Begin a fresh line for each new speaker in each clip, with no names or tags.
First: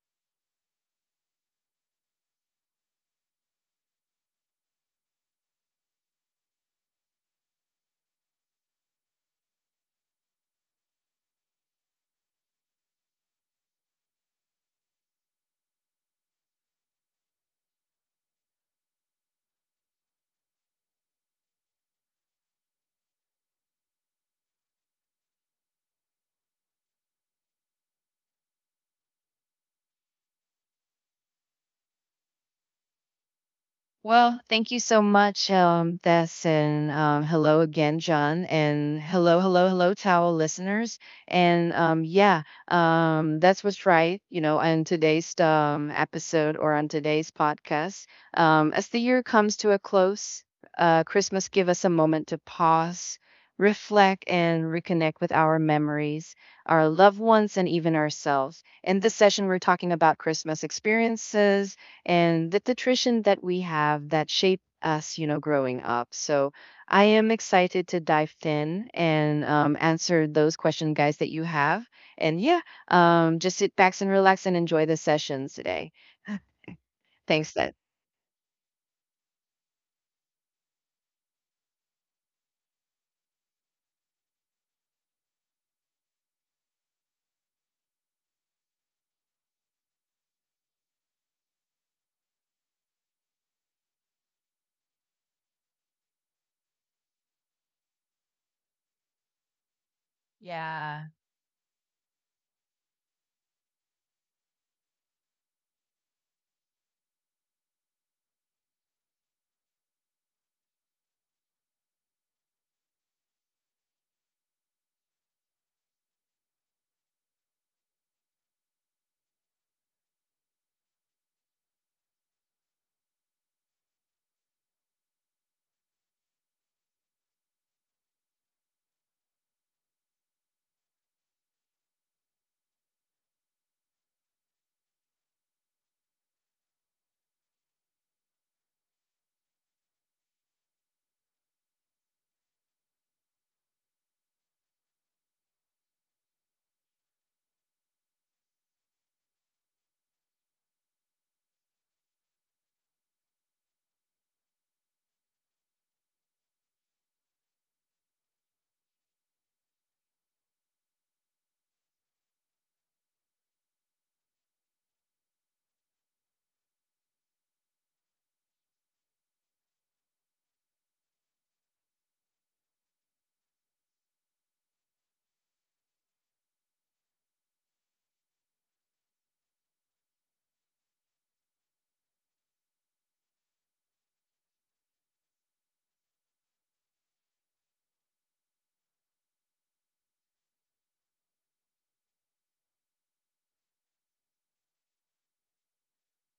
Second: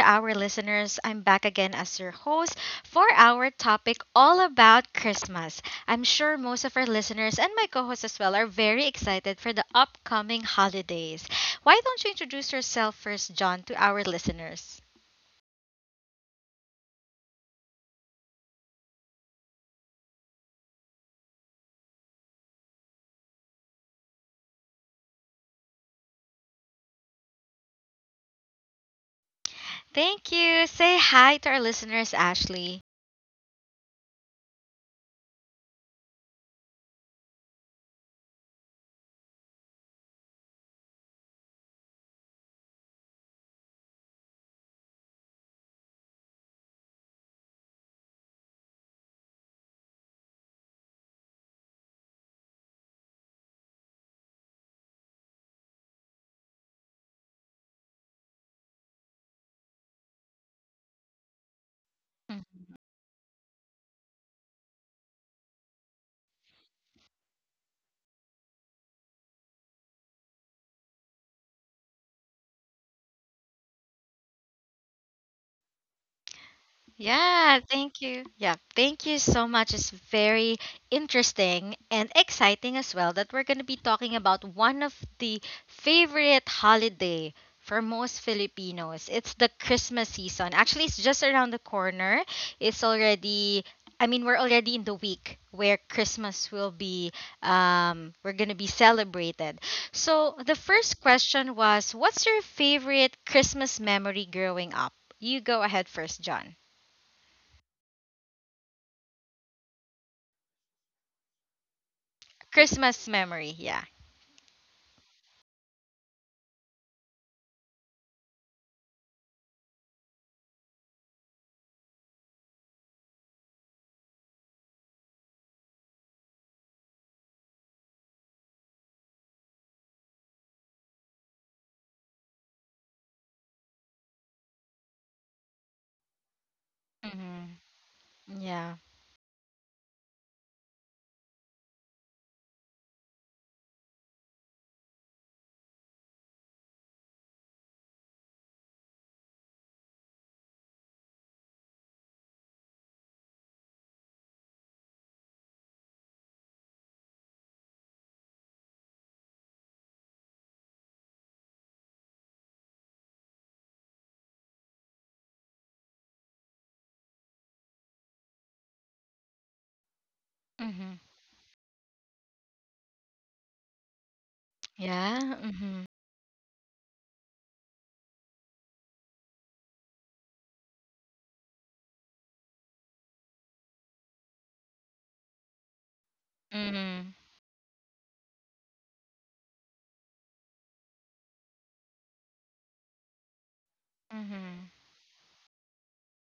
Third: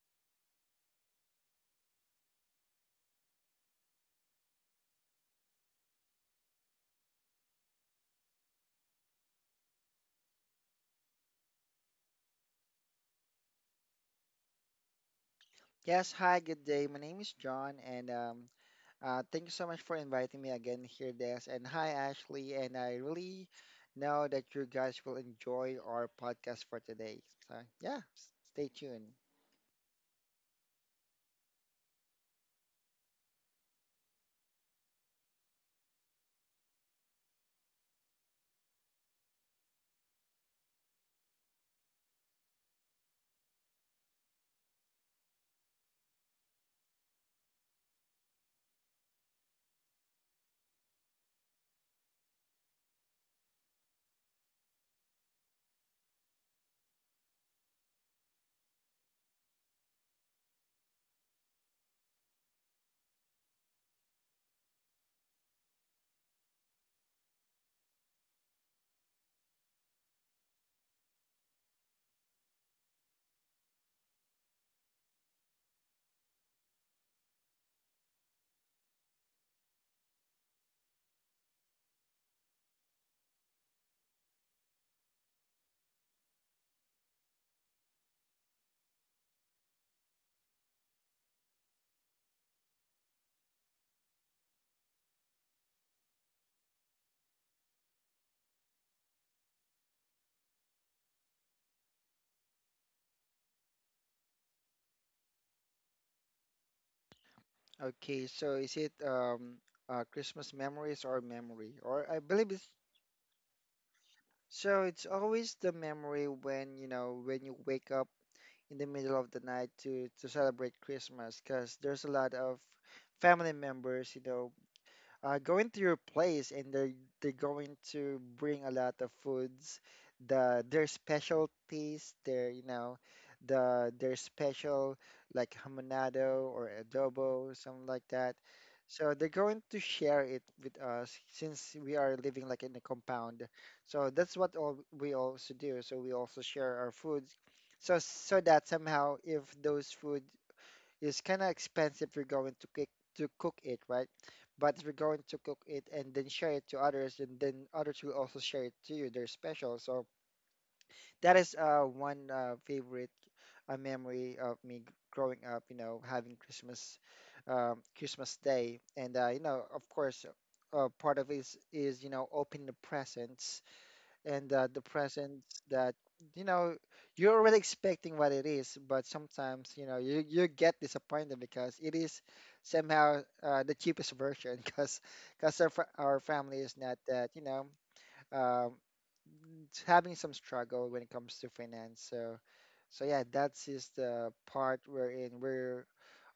our listeners. I'm back again as your host for our topic all about Christmas. I'm sure most of our listeners and my co hosts as well are very excited for the upcoming holidays. Why don't you introduce yourself first, John, to our listeners?
Yes, hi, good day. My name is John, and thank you so much for inviting me again here, Des. And hi, Ashley. And I really know that you guys will enjoy our podcast for today. So yeah, stay tuned.
Thank you. Say hi to our listeners, Ashley.
Well, thank you so much, Tess, and hello again, John, and hello, hello, hello, towel listeners, and yeah, that's what's right, on today's episode or on today's podcast. As the year comes to a close, Christmas give us a moment to pause, reflect, and reconnect with our memories, our loved ones, and even ourselves. In this session, we're talking about Christmas experiences and the nutrition that we have that shaped us, growing up. So I am excited to dive in and answer those question guys, that you have. And yeah, just sit back and relax and enjoy the sessions today. Thanks,
Yeah,
that.
thank you. Yeah, thank you so much. It's very interesting and exciting as well that we're going to be talking about one of the favorite holiday for most Filipinos. It's the Christmas season. Actually, it's just around the corner. It's already I mean, we're already in the week where Christmas will be we're going to be celebrated. So, the
Yeah.
first question was, what's your favorite Christmas memory growing up? You go ahead first, John.
Okay, so is it Christmas memories or memory? Or I believe it's
Christmas memory, yeah.
so. It's always the memory when you wake up in the middle of the night to celebrate Christmas, because there's a lot of family members, going to your place, and they're going to bring a lot of foods, their specialties, their you know, the their special, like hamonado or adobo,
Mhm.
something like that.
Yeah.
So they're going to share it with us, since we are living like in a compound. So that's what all we also do. So we also share our foods, so that somehow, if those food, it's kind of expensive if you're going to cook it, right? But if you're going to cook it and then share it to others, and then others will also share it to you, they're special. So that is one favorite memory of me growing up, having Christmas, Christmas Day, and of course,
Mhm.
part of it is opening the presents, and the
Yeah.
presents
Mhm.
that you know you're already expecting what it is, but sometimes you get disappointed, because it is somehow the cheapest version because our our family is not
Mhm.
that, um, it's having some struggle when it comes to finance. So yeah, that's just the
Mhm.
part wherein we're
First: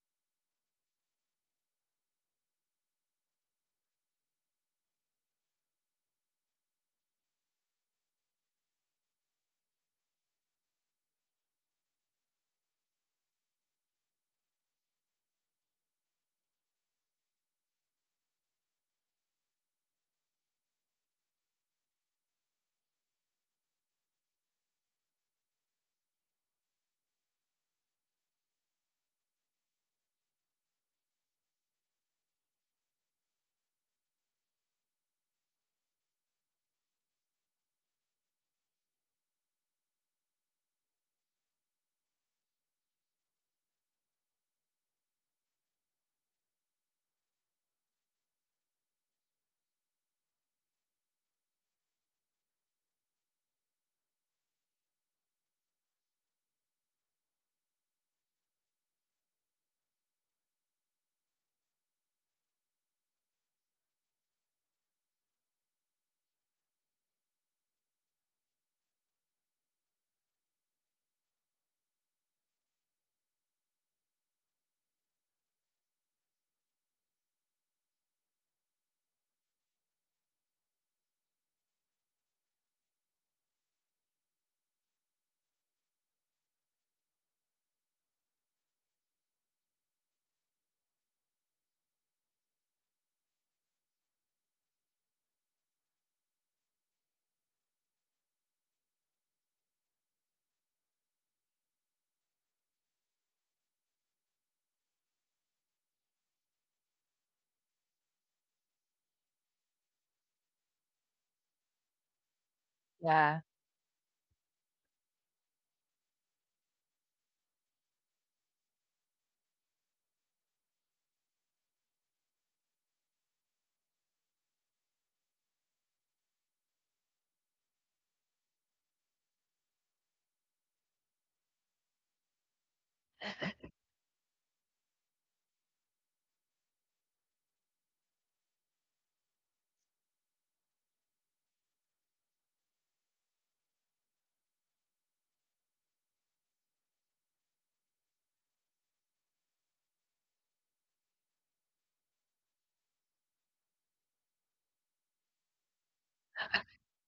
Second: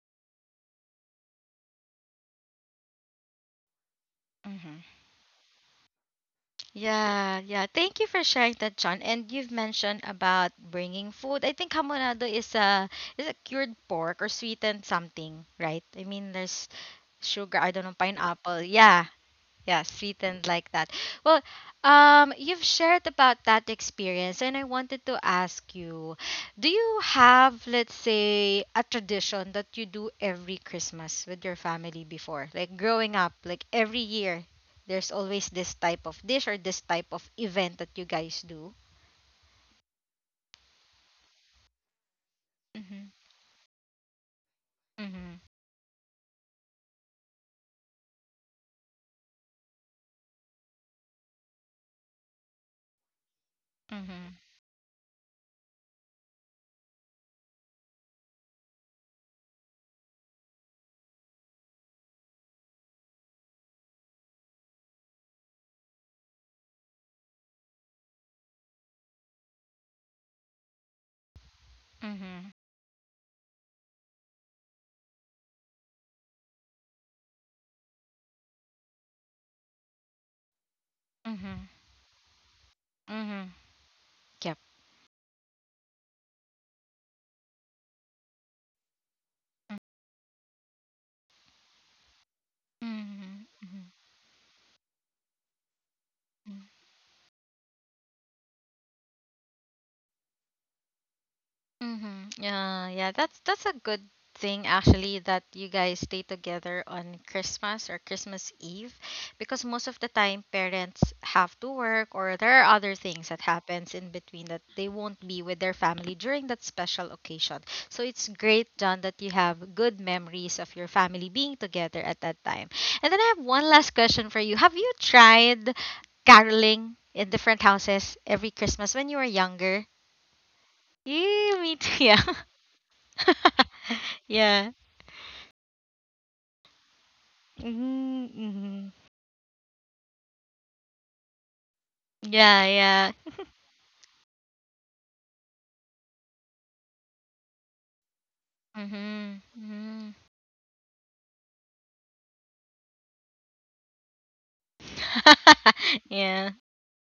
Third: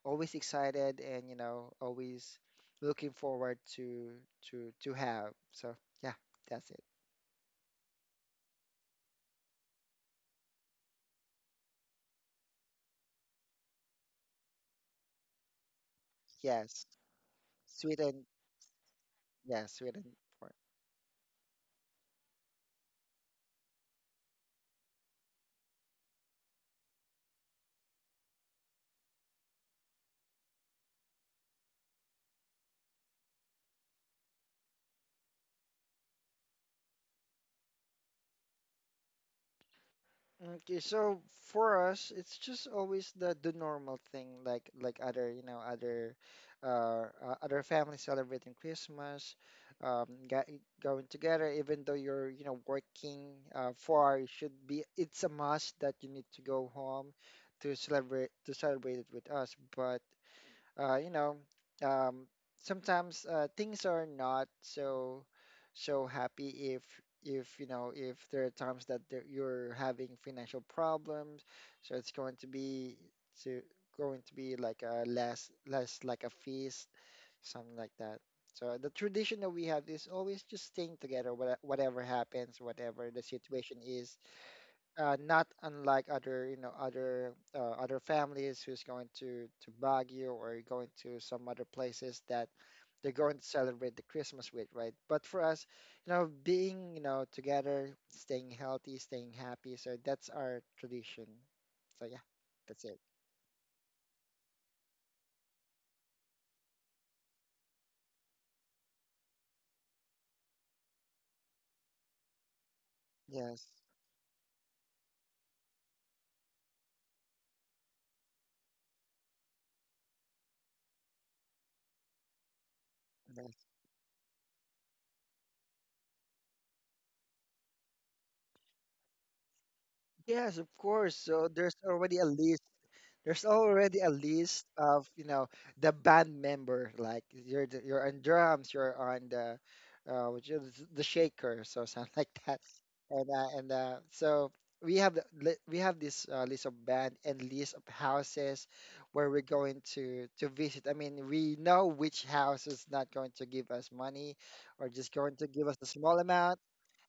always excited and always looking forward to to
Mhm.
to have. So yeah, that's it.
Yeah, yeah. Thank you for sharing that, John. And you've mentioned about bringing food. I think hamonado is a cured pork or sweetened something, right? I mean, there's
Yes,
sugar. I don't know
sweet and.
pineapple. Yeah,
Yeah,
yeah,
sweet and
sweetened
pork.
like that. Well, you've shared about that experience, and I wanted to ask you, do you have, let's say, a tradition that you do every Christmas with your family before? Like growing up, like every year, there's always this type of dish or this type of event that you guys do.
Okay, so for us, it's just
Mhm.
always the normal thing, like other
Mhm.
you know other other families celebrating Christmas, ga going together. Even though you're working far, it
Mhm.
should be. It's a must that you need to go home to celebrate it with us. But uh, you know, um, sometimes things are not so happy, if if there are times that there, you're having financial problems, so it's going to
Mhm.
be to like a less, like a feast, something like that. So the tradition that we have is always just staying together,
Mhm.
whatever happens, whatever the
Mhm.
situation is,
Yep.
not unlike other families who's going to Baguio or going to some other places that they're going to
Mhm.
celebrate the Christmas with, right? But for us,
Mhm.
being together, staying healthy, staying happy, so that's our tradition. So yeah,
Mm-hmm. Yeah,
that's it.
yeah, that's a good thing actually that you guys stay together on Christmas or Christmas Eve because most of the time parents have to work or there are other things that
Yeah.
Yes.
happens in between that they won't be with their family during that special occasion. So it's great, John, that you have good memories of your family being together at that time. And then I have one
Yes,
last question for you. Have you tried caroling in different houses every Christmas when you were younger?
yes, of course. So
Yeah, me
there's
too.
already a list,
Yeah. Yeah.
of the band member, like you're on
Mm-hmm.
drums,
Mm-hmm.
you're on the, which is, the shakers or something like
Yeah,
that.
yeah.
And uh, and uh, so we have we have this list of band and list of houses where
Mhm.
we're going
Mhm.
to visit. I mean, we know which house is not going to give us money, or just going to give us a small
Yeah.
amount,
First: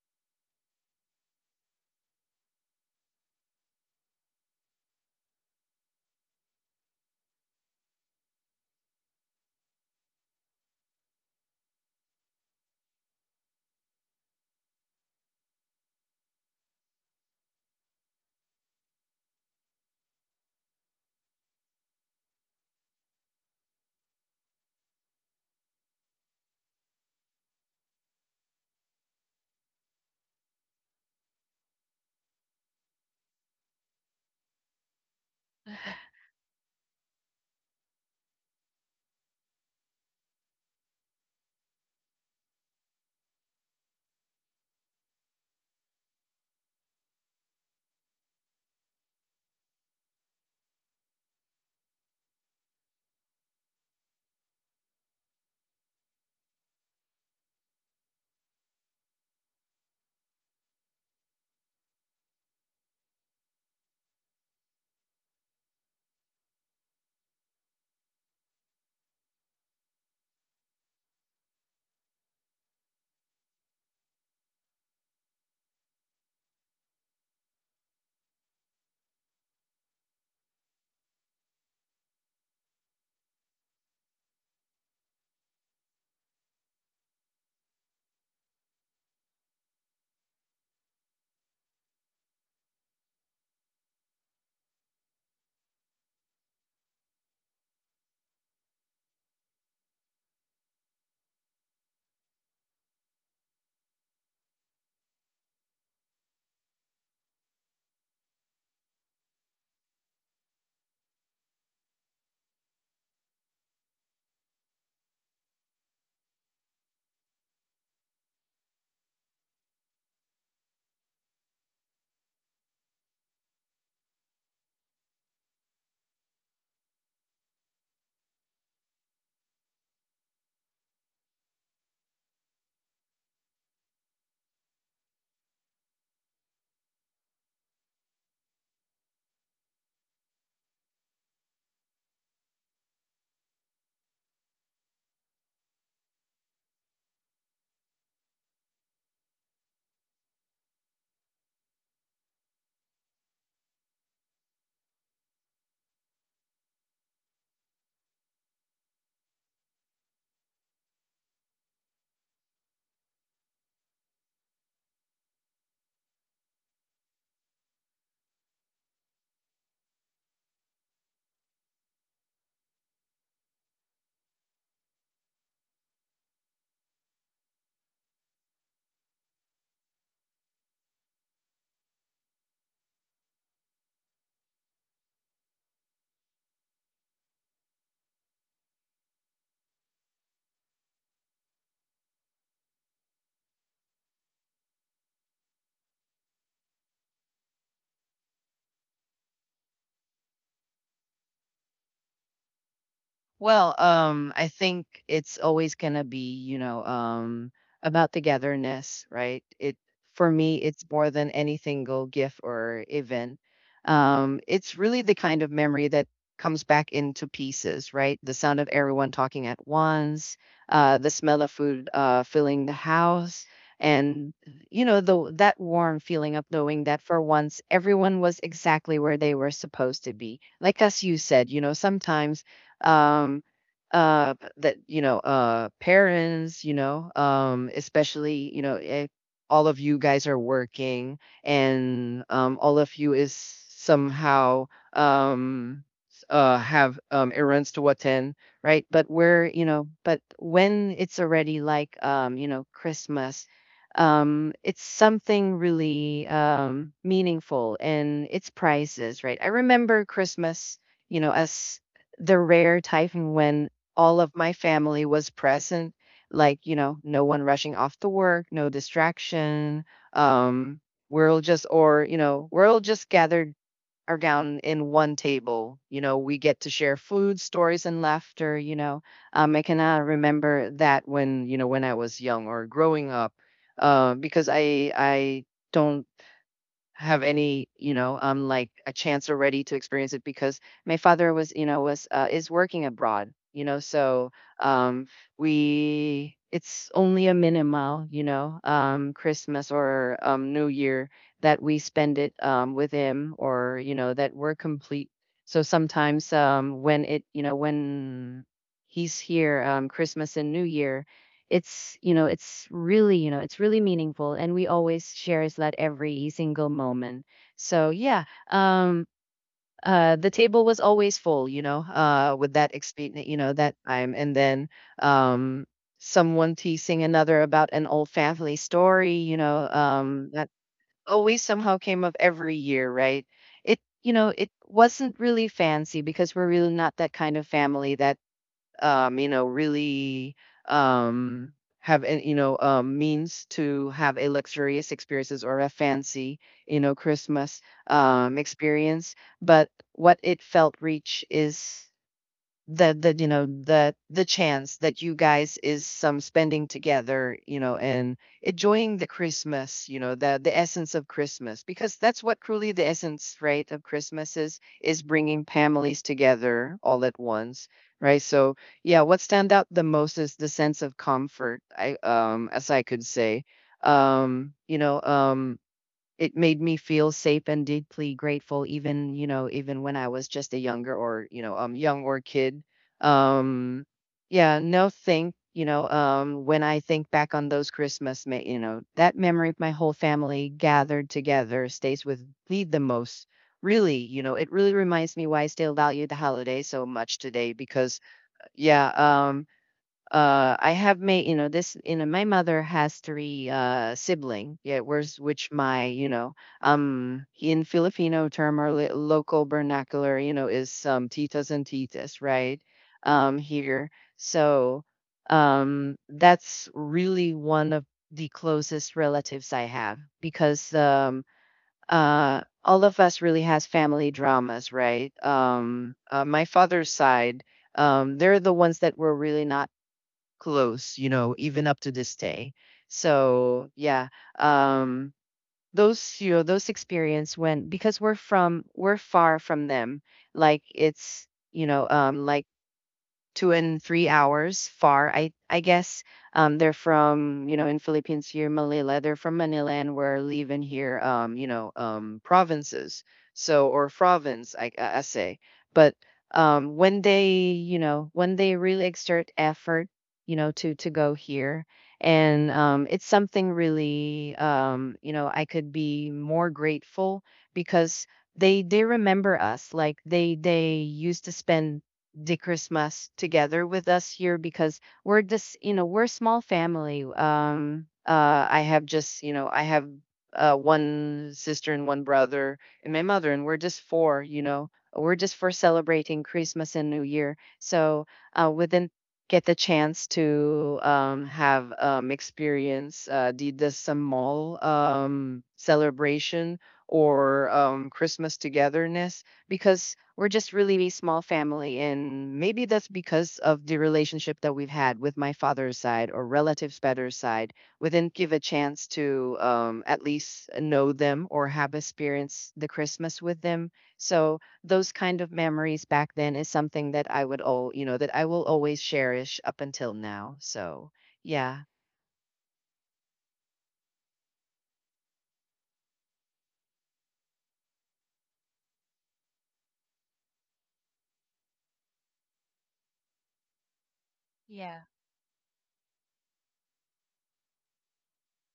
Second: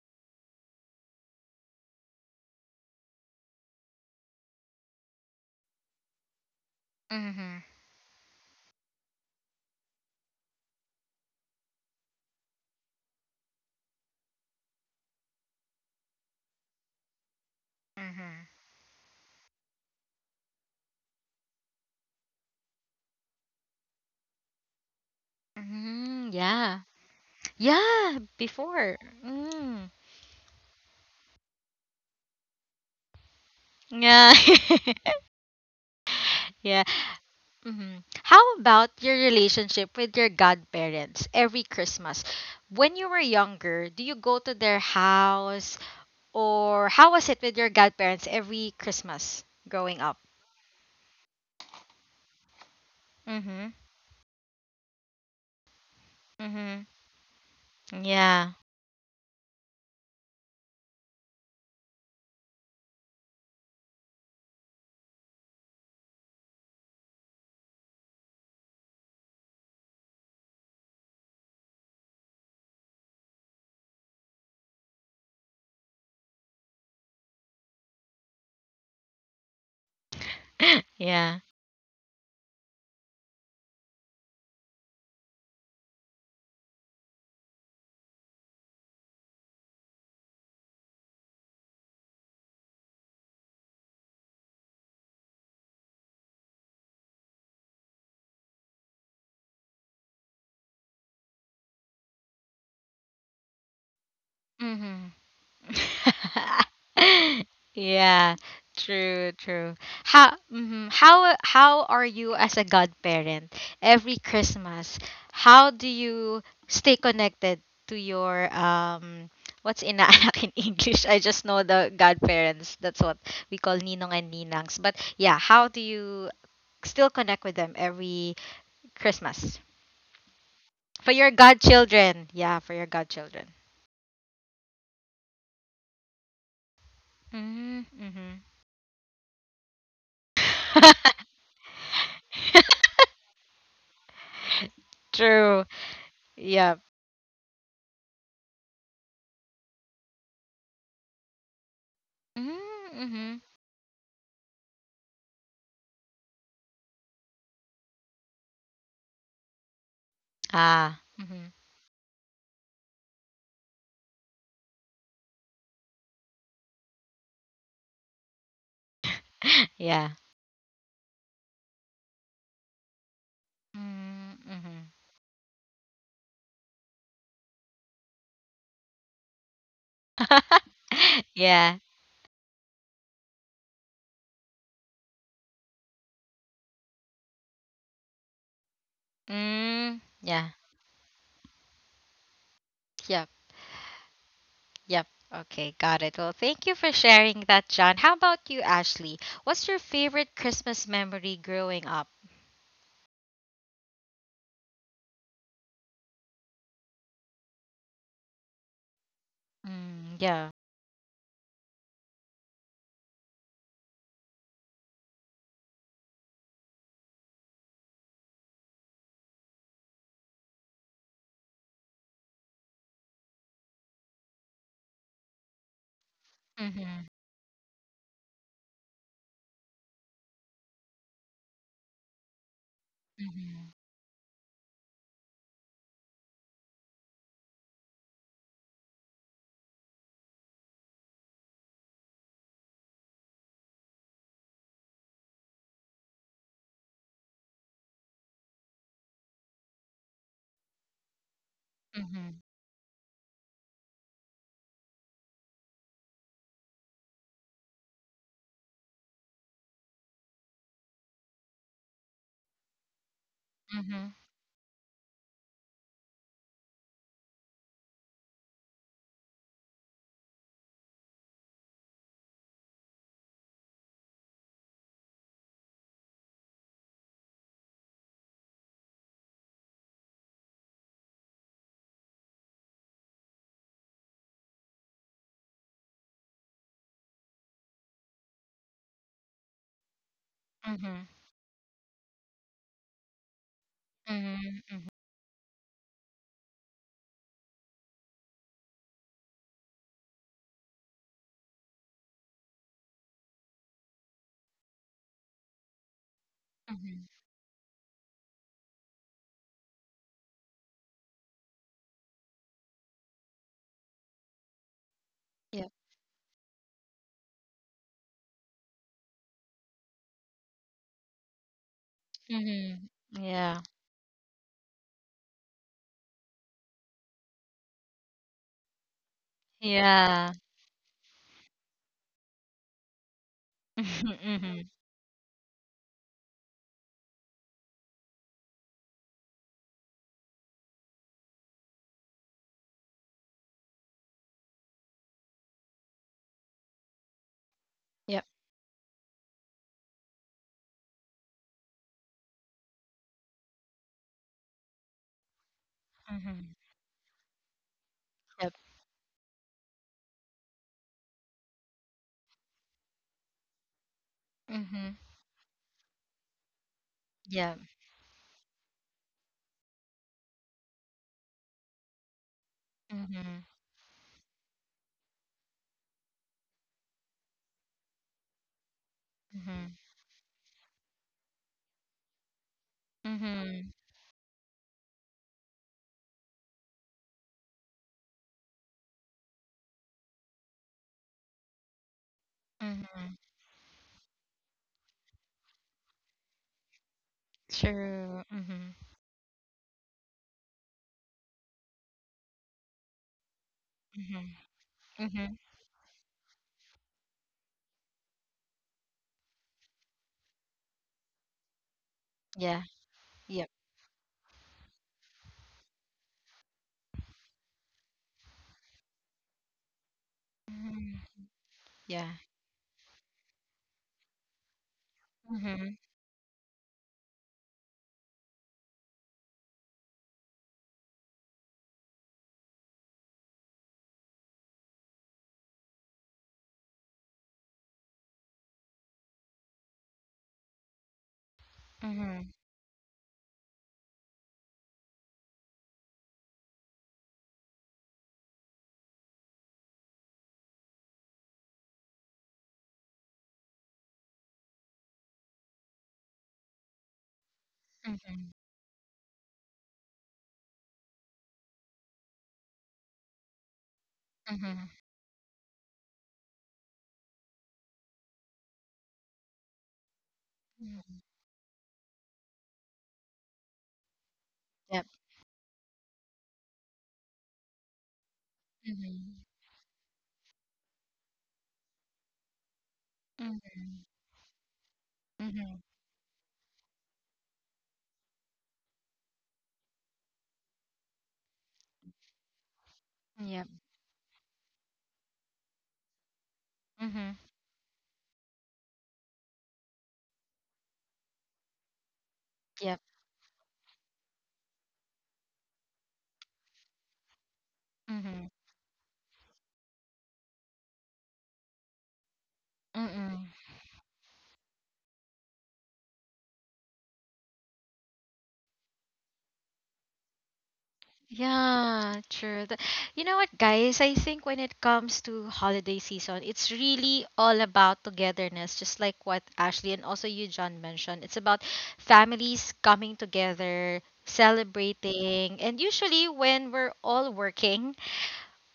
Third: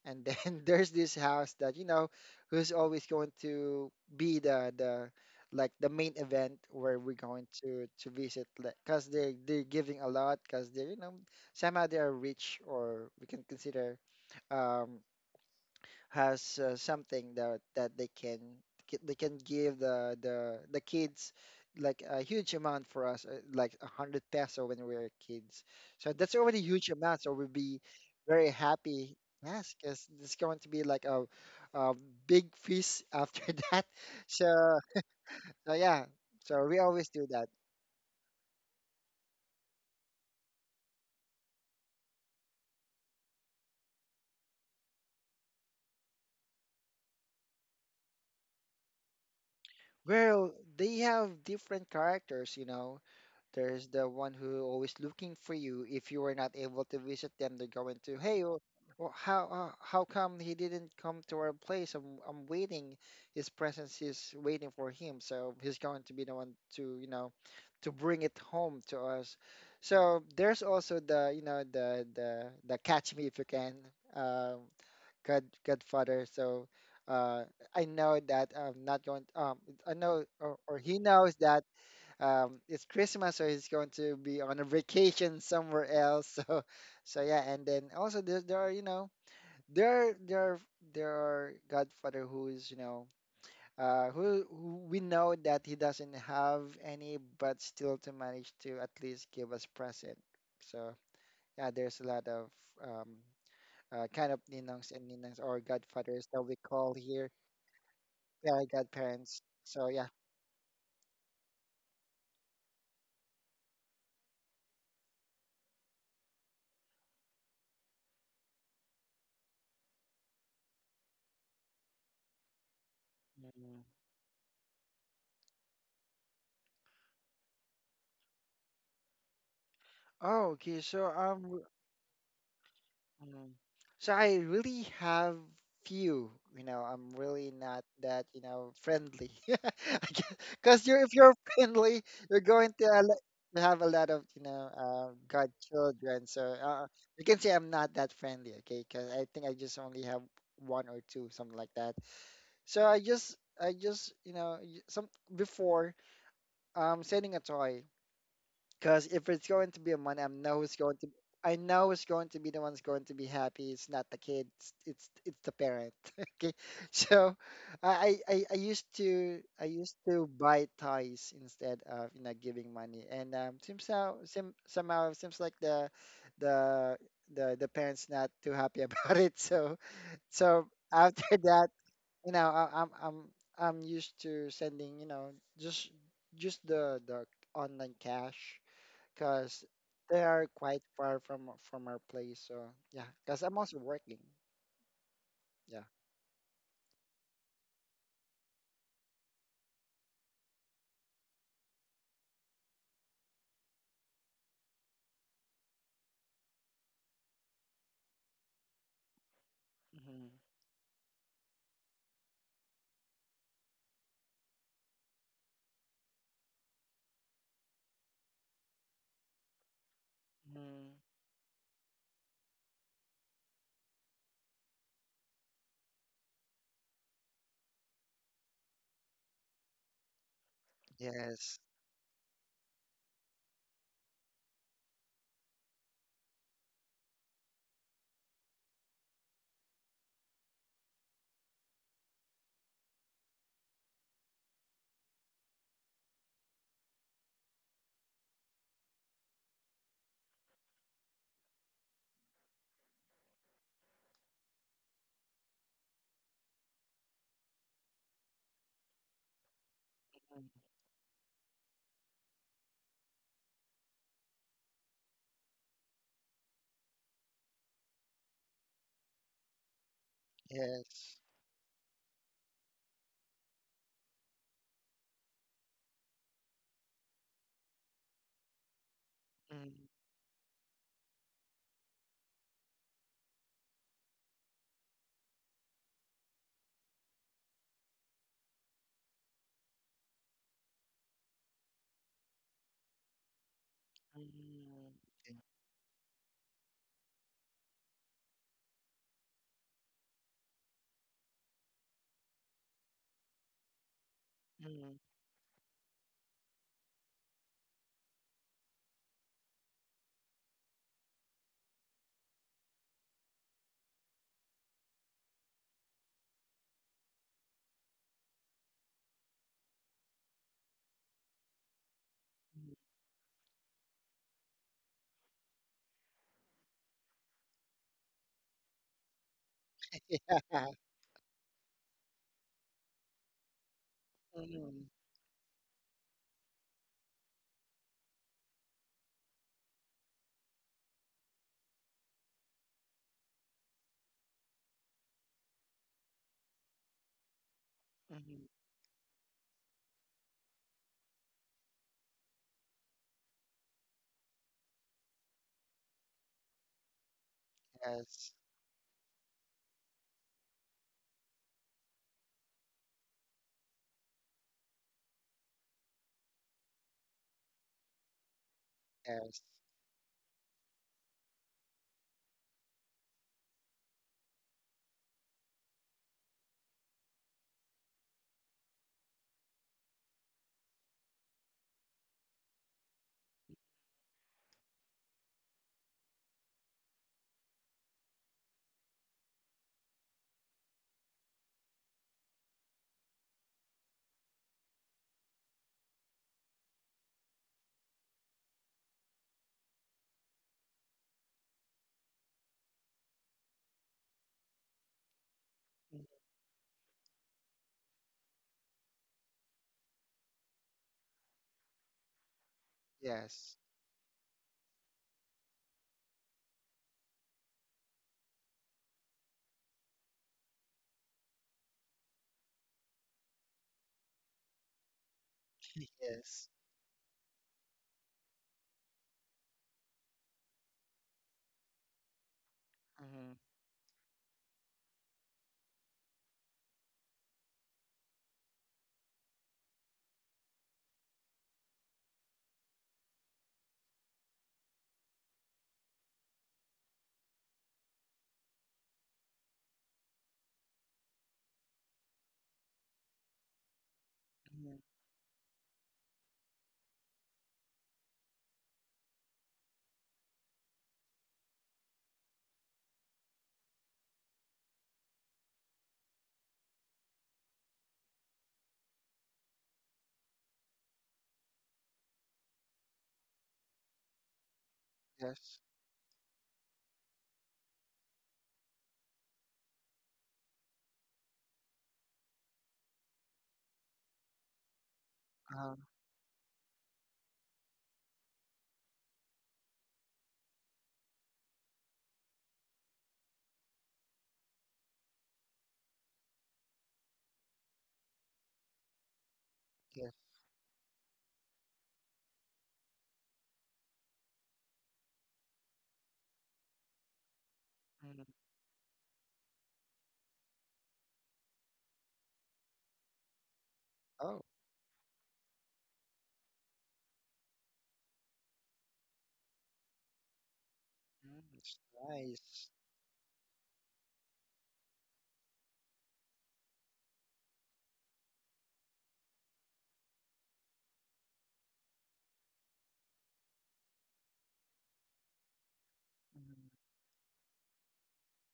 and then there's this house that, who's always going to be the, like the main event where we're going
Mhm.
to visit, because they're giving a lot, because they're somehow they are rich, or we can consider, um has something that they can,
Mhm.
they can give the kids, like a huge amount for us, like 100 peso when we were kids. So
Mhm.
that's already
Yeah.
huge amount, so we'll be
Yeah.
very
Before.
happy, yes,
Mm.
because there's going to be like a big feast after that.
Yeah.
so, so yeah, so we
Yeah.
always do that.
Mhm. How about your relationship with your godparents every Christmas? When you were younger, do you go to their house, or how was it with your godparents every Christmas growing up?
Well, they have different characters, you know.
Mhm.
There's the one who always looking for you. If you are not able to visit them, they're going to, hey,
Yeah.
oh, oh, how come he didn't come to our place? I'm, waiting. His presence is waiting for him, so he's going to be the one to bring it home to us. So there's also the, Catch Me If You Can, uh, Godfather. So uh, I know that I'm not going. I know, or, he knows
Yeah.
that, it's Christmas, so he's going to be on a vacation somewhere else. So, yeah, and then also there are you know there there there are Godfather, who is, who we know that he doesn't have any, but still to manage to at least give us present. So yeah, there's a lot of um, kind of ninongs
Mm-hmm.
and ninangs, or Godfathers that we call here,
Yeah.
yeah,
True,
godparents.
true.
So yeah.
How mhm. How are you as a godparent every Christmas? How do you stay connected to your what's inaanak in English? I just know the godparents. That's what we call
Mhm.
ninong and ninangs. But yeah, how do you still connect with them every Christmas?
Oh, okay. So
For your godchildren. Yeah, for your
Mm.
godchildren.
So I really have few, I'm really not
Mm,
that,
mhm.
friendly. Because you're if you're friendly, you're going to to have a lot of,
True.
godchildren. So
Yep.
you can say I'm not that friendly, okay? Because I think I just only have one or two, something like that.
Mm,
So I just,
mhm.
some before sending a toy. Because if it's going to be a money, I know it's going
Ah.
to.
Mhm.
I know it's going to be the one's going to be happy. It's not the kids. It's the parent. Okay, so I used
Yeah.
to buy toys instead of giving money, and
Mm, mhm.
somehow it seems like the the parents not too happy about it. So so after that,
Yeah.
I, I'm used to sending you know just just the online cash, because
Mm,
they are
yeah.
quite far from our place. So yeah,
Yep.
because I'm also working.
Yep. Okay,
Yeah.
got it. Well, thank you for sharing that, John. How about you, Ashley? What's your favorite Christmas memory growing up?
Well, I think it's always gonna be, about togetherness, right? It
Mm,
Hmm,
For
yeah.
me, it's more than any single gift or event. It's really the kind of memory that comes back into pieces, right? The sound of everyone talking at once,
hmm.
the smell of food filling the house, and you know, the that warm feeling of knowing that
Mhm.
for once everyone was exactly where they were supposed to be. Like as you said,
Yes.
sometimes um
Mhm.
that parents especially if all of you guys are working and all of you is somehow um have errands to attend, right? But we're, but when it's already like
Mhm.
Christmas, it's something really meaningful, and it's prices, right? I remember
Mm.
Christmas, as the rare time when
Mhm.
all of my family was present, like, no one rushing off to work, no distraction. Um,
Yes.
we're all just gathered around in one table. We get to share food, stories, and laughter. I cannot
Mm-hmm.
remember that when, when I was young or growing up, because don't have any, like a chance already to experience it because my
Mhm.
father was, you know, was is working abroad, so
Mhm. Mhm.
um, we it's only a minimal, Christmas or New Year that we spend it with him or that we're complete. So sometimes when
Mhm.
it, you know, when he's here, Christmas and New Year, it's really meaningful, and we always shares
Yep.
that every single moment. So yeah, um the table was always full, with that
Mhm.
experience,
Yeah.
that time. And then um someone teasing another about an old family story,
Yeah.
that
Yeah.
always somehow came up every year, right? it
Mhm,
you know it
mhm.
Mm-hmm.
wasn't really fancy because we're really not that kind of family that really um, have, means to have a luxurious experiences or a fancy, Christmas
Yep.
Mm-hmm.
experience. But what it felt rich is the chance that you guys is some
Mhm.
spending together, and
Yes.
Yep.
enjoying the Christmas, the essence of Christmas, because that's what truly the essence, right, of Christmas is
Mhm.
is bringing families together all at
Yeah.
once, right? So yeah, what
Yes.
stand out the most is the sense of comfort. I, as I could say,
Mhm.
um you know um it made me feel safe and deeply grateful, even,
Mhm.
even when I was just a younger, or, young or kid.
Mhm.
Um yeah no think, when I think back on those Christmas, that memory of my whole family gathered together stays with me the
Mhm.
most, really. It really reminds me why I still value the holiday so much today. Because
True. Mhm.
yeah, um, I have made you know this you know my mother has three
Mhm.
sibling, yeah, where's
Mhm.
which my,
Mm.
in Filipino term or local vernacular, is titas and titas, right?
Yeah. Yep.
Yes.
Here. So that's really one of the closest relatives I have because
Mhm. Yeah.
all of us really has family dramas, right?
Mhm.
My
Yes.
father's side, they're the ones that were really not close, even up to this day.
Mhm,
So yeah, um, those you know those experience when, because we're far from them. Like it's,
Mhm.
like, 2 and 3 hours far. I guess, they're from, in Philippines here, Manila. They're from Manila and we're leaving here, provinces. So, or province, I,
mhm,
I say. But
Mhm.
when they really exert effort, to go here, and it's something really,
Mhm.
I could be more grateful because they remember us. Like they
Mhm.
used to spend the Christmas together with us here because
Yep.
we're just,
yes.
we're a small family. I have just,
Mhm.
you know, I have one sister and one brother and my mother, and we're just
Mhm.
four, we're just for
Mhm.
Uh,
celebrating Christmas and New Year. So we didn't get the chance to have experience
Yep.
the small celebration
Mhm.
or Christmas togetherness because
yes.
we're just really a small family, and maybe
Yep.
that's because of the relationship that we've had with my father's side or relatives better side. We didn't
Mhm.
Mhm.
give a chance to, at least know them or have experience the Christmas
Mm-mm.
with them. So
Oh,
those kind of memories back then is something that I would all you know that I will always cherish up until now. So
mhm,
yeah.
it's
Yeah, true.
nice.
You know what, guys? I think when it comes to holiday season, it's really all about togetherness, just like what Ashley and also you, John, mentioned. It's about families coming together,
Yeah.
celebrating, and usually when
Mhm,
we're all working,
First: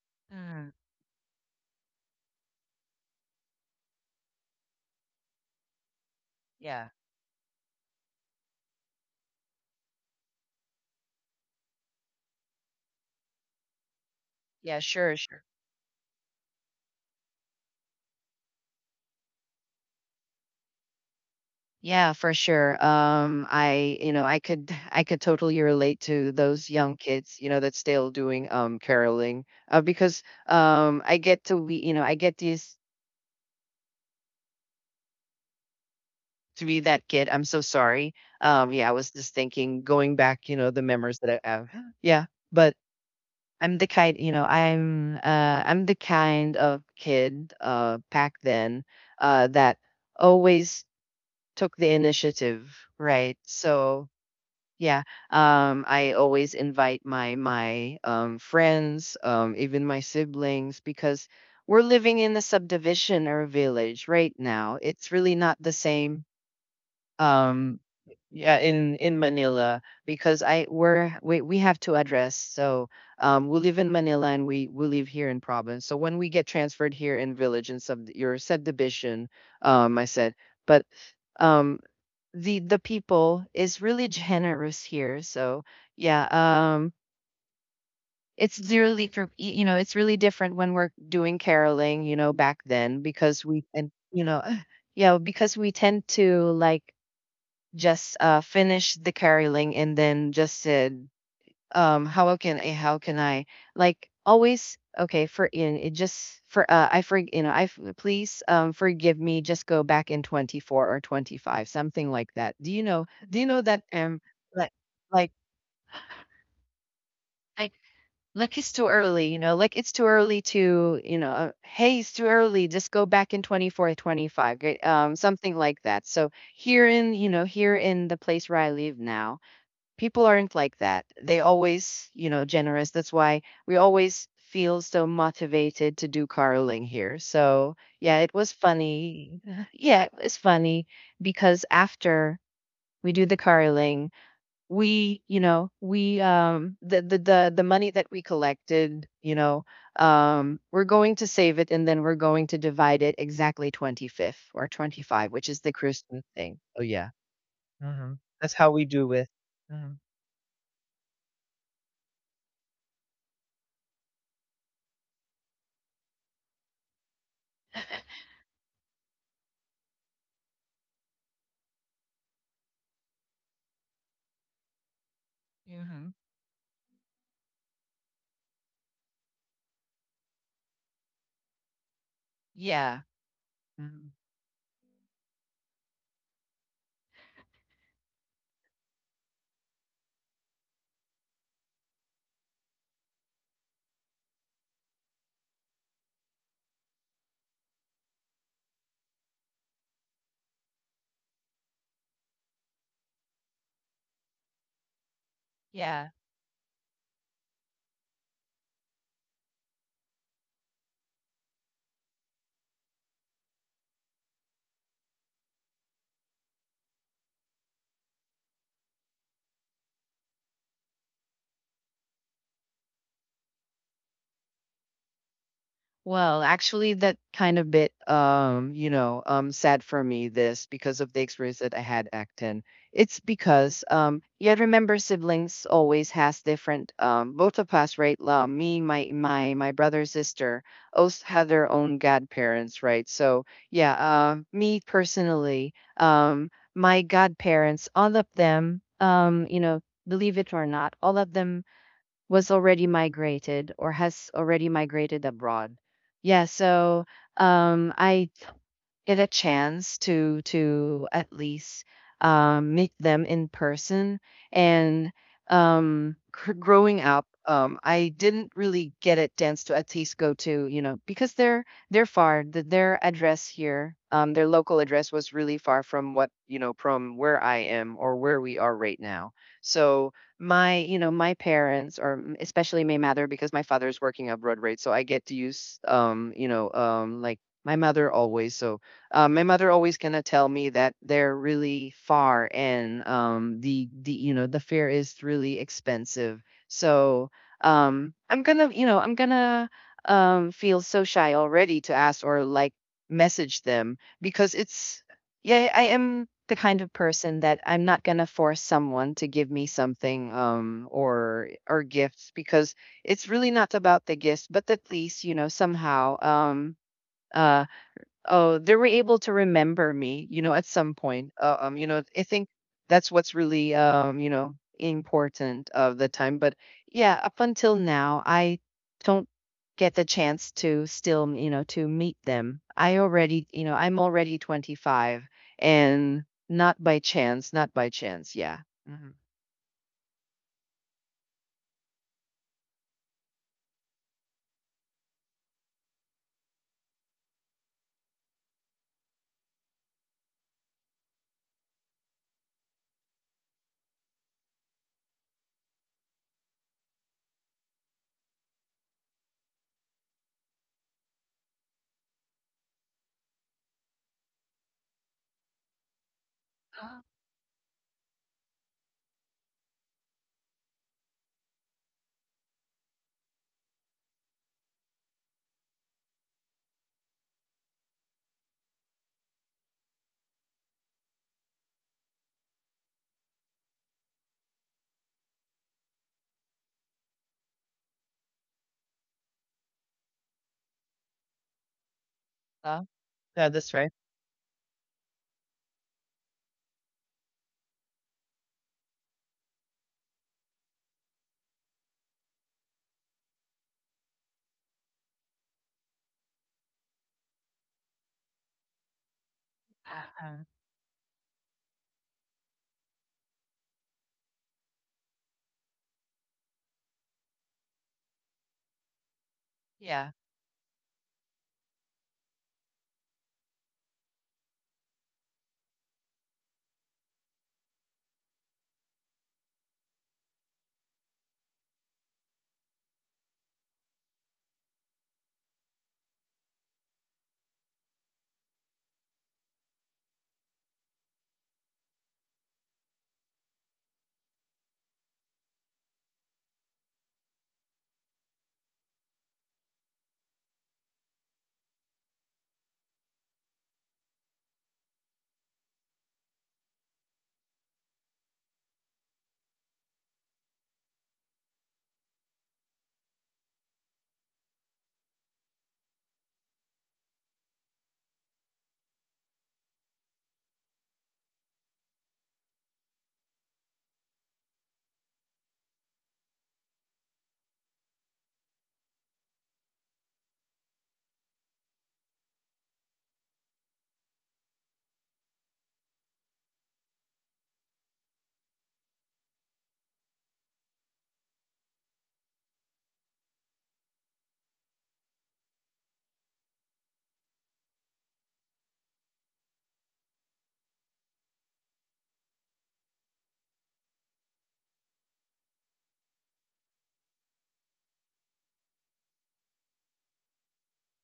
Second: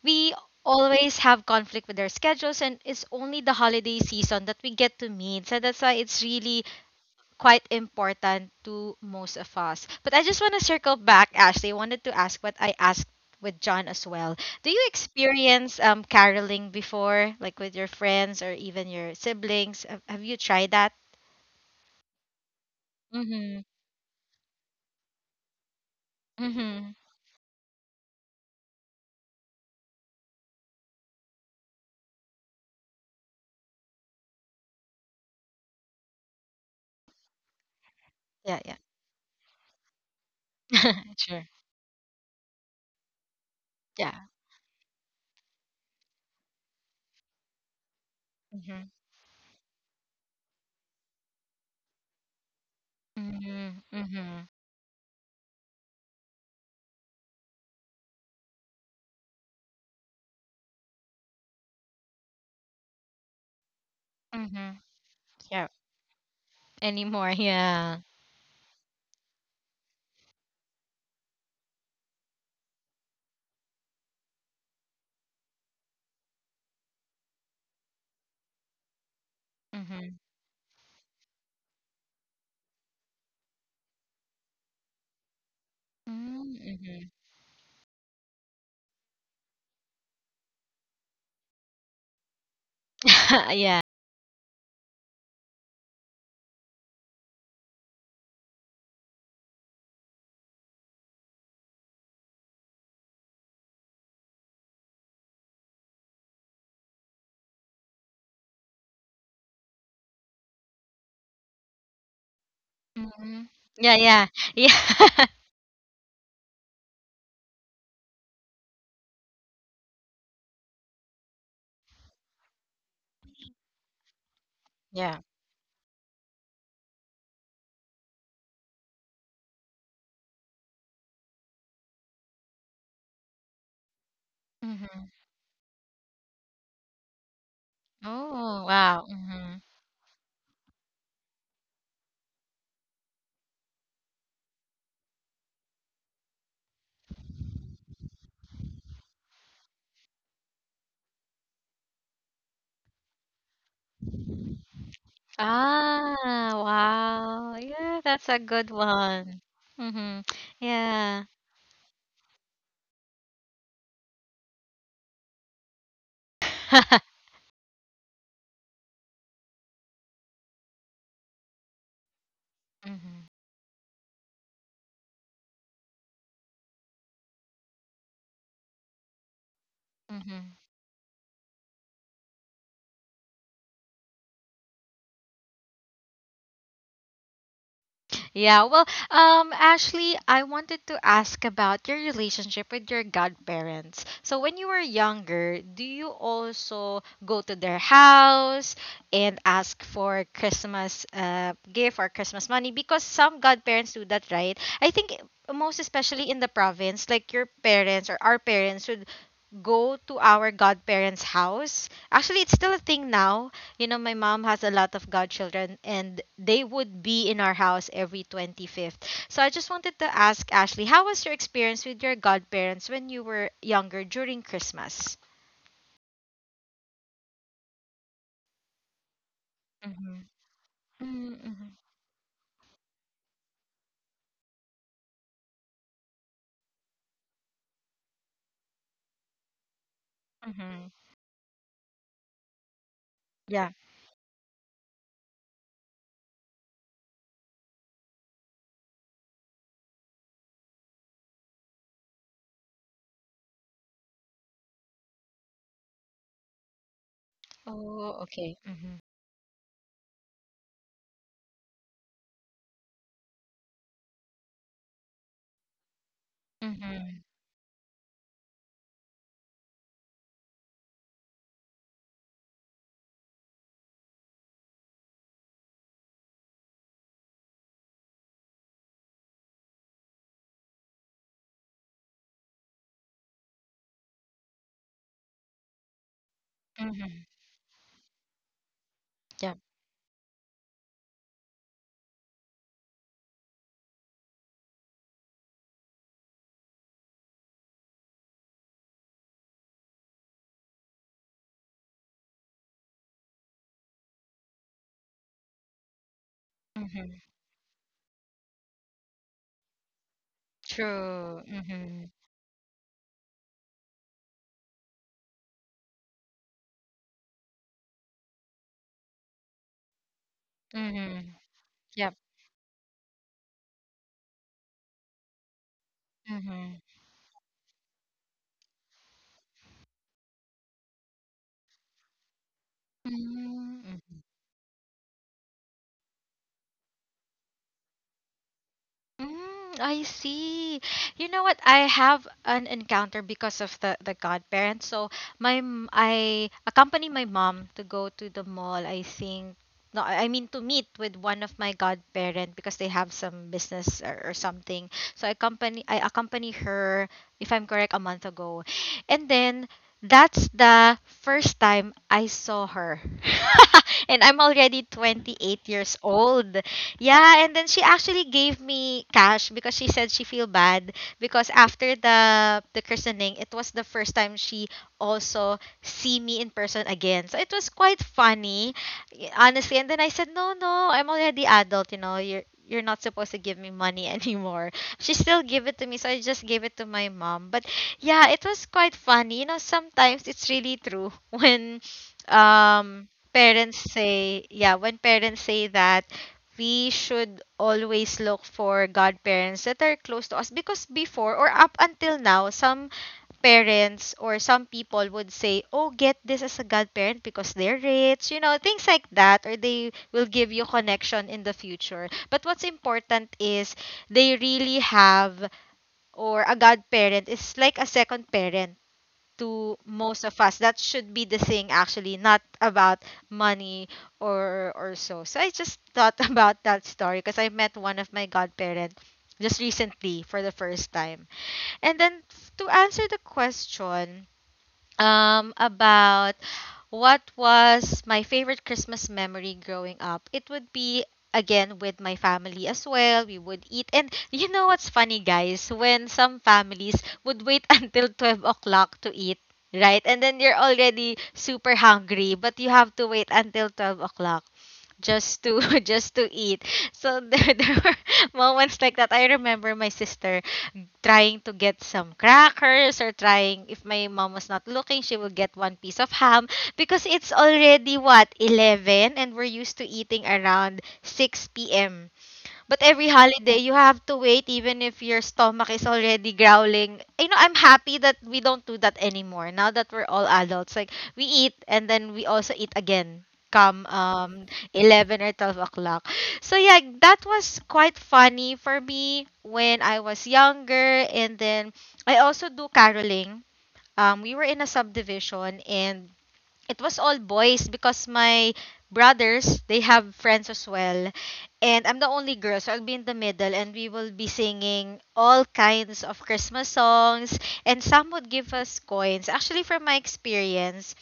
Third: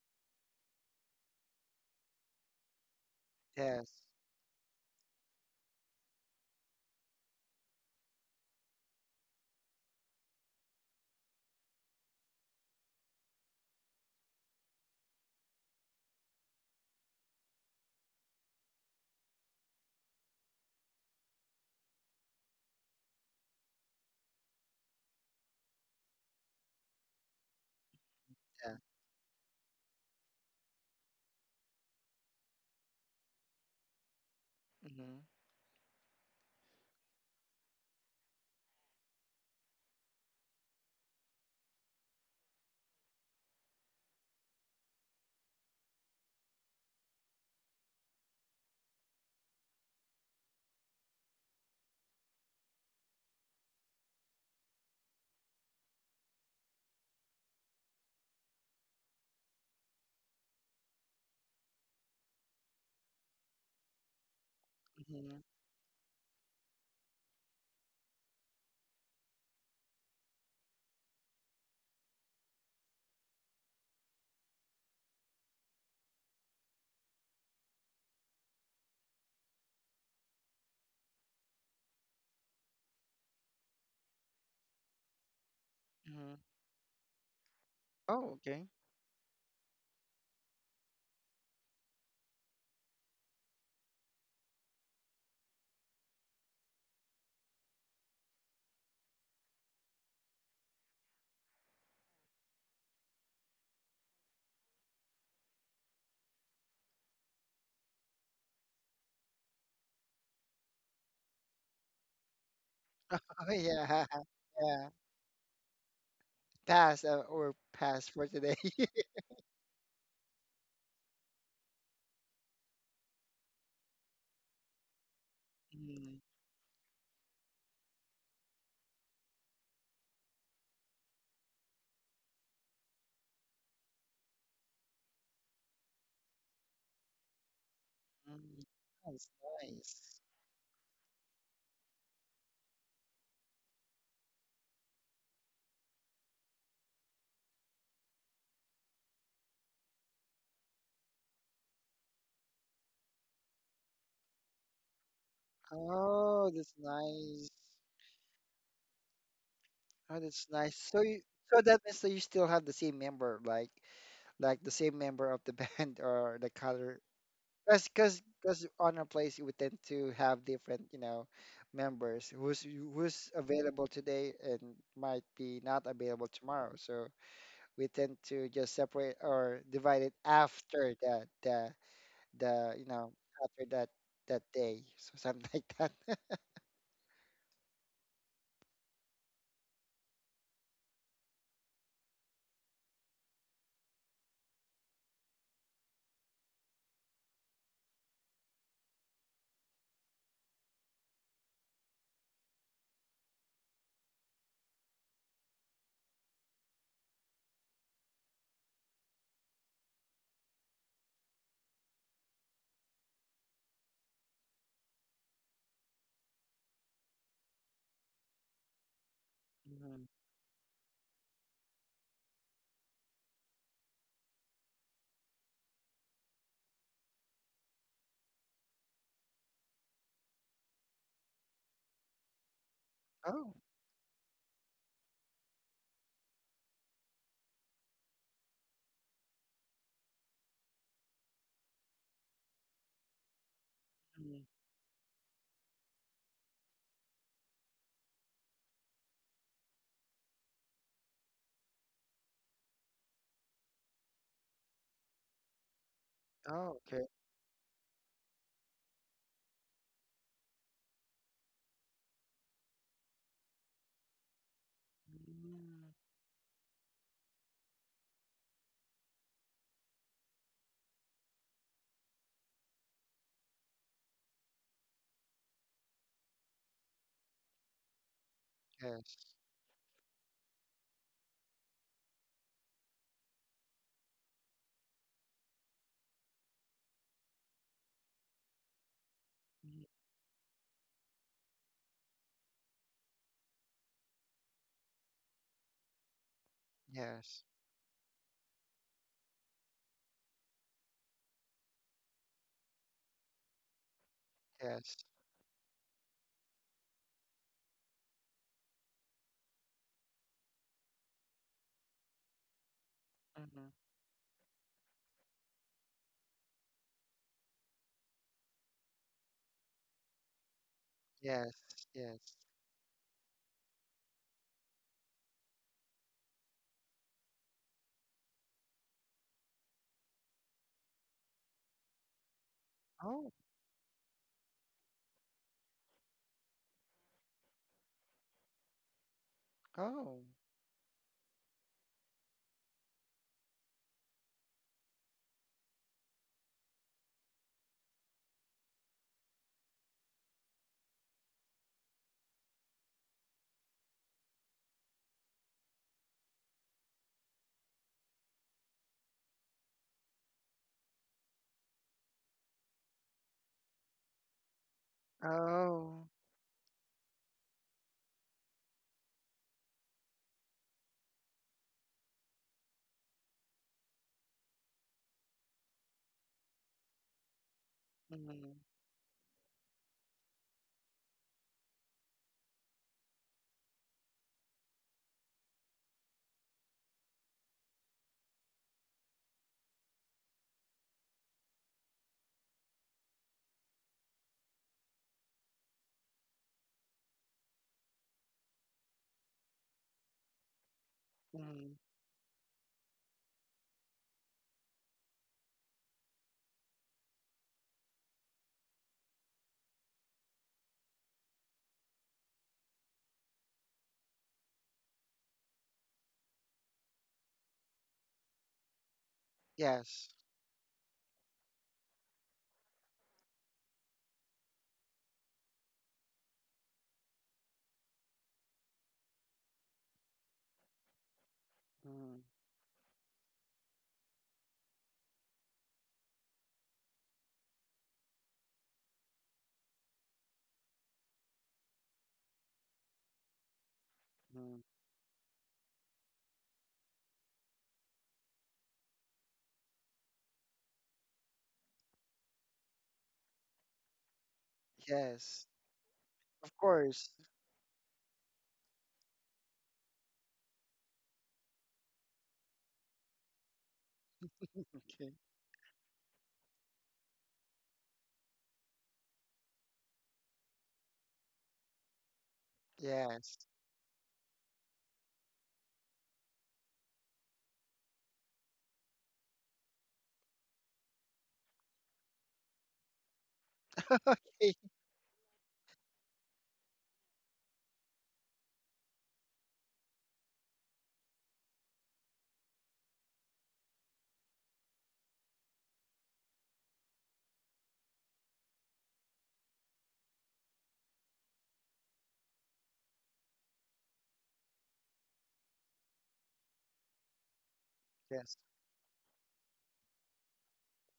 we
Mm,
always have conflict with our schedules, and it's only the
yes.
holiday season that we get to meet. So that's why it's really
yeah,
quite important to most of us. But I just want to circle back, Ashley. I wanted to ask what I asked with John as well. Do
yeah,
you
sure, sure.
experience caroling before, like with your friends or even your siblings? Have you tried that?
Yeah, for sure.
Mm-hmm.
I, you know, I could totally relate to those
Mm-hmm.
young kids, that's still doing
Yeah.
caroling, because I get this
Mhm,
to be that kid. I'm so sorry.
Yeah,
Yeah, I was just thinking, going back, the
yeah.
memories that
Sure.
I have. Yeah, but I'm the kind,
Yeah.
you know, I'm, uh, I'm the kind of kid, back
Mm-hmm.
then, that always took the initiative, right?
Mm-hmm.
So
Mm-hmm.
yeah. I always invite my friends, even my siblings, because we're living in a subdivision or a village right
Mm-hmm.
now. It's really
mhm,
not
Yeah.
the same.
Anymore.
Um,
Yeah.
yeah, in Manila because I we're we have to address. So we live in Manila and we live here in province. So when we get transferred here in village and subdivision, I
Mm-hmm.
said. But um the people is really generous here. So yeah,
mhm.
Mm-hmm.
Oh,
it's
okay.
really for it's really different when we're doing caroling, back then, because we
Yeah.
and yeah, because we tend to like just finish the caroling, and then just how can I like always, okay? for in it just for I for you know I f- please forgive me, just go back in 24 or 25, something like that. Do you know
Mm-hmm.
do you
Oh,
know that
Yeah,
yeah.
yeah.
like
Yeah,
Yeah.
like
pass, or
I
pass for today.
like it's too early. Like it's too early to, hey, it's too early, just go back in 24 25, great,
Yeah.
something like that.
Mm,
So here in, here in the place where I live now, people aren't like that. They always, generous. That's why we always feel so
Mm-hmm.
motivated to do caroling here. So yeah, it was
mm.
Oh, wow.
That's
funny.
Mhm.
Yeah, it
nice.
was funny because after we do the caroling, we, you know, we the money that we collected, we're going to save it and then we're going to divide it exactly 25th or 25, which is the Christmas
Oh,
Ah,
thing.
that's
Oh yeah.
nice.
wow. Yeah,
Mhm.
that's a
That's
good
how we do it.
one.
Mhm.
Oh,
Mhm.
that's nice. So you,
Yeah.
so that means that you still have the same member, like the same member of the band or the color. Because on our place we tend to have different, members who's
Mhm.
who's available today and might be not
Hmm.
available tomorrow. So we tend to just separate or divide it
Mhm.
after the you
Yeah.
know after that
Mhm.
that day, so something like that.
Yeah, well, Ashley, I wanted to ask about your relationship with your godparents. So, when you were younger, do you also go to their house and ask for Christmas gift or Christmas money? Because some godparents do that, right? I think most
Yeah.
especially in the province, like your parents or our parents would go to our godparents' house. Actually, it's still a thing now. You know, my mom has a lot of godchildren and they would be in our house every 25th. So I just wanted
Hmm.
to ask Ashley, how was your experience with your godparents when you were younger during Christmas?
Well, actually, that kind of bit, sad for me.
Mm-hmm.
This because of the experience
Mm-hmm.
that I had acting. It's
Oh,
because, yeah, remember siblings always has different, both of us, right? Me, my, my brother, sister,
Mm-hmm.
also have their own godparents, right? So,
Yeah.
yeah,
hmm,
me personally, my godparents, all of them, believe it or not, all of them was already migrated or has already migrated abroad. Yeah,
oh, okay.
so
Oh,
I
okay. Mm-hmm.
get a chance to at least meet them in person. And
Mm-hmm.
growing
Mm-hmm.
up, I didn't really get a chance to at least go to, because they're far. Their address here, their local address was really far from what, from where I am or where we are right
Yes.
now. So, my my parents especially my mother, because my father is working abroad, right? So I get to use
Mm-hmm.
like my mother always, my
Yeah.
mother
Mhm.
always gonna tell me that they're really far, and the you know the fare is really expensive. So
Yes,
um, I'm gonna I'm gonna feel so shy already to ask or like message them, because
yes,
it's yeah, I am the kind of
Mm-hmm.
person that I'm not gonna force someone to give me something,
True.
or
Mm-hmm.
gifts, because it's really
hmm,
not about the gifts, but at least, you know, somehow, uh, oh, they were able to remember me, you know, at some
Mm-hmm.
point.
yes,
You know,
Yep.
yes.
I think that's what's really, you know, important of the time. But
Mm-hmm.
yeah, up until now, I don't get the chance to still, you know, to meet them. I
Oh,
already, you know, I'm
Mm-hmm.
already 25, and not by chance, not by chance. Yeah. hmm
Mm, I
oh,
see. You know what? I have an encounter because of the godparents. So I accompany my mom to go to the mall. I think no, I mean to meet with one of my godparent because they have some business or something. So I accompany her if I'm correct a month ago, and then that's the first time I saw her, and I'm already 28 years
oh,
old.
Ah.
Yeah, and then she actually gave me cash because she said she feel bad because after the christening, it was the first time she also see me in person again. So it was quite
hmm,
funny, honestly. And then I said, "No, no, I'm already adult, you know. You're not supposed to give me money anymore." She still gave it to me, so I just gave it to my mom. But yeah, it was quite funny. You know, sometimes it's really true when
Uh,
um
yeah, that's
parents
right.
say, yeah, when parents say that we should always look for godparents that are close to us because before or
hmm,
up until now, some parents or some people would say, oh, get this as a godparent because they're rich, you know, things like that, or they will
Uh-huh.
give you connection in the future. But what's important is they really have, or a godparent is like a second parent to
yes.
Yeah.
most of us. That should be the thing actually, not about money or so. So I just thought about that story because I met one of my godparents just recently for the first time. And
Mm-hmm.
then to answer the question, about what was my favorite Christmas memory growing up, it would be again with my family as well. We would eat. And you know what's funny, guys? When some families would wait until 12 o'clock to eat. Right? And then you're already super hungry, but you have to wait until 12 o'clock just
Yes.
to just to
Of
eat.
course.
So there, there were moments like that. I remember my sister trying to get some crackers, or trying, if my mom was not looking,
Okay.
she would get one piece of ham because it's already what, 11, and we're used to eating around 6 p.m. But every
Yes.
holiday, you have to wait even if your stomach is already growling. You know, I'm happy that we don't do that anymore. Now that we're all adults, like we eat and then we also eat again come 11 or 12 o'clock. So yeah, that was quite funny for me when I was younger. And then I also do caroling. We were in a subdivision and it was all boys because my brothers they have friends as well, and I'm the only girl, so I'll be in the middle and we will be singing all kinds of Christmas songs. And some would
Yes.
give us coins, actually. From my experience,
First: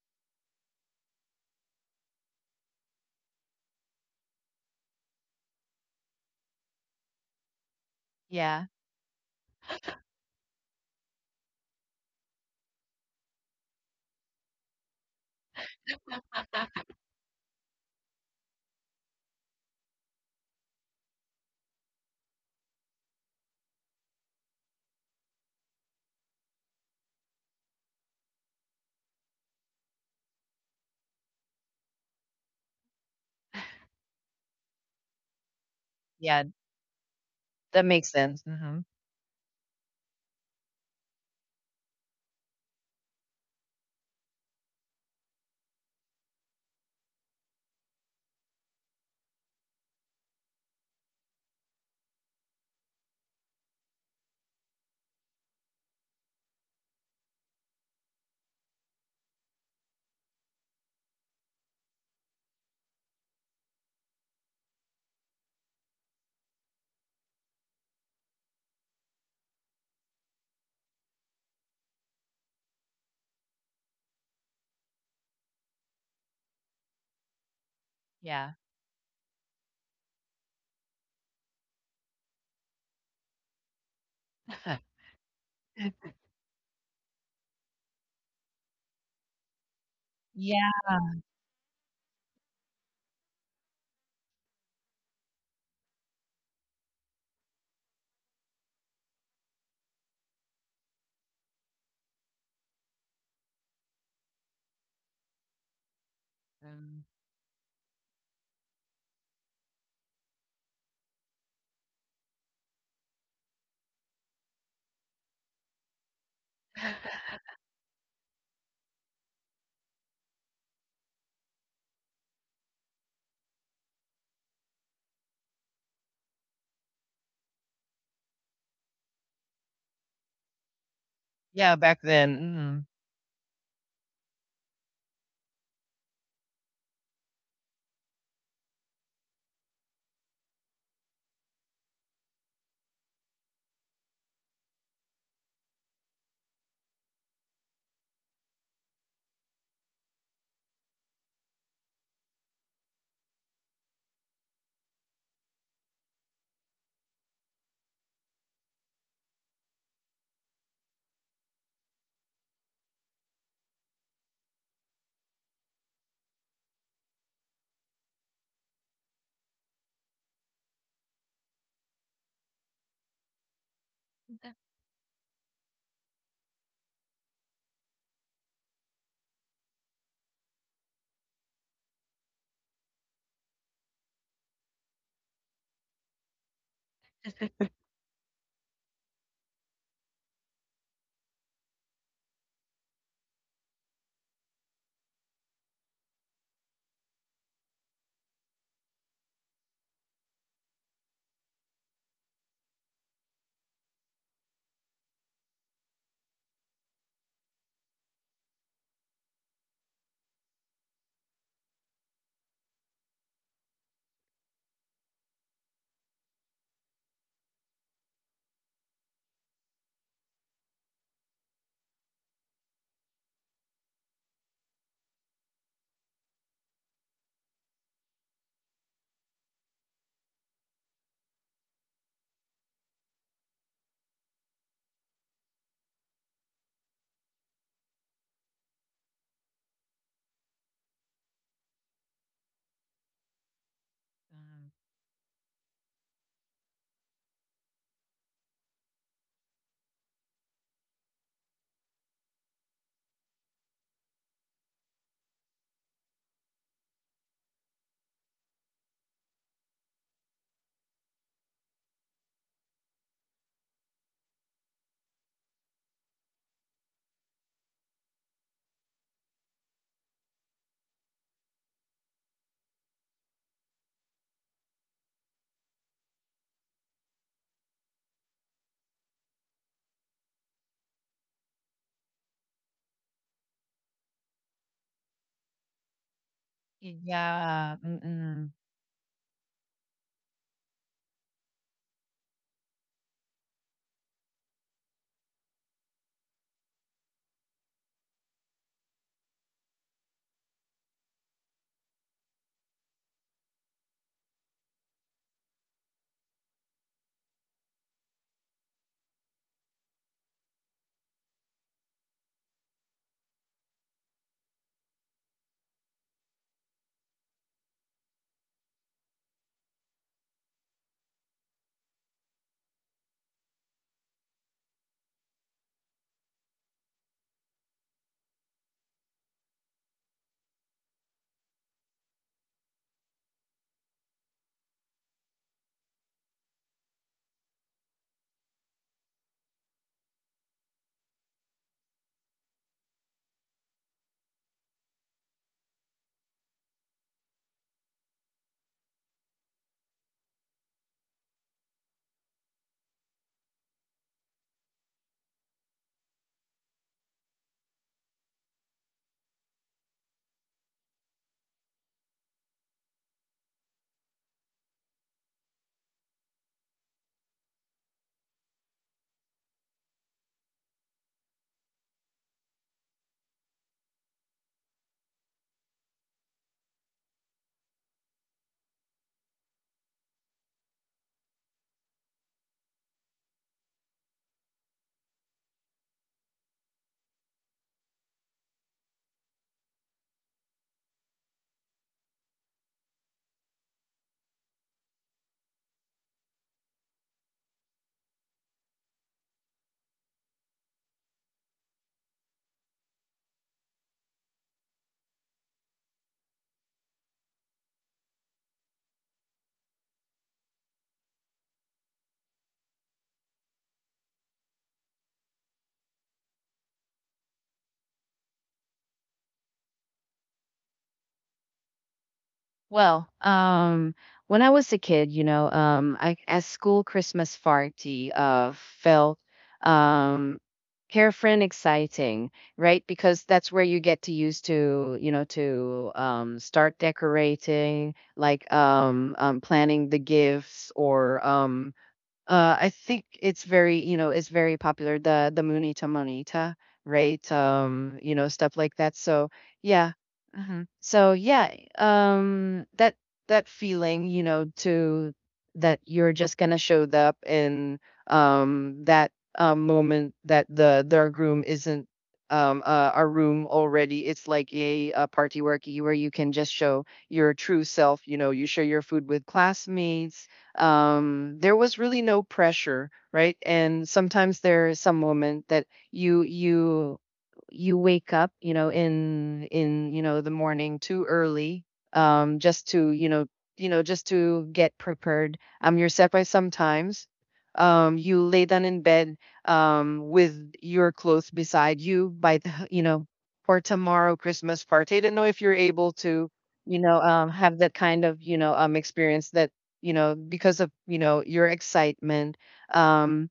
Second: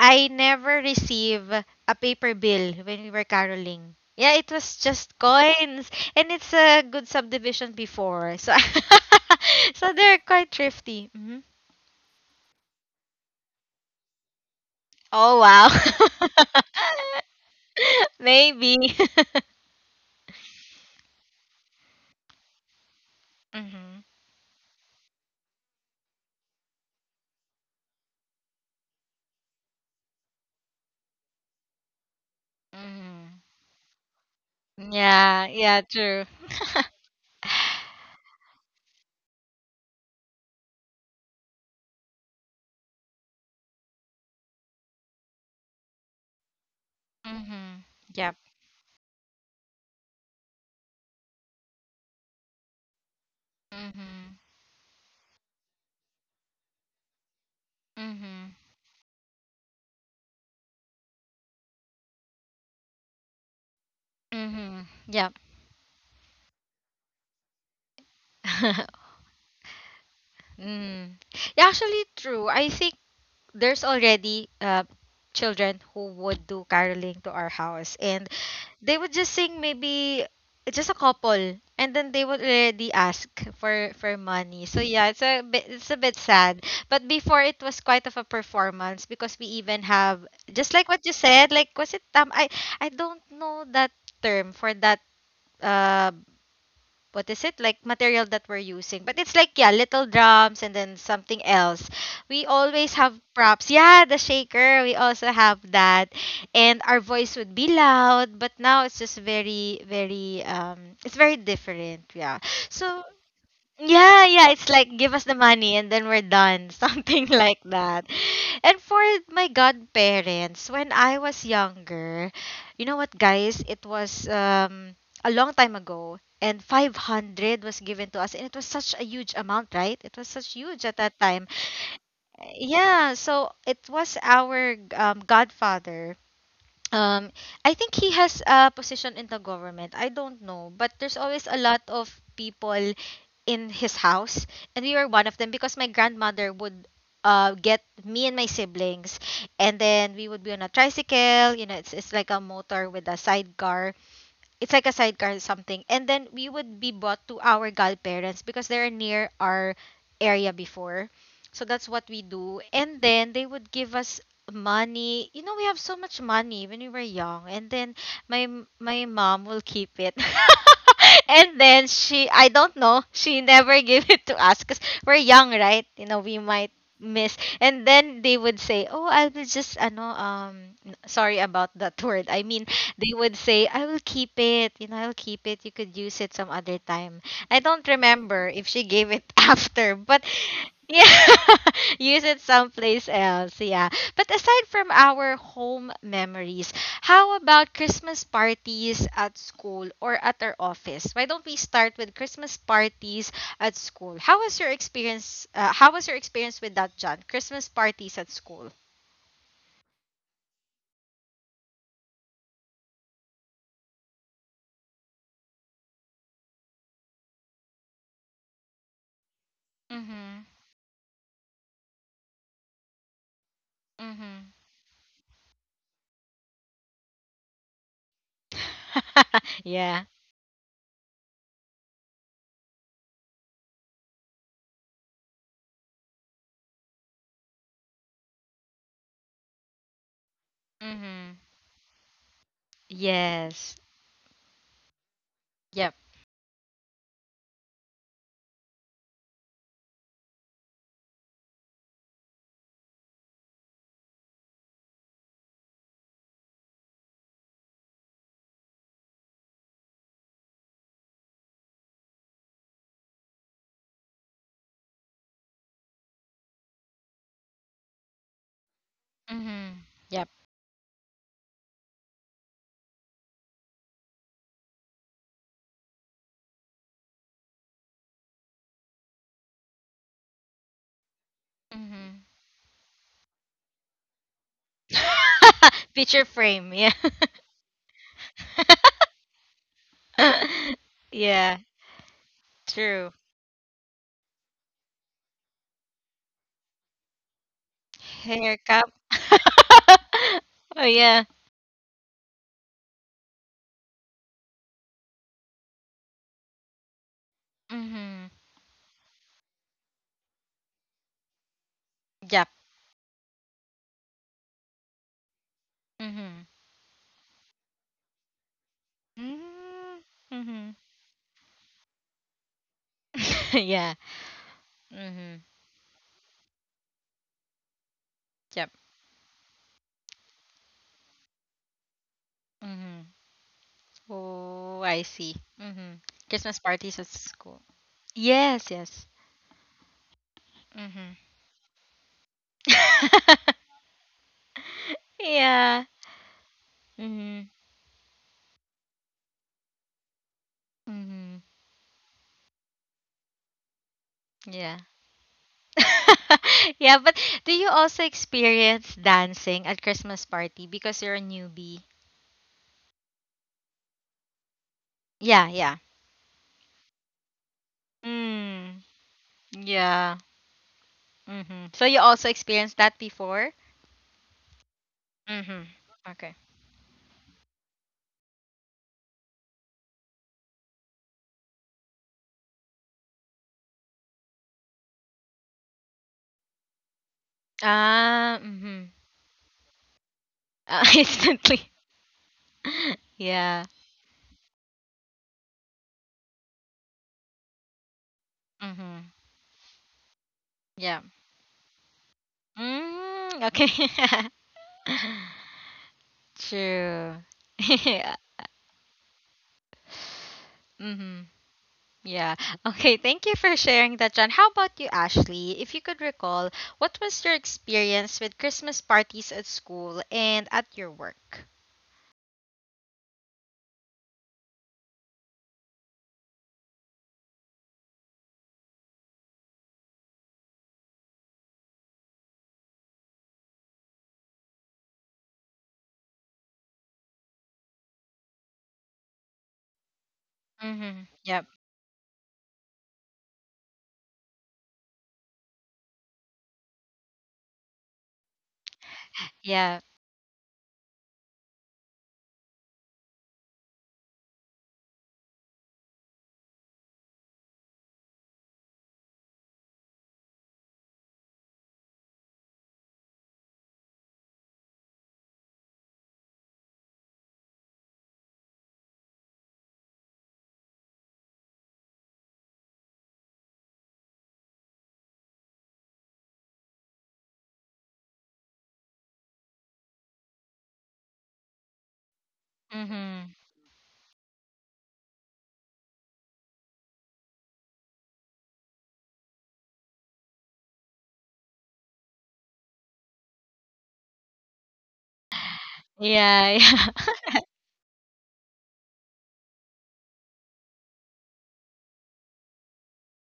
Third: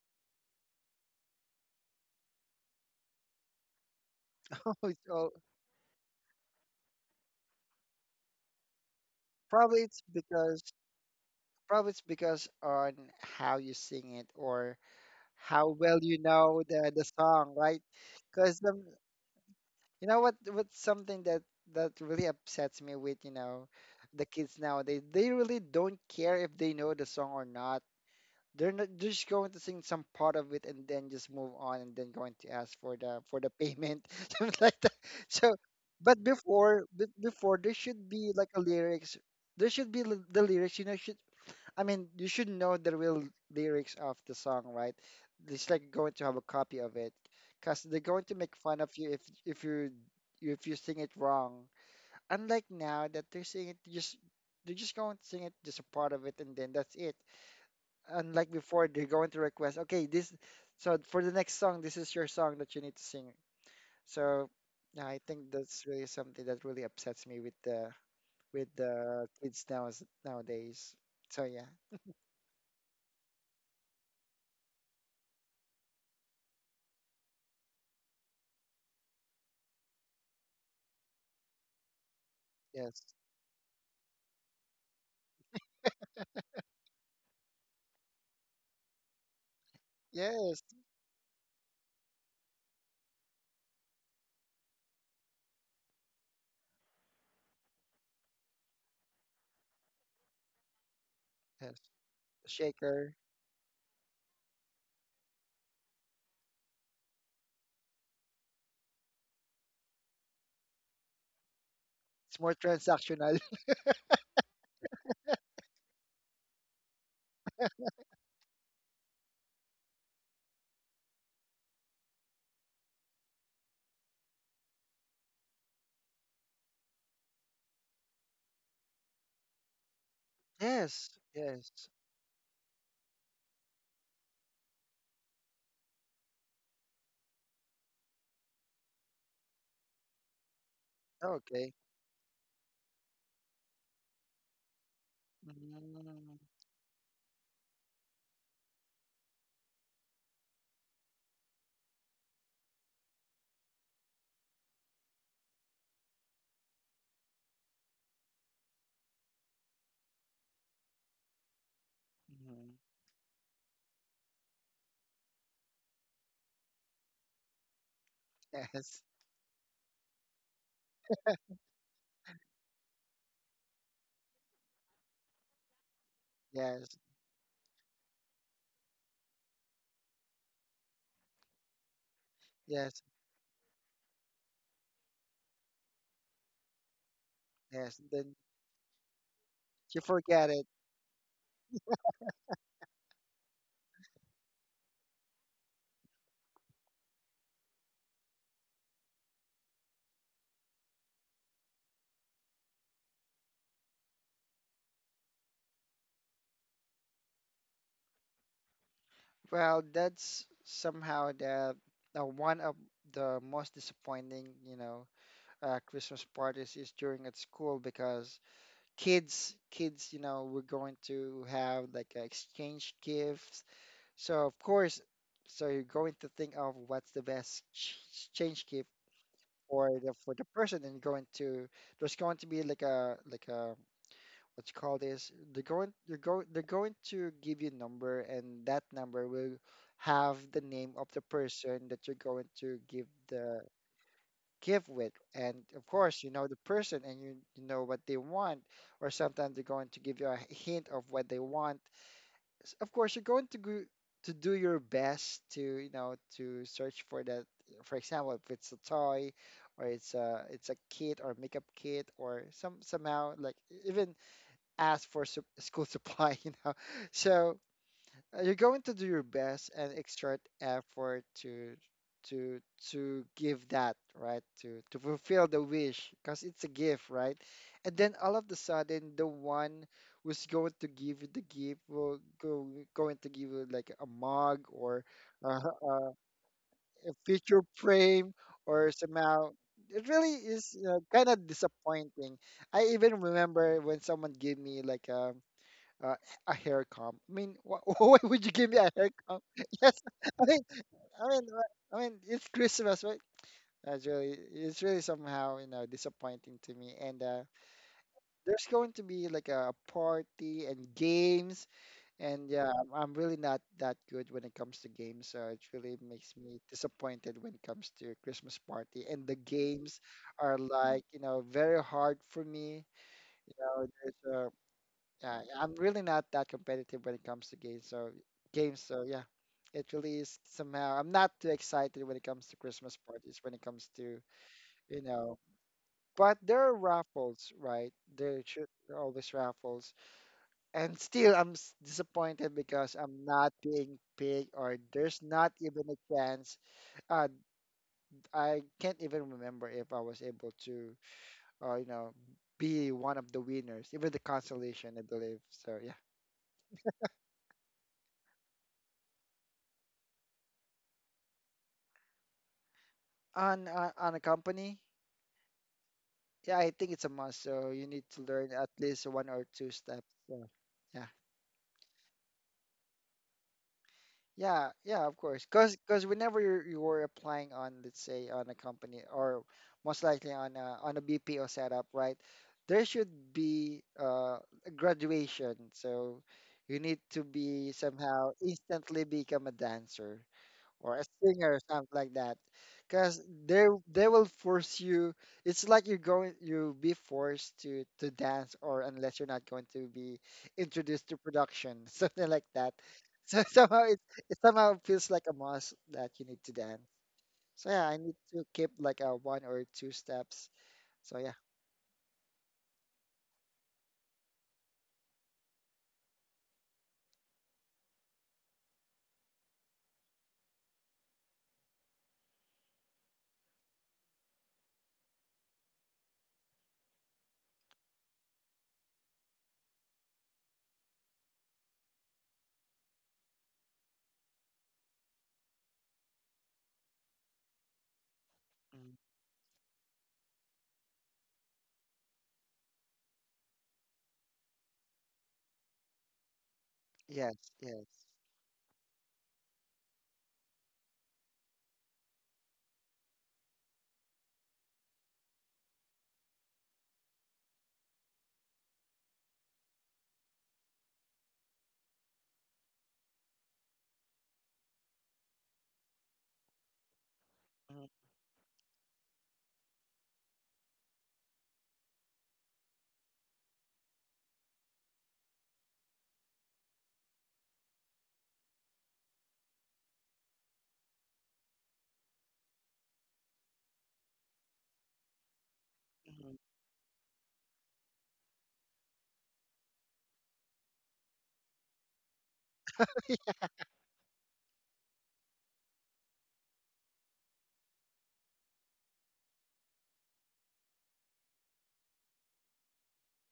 I never receive a paper bill when we were caroling. Yeah, it was
Oh,
just
it's
coins, and it's a good subdivision before, so
Yeah.
probably,
so
it's
they're quite
because
thrifty. Hmm.
probably it's because on how you sing it, or.
Oh, wow.
How well you know the song, right? Because
Maybe.
you know what's something that really upsets me, with
Mhm.
the kids nowadays. They really don't care if they know the song or not. They're not, they're just going to sing some part of it and then just move on, and then going to ask for the for
Mhm.
the payment, something like that.
Yeah,
So,
yeah,
but
true.
Yeah.
before, there
That makes
should be
sense.
like a lyrics. There should be the lyrics. Should I mean, you should know the real lyrics of the song, right? It's like going to have a copy of it, because
Mhm.
they're going to
Yep.
make fun of you if you sing it wrong. Unlike now that they're singing it just,
Mhm.
they're just going to sing it just a part of it, and then that's it. Unlike
Mhm.
before, they're going to request, okay, this, for the next song, this is your song that you need to sing. So
Mhm.
yeah, I
Yep.
think that's really something that really upsets me with the with the kids nowadays.
Mm.
So yeah,
Yeah, actually true. I think there's already children who would do caroling to our house and
Yeah.
they would just sing maybe just a couple and then they would already
yes.
ask for money. So yeah, it's a bit, it's a bit sad. But before it was quite of a performance because we even have,
Yes,
Yeah.
just like what you said, like, was it, um, I don't know that term for that, uh, what is it, like material that we're using, but it's like, yeah, little drums and then something
yes,
else. We always
shaker.
have props, yeah, the shaker, we also have that. And our
Um,
voice would be loud, but now it's just very very um, it's very different. Yeah,
It's more
so
transactional.
yeah, yeah, it's like give us the money and then we're done, something like that. And for my godparents, when I was younger, guys, it was a long time ago and 500 was given to us and it was such a huge amount, right? It was such huge at that
Yes,
time.
yeah,
yes.
back then. Mhm.
Yeah, so it was our godfather. um I think he has a position in the government. I don't know, but there's always a
Okay.
lot of people in his house and we were one of them because my
Mm-hmm.
grandmother would get me and my siblings, and then we would be on a tricycle. It's like a motor with a sidecar, it's like a sidecar or something. And then we would be brought to our godparents because they're near our area before. So that's what we do. And then they would give us money. You know, we have so much money when we were young. And then my my
Yes,
mom will keep it. And then she, I don't know, she never gave it to us, cuz we're young, right? You know, we might
yes,
miss, and then they would say, oh, I will just ano, sorry about that word, I mean,
yes,
they would say, I will keep it. You know, I'll keep it. You could use it some other time. I don't
yes. Then
remember if she gave it after,
you
but
forget it.
yeah, use it someplace else. Yeah. But aside from our home memories, how about Christmas parties at school or at our office? Why don't we start with Christmas parties at school? How was your experience? How was your experience with that, John? Christmas parties at school.
Well, that's somehow the one of the most disappointing, Christmas parties is during at school, because
Mm-hmm.
we're going to have like, exchange gifts. So
Mm-hmm.
of course, so you're going to think of what's the best exchange gift for
Yeah.
the person, and you're going to, there's going to be like a what you call this, they're going they're going to give you a number, and that number will have the name of the
Mm-hmm.
person that you're going to give the
Yes.
Um,
give with. And of
Yep.
course you know the person and you know what they want, or sometimes they're going to give you a hint of what they want. Of course you're going to go to do your best to, you know, to search for that. For example, if it's a toy, or it's a kit, or makeup kit, or some somehow like even ask for school supply, you know. So you're going to do your best
Mm-hmm.
and
Yep.
exert effort to to to give that, right? To fulfill the wish, because it's a gift, right? And then all of the sudden, the one who's going to give you the gift will
Mm-hmm.
go, going to give you like a mug or a, a,
Picture frame. Yeah.
a picture
Yeah.
frame
Mm-mm.
or somehow. It really is kind of
Yeah.
disappointing. I
True.
even remember when someone gave me like uh, a hair comb. I mean, why would you
Hair
give me a
cup.
hair comb? Yes, I mean,
Oh yeah.
I mean, it's Christmas, right? That's really, it's really somehow, you know, disappointing to me. And
Mm-hmm.
there's going to be like a party and games,
Yep.
and yeah, I'm really not that good when it comes to games, so it really makes
Mm-hmm.
me disappointed when it comes to Christmas party. And the games are
Mm-hmm.
like, you know, very hard for me. You know,
Yeah.
there's,
Mm-hmm.
yeah, I'm really not that competitive when it comes to games. So
Yep.
so yeah, it really is somehow. I'm not too excited when it comes to Christmas
Mm-hmm.
parties. When it comes to,
Oh, I
you
see.
know,
Mm-hmm.
but
Christmas
there are
parties at
raffles,
school.
right?
Yes.
There are
Yes.
always raffles, and
Mm-hmm.
still I'm disappointed because I'm not being big, or there's not
Yeah.
even a chance. Uh,
Mm-hmm.
I can't even remember if I was able to,
Mm-hmm.
you know, be one of the winners, even the
Yeah.
consolation, I believe. So yeah.
Yeah, but do you also experience dancing at Christmas party because you're a newbie?
On a company,
Yeah, yeah.
yeah, I think it's a must. So you need to learn at
Mm,
least one or two steps.
yeah.
So yeah,
Mm-hmm. So you also experienced that before?
yeah, of course.
Mm-hmm.
Because
Okay.
whenever you were applying on, let's say, on a company, or most likely on on a BPO setup, right? There should be a graduation. So you need to be somehow
Ah, mm-hmm.
instantly become a dancer, or a singer, or
Instantly.
something like that, because
Yeah.
they will force you. It's like you're going, you'll be forced to dance, or
Mm-hmm.
unless you're not going to be
Yeah.
introduced to production something like that.
Mm,
So
okay.
somehow it, it somehow feels like a must that you need to dance.
True.
So yeah, I
Yeah.
need to keep like a one or two steps.
Mm-hmm.
So yeah.
Yeah. Okay. Thank you for sharing that, John. How about you, Ashley? If you could recall, what was your experience with Christmas parties at school and at your work?
Well, when I was a kid, you know, I at school Christmas party felt um carefree and exciting, right? Because that's where you get to use to, you know, to start decorating, like,
Mm.
planning the gifts
Mm-hmm.
or
Yep.
uh, I think it's very, you know, it's very popular, the Munita Monita, right?
Yes, yes.
You know, stuff like that. So
Yeah.
yeah. So yeah, that that feeling, you know, to that you're just gonna show up in that moment, that the groom isn't, a room already. It's like a party where you can just show your true
Mhm,
self. You know, you share your food with classmates, there was really no pressure, right? And sometimes there is some moment that you you you wake up, you know, in you know, the morning too early, just to, you know,
Mm-hmm.
you know, just to get prepared. You're set by
mhm,
sometimes, you lay down in bed, with your clothes beside you, by the, you know, for tomorrow Christmas party. I don't know if you're able to,
Yeah. Yeah.
you know, have that kind of, you know, experience that, you know, because of, you know, your excitement. um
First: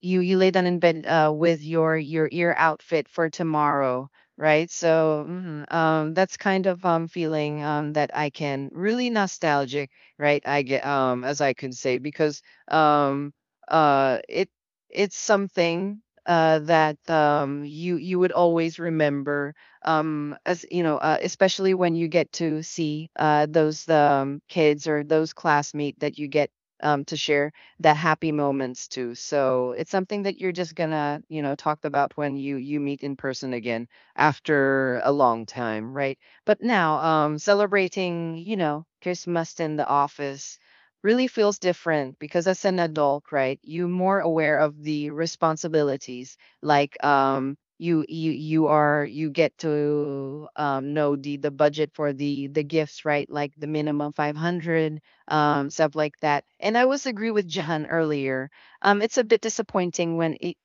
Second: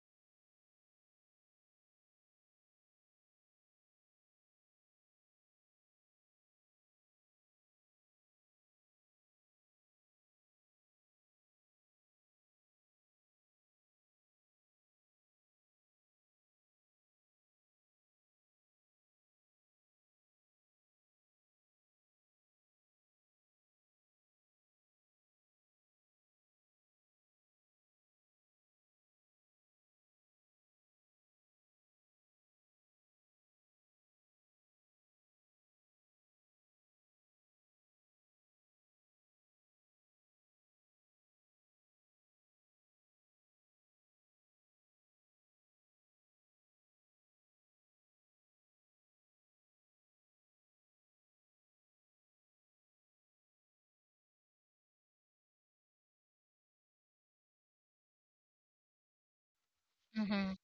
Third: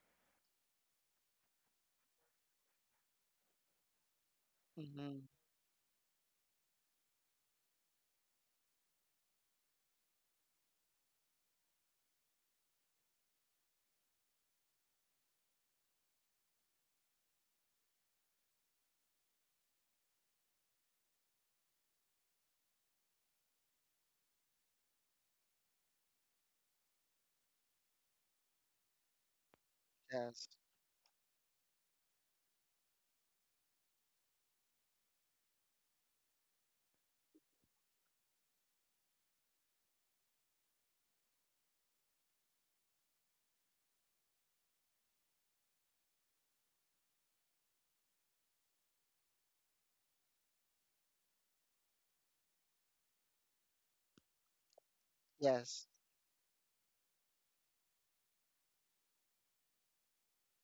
you lay down in bed with your ear outfit for tomorrow, right? So,
mhm.
mhm, that's kind of, feeling, that I can really nostalgic, right? I get, as I could say, because, um it it's something that, you you would always remember, as you know, especially when you get to see those kids or those classmate that you get to share the happy moments too. So it's something that
Yes,
you're just gonna, you know, talk about when you meet in person again after a long time, right? But now, celebrating, you know, Christmas in the office really feels different, because as an adult, right, you're more aware of the responsibilities. Like, you are you get to know the budget for the gifts, right? Like the minimum 500,
yes.
stuff like that. And I was agree with Jahan earlier. It's a bit disappointing when
Mm-hmm.
it,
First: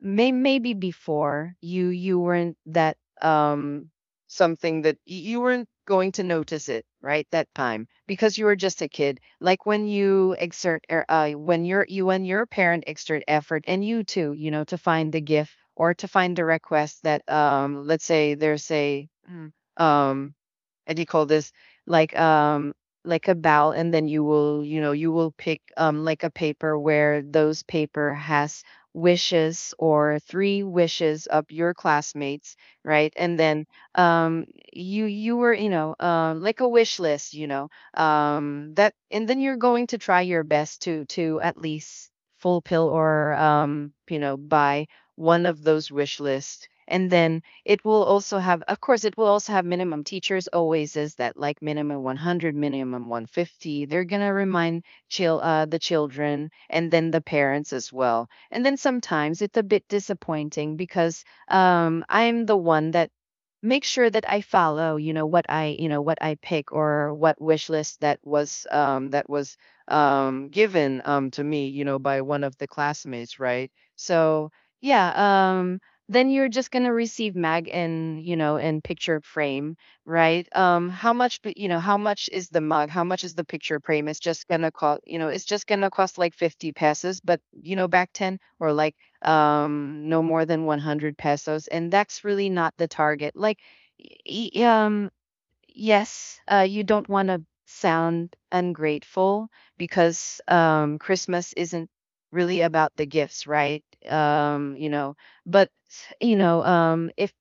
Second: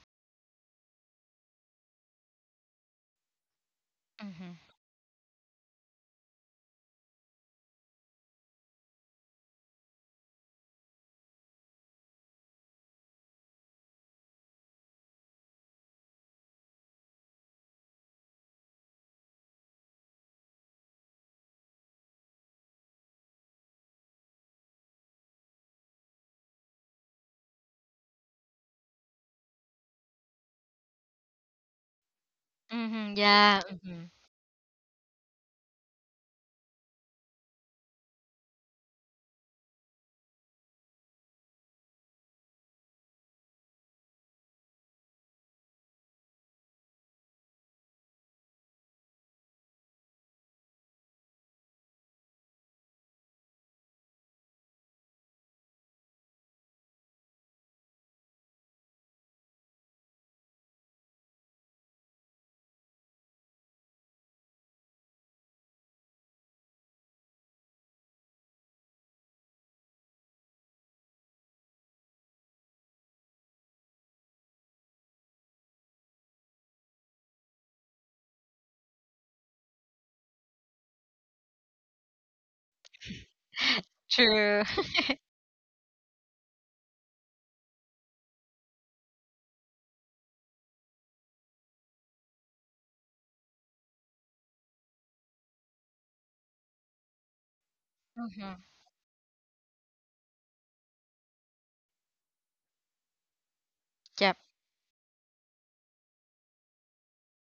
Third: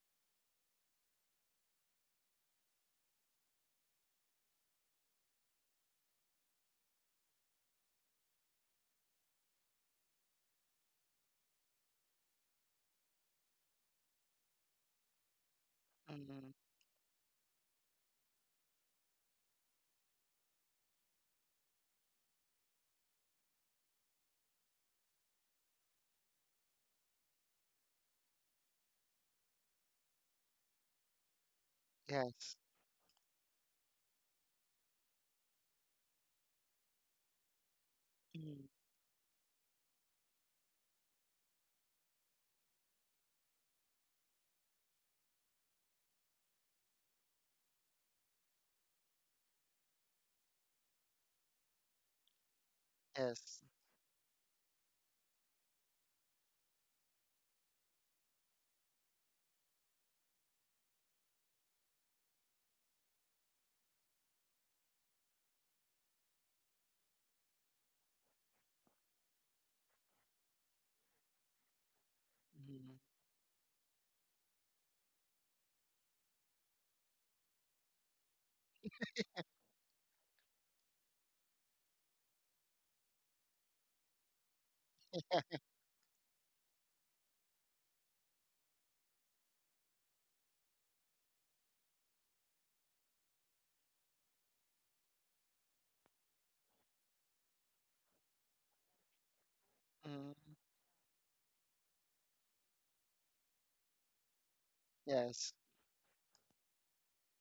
may maybe before you you weren't that,
Mm-hmm.
something that you weren't going to notice it, right, that time, because you were just a kid. Like when you exert when your you when your parent exert effort and you too, you know, to find the gift or to find the
Mhm,
request. That Let's say there's a um and you call this, like, like a bowel, and then you will, you know, you will pick, like a paper, where those paper has wishes or three wishes of your classmates,
yes.
Mm-hmm.
right? And
Yeah.
then,
Mm-hmm.
um you were, you know, like a wish list, you know,
Mhm,
that. And then you're going to try your best to at least fulfill or, you know, buy one of those wish lists. And then it will also have, of course, it will also have minimum. Teachers always is that like minimum 100, minimum
yes.
150. They're going to remind the children and then the parents as well. And then sometimes it's a bit disappointing, because I'm the one that make sure that I follow, you know, what I, you know, what I pick, or what wish list that was, that was, given to me, you know, by one of the
Mhm,
classmates, right? So yeah, then you're just going to receive mag, in, you know, in picture frame, right? How much, but you know how much is the mug, how much is the picture frame? It's just going
True.
to cost, you know, it's just going to cost like 50 pesos. But you know, back 10, or like, no more than 100 pesos, and that's really not the target. Like, y- y- um yes, you don't want to sound
Mm-hmm.
ungrateful,
mhm,
because, Christmas isn't really about the gifts, right?
Yep.
You know,
yes.
but, you know,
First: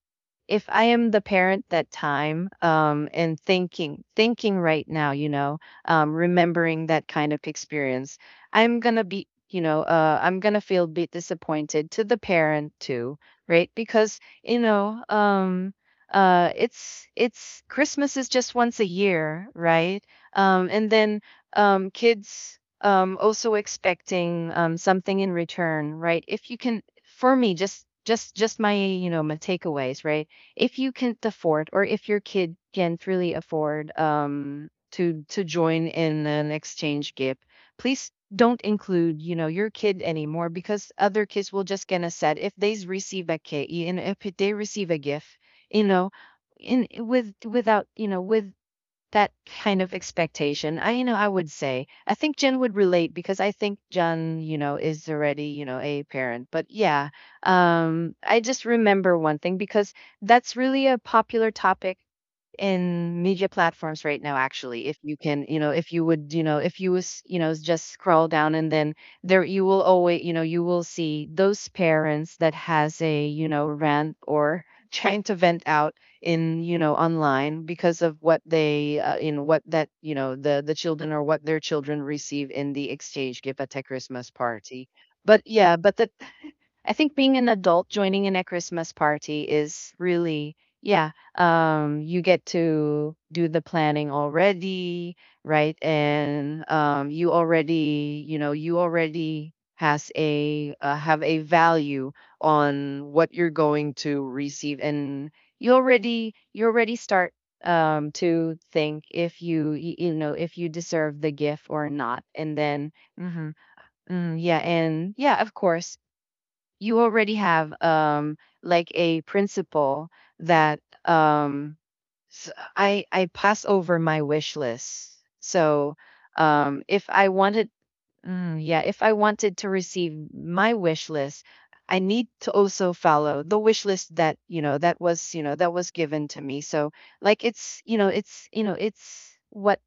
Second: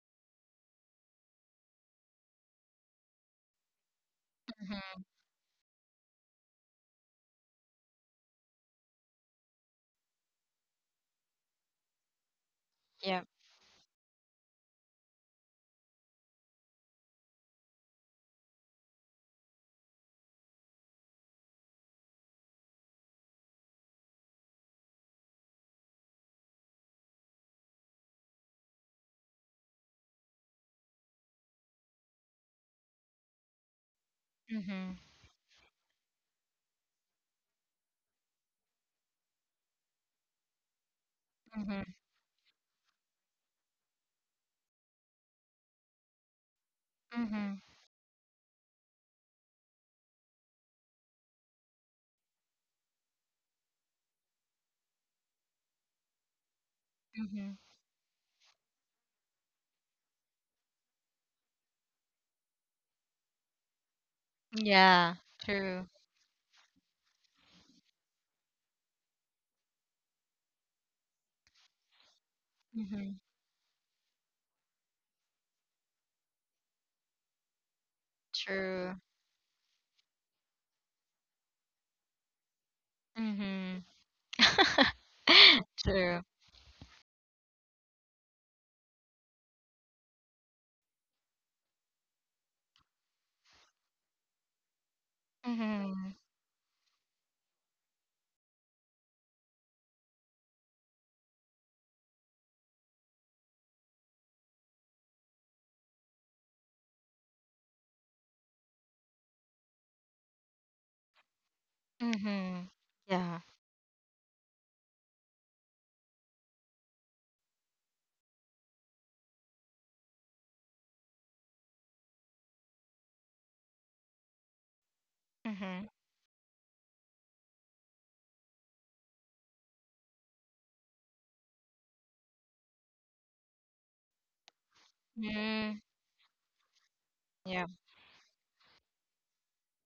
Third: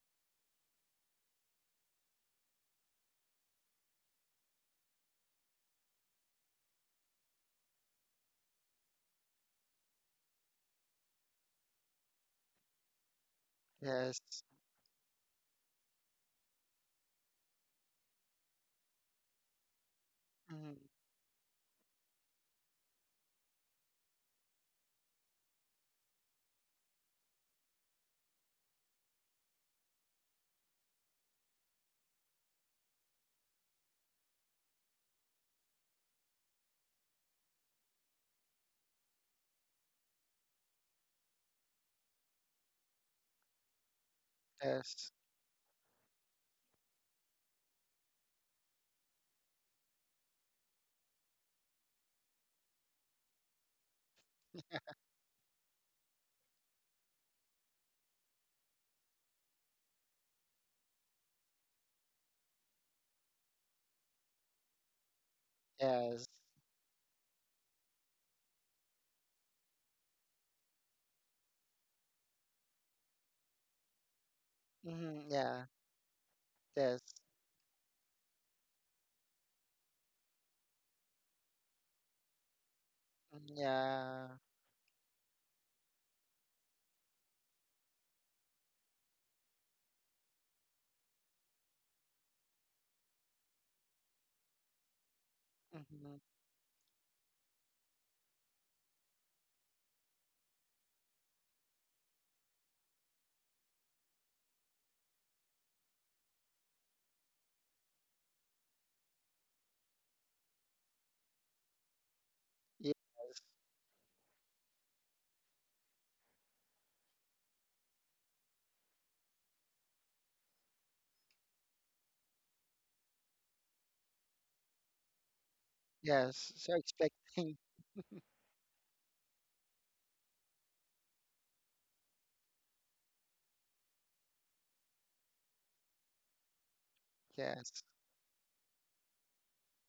if I am the parent that time, and thinking, thinking right
Mm-hmm.
now, you know, remembering that kind of experience, I'm gonna be, you know, I'm gonna feel a bit disappointed to the parent too,
Yep.
right? Because,
Yes.
you know, it's Christmas is just once a year, right?
Mm-hmm.
And then, kids, also expecting, something in return, right? If you can, for me, just my, you know, my takeaways, right? If you can't afford, or if your kid can't really afford,
Mm-hmm.
to join in an exchange gift, please don't include, you know, your kid anymore, because other kids will
Mm-hmm.
just gonna said, if they receive a kid, and if they receive a
Yes.
gift, you know, in with,
Mm-hmm.
without, you know, with that kind of expectation, I, you know, I would say, I think Jen would relate, because I think Jen, you know, is already, you know, a parent. But yeah,
Mm-hmm.
I just remember one thing, because that's really a popular topic in media platforms right now. Actually, if
Yeah.
you can, you know,
True.
if you
Yes.
would, you know, if you was, you know, just scroll down, and then there you will always, you know, you will see those parents that has
Mm-hmm.
a, you know, rant, or trying
Mm-hmm.
to
Yeah.
vent out in, you know,
Yes.
online, because of what
True.
they, in what that, you know, the children, or what their children receive in the exchange
Mm,
gift at a
Mm-hmm.
yeah.
Christmas party. But yeah, but that,
True.
I think being an adult joining in a Christmas party is really, yeah, you get to do the planning already, right?
Mm-hmm.
Mm-hmm.
And you already, you know, you already has a, have a value on what you're going to receive. And you already start to think if you know if you deserve the gift or not. And
Mm-hmm.
then,
Yes.
Yeah.
mhm, mm, yeah, and yeah, of course, you already have, like a principle that, I pass over my wish list.
Mm-hmm.
So,
Yes. So
if I
expecting.
wanted, mm, yeah, if I wanted to receive my wish list, I need to also follow the wish list that, you know, that was, you know, that
Mm-hmm.
was given to me. So, like,
Yeah.
Yes.
it's, you know, it's, you know, it's what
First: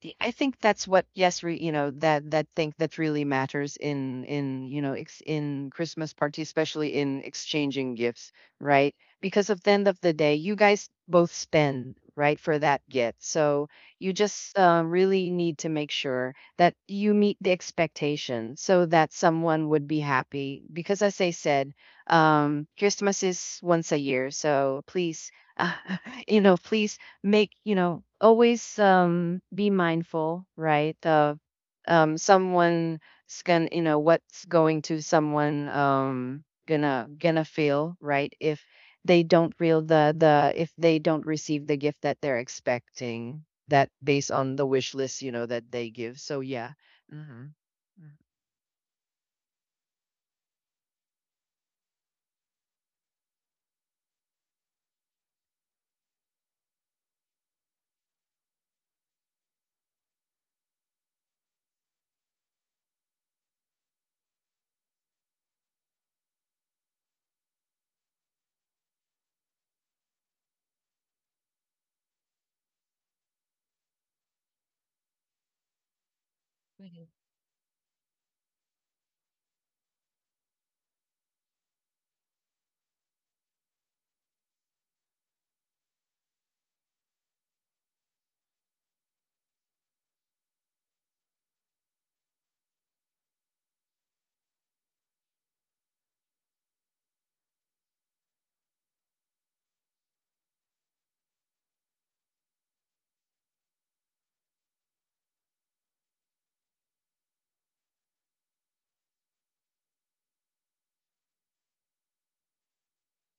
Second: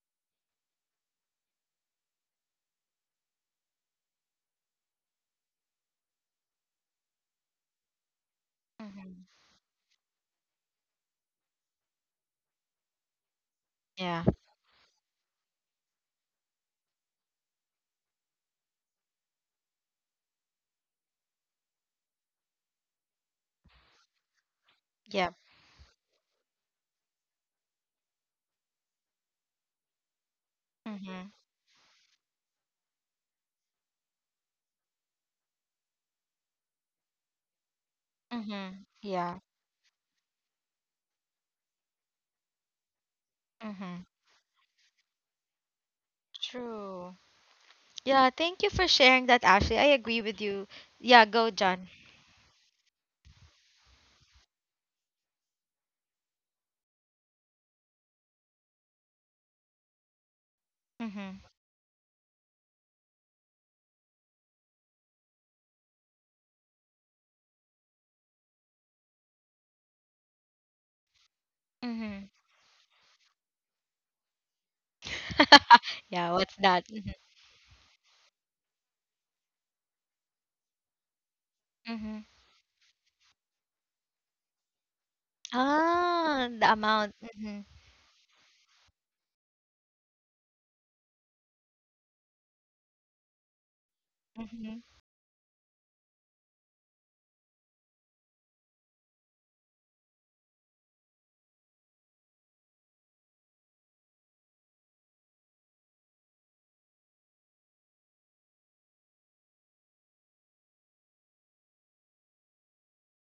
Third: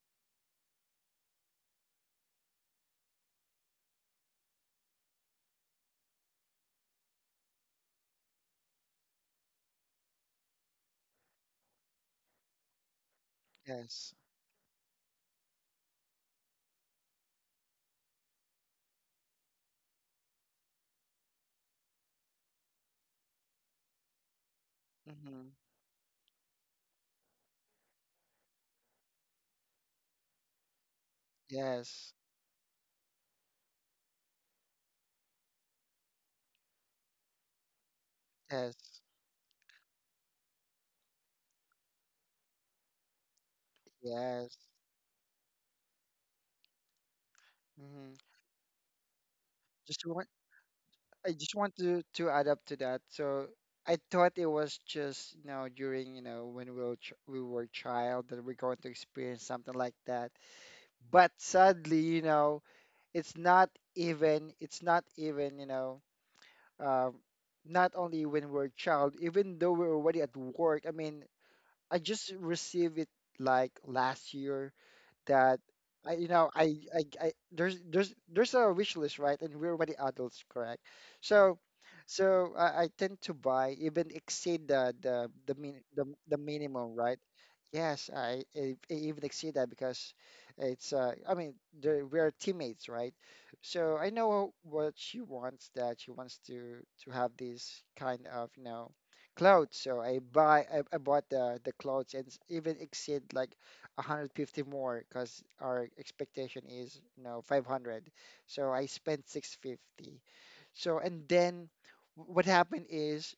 I think that's what, yes, re you know, that that thing that really matters in, you know, ex in Christmas party, especially in exchanging gifts, right?
Mm-hmm.
Because of the end of the day, you guys both spend, right, for that gift. So you
Yes.
Yeah.
just, really need to make sure that you meet the expectation, so that someone would be happy. Because as I said, Christmas is once a year, so please,
Yeah.
Mm-hmm.
you know, please make, you know, always, be mindful, right,
Mm-hmm.
of
Yes.
someone's gonna, you know, what's going to someone gonna gonna feel, right, if
Mm-hmm.
Yes.
they
Yeah.
don't feel the, if they don't receive the gift that they're expecting, that
Mm-hmm.
based on
Yes.
the wish list, you know, that they give. So yeah.
True.
Hmm.
Mm-hmm.
Yeah. Thank you for sharing that, Ashley. I
Just
agree
want.
with you. Yeah.
I
Go,
just want
John.
to add up to that. So I thought it was just, you know, during, you know, when we were ch we were child that we're going to experience something like that. But
Mm-hmm.
sadly, you know, it's not even, you know, um, not only when we're a child, even though we're already at work. I mean, I
Mm-hmm.
just received it like last year, that I you
Yeah.
know
What's
I,
that?
I
Mhm.
I there's there's a wish list, right, and we're already adults, correct? So
Mm-hmm.
I tend to buy, even exceed the the
Ah, the
minimum, right?
amount. Mm-hmm.
Yes, I even exceed that because it's, I mean, we're teammates, right? So I know
Mm-hmm.
what she wants, that she wants to have this kind of, you know, clothes. So I bought the clothes, and even exceed like 150 more because our expectation is, you know, 500. So I spent 650. So, and then what happened is,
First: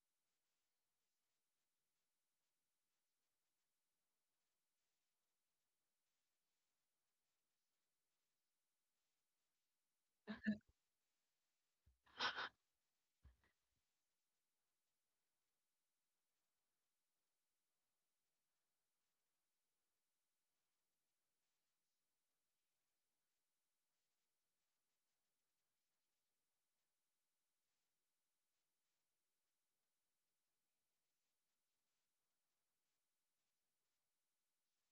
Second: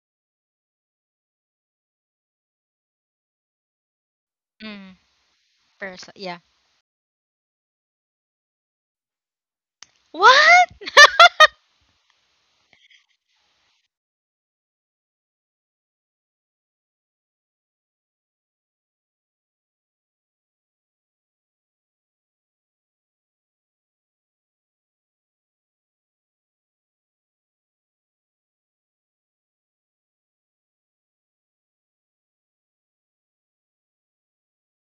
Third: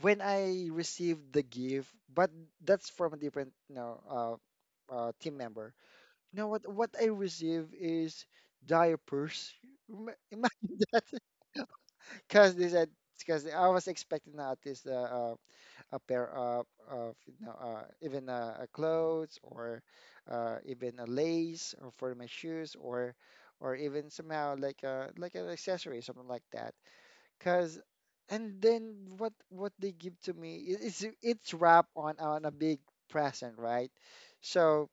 when I received the gift, but that's from a different, you know, uh,
Mm.
uh, team member.
Person.
You
Yeah.
know what? What I received is diapers.
What?
Imagine that, because they said, because I was expecting at least uh, a pair of, you know, even a clothes, or even a lace or for my shoes, or even somehow like a like an accessory, something like that. Because, and then what they give to me, it's wrapped on a big present, right? So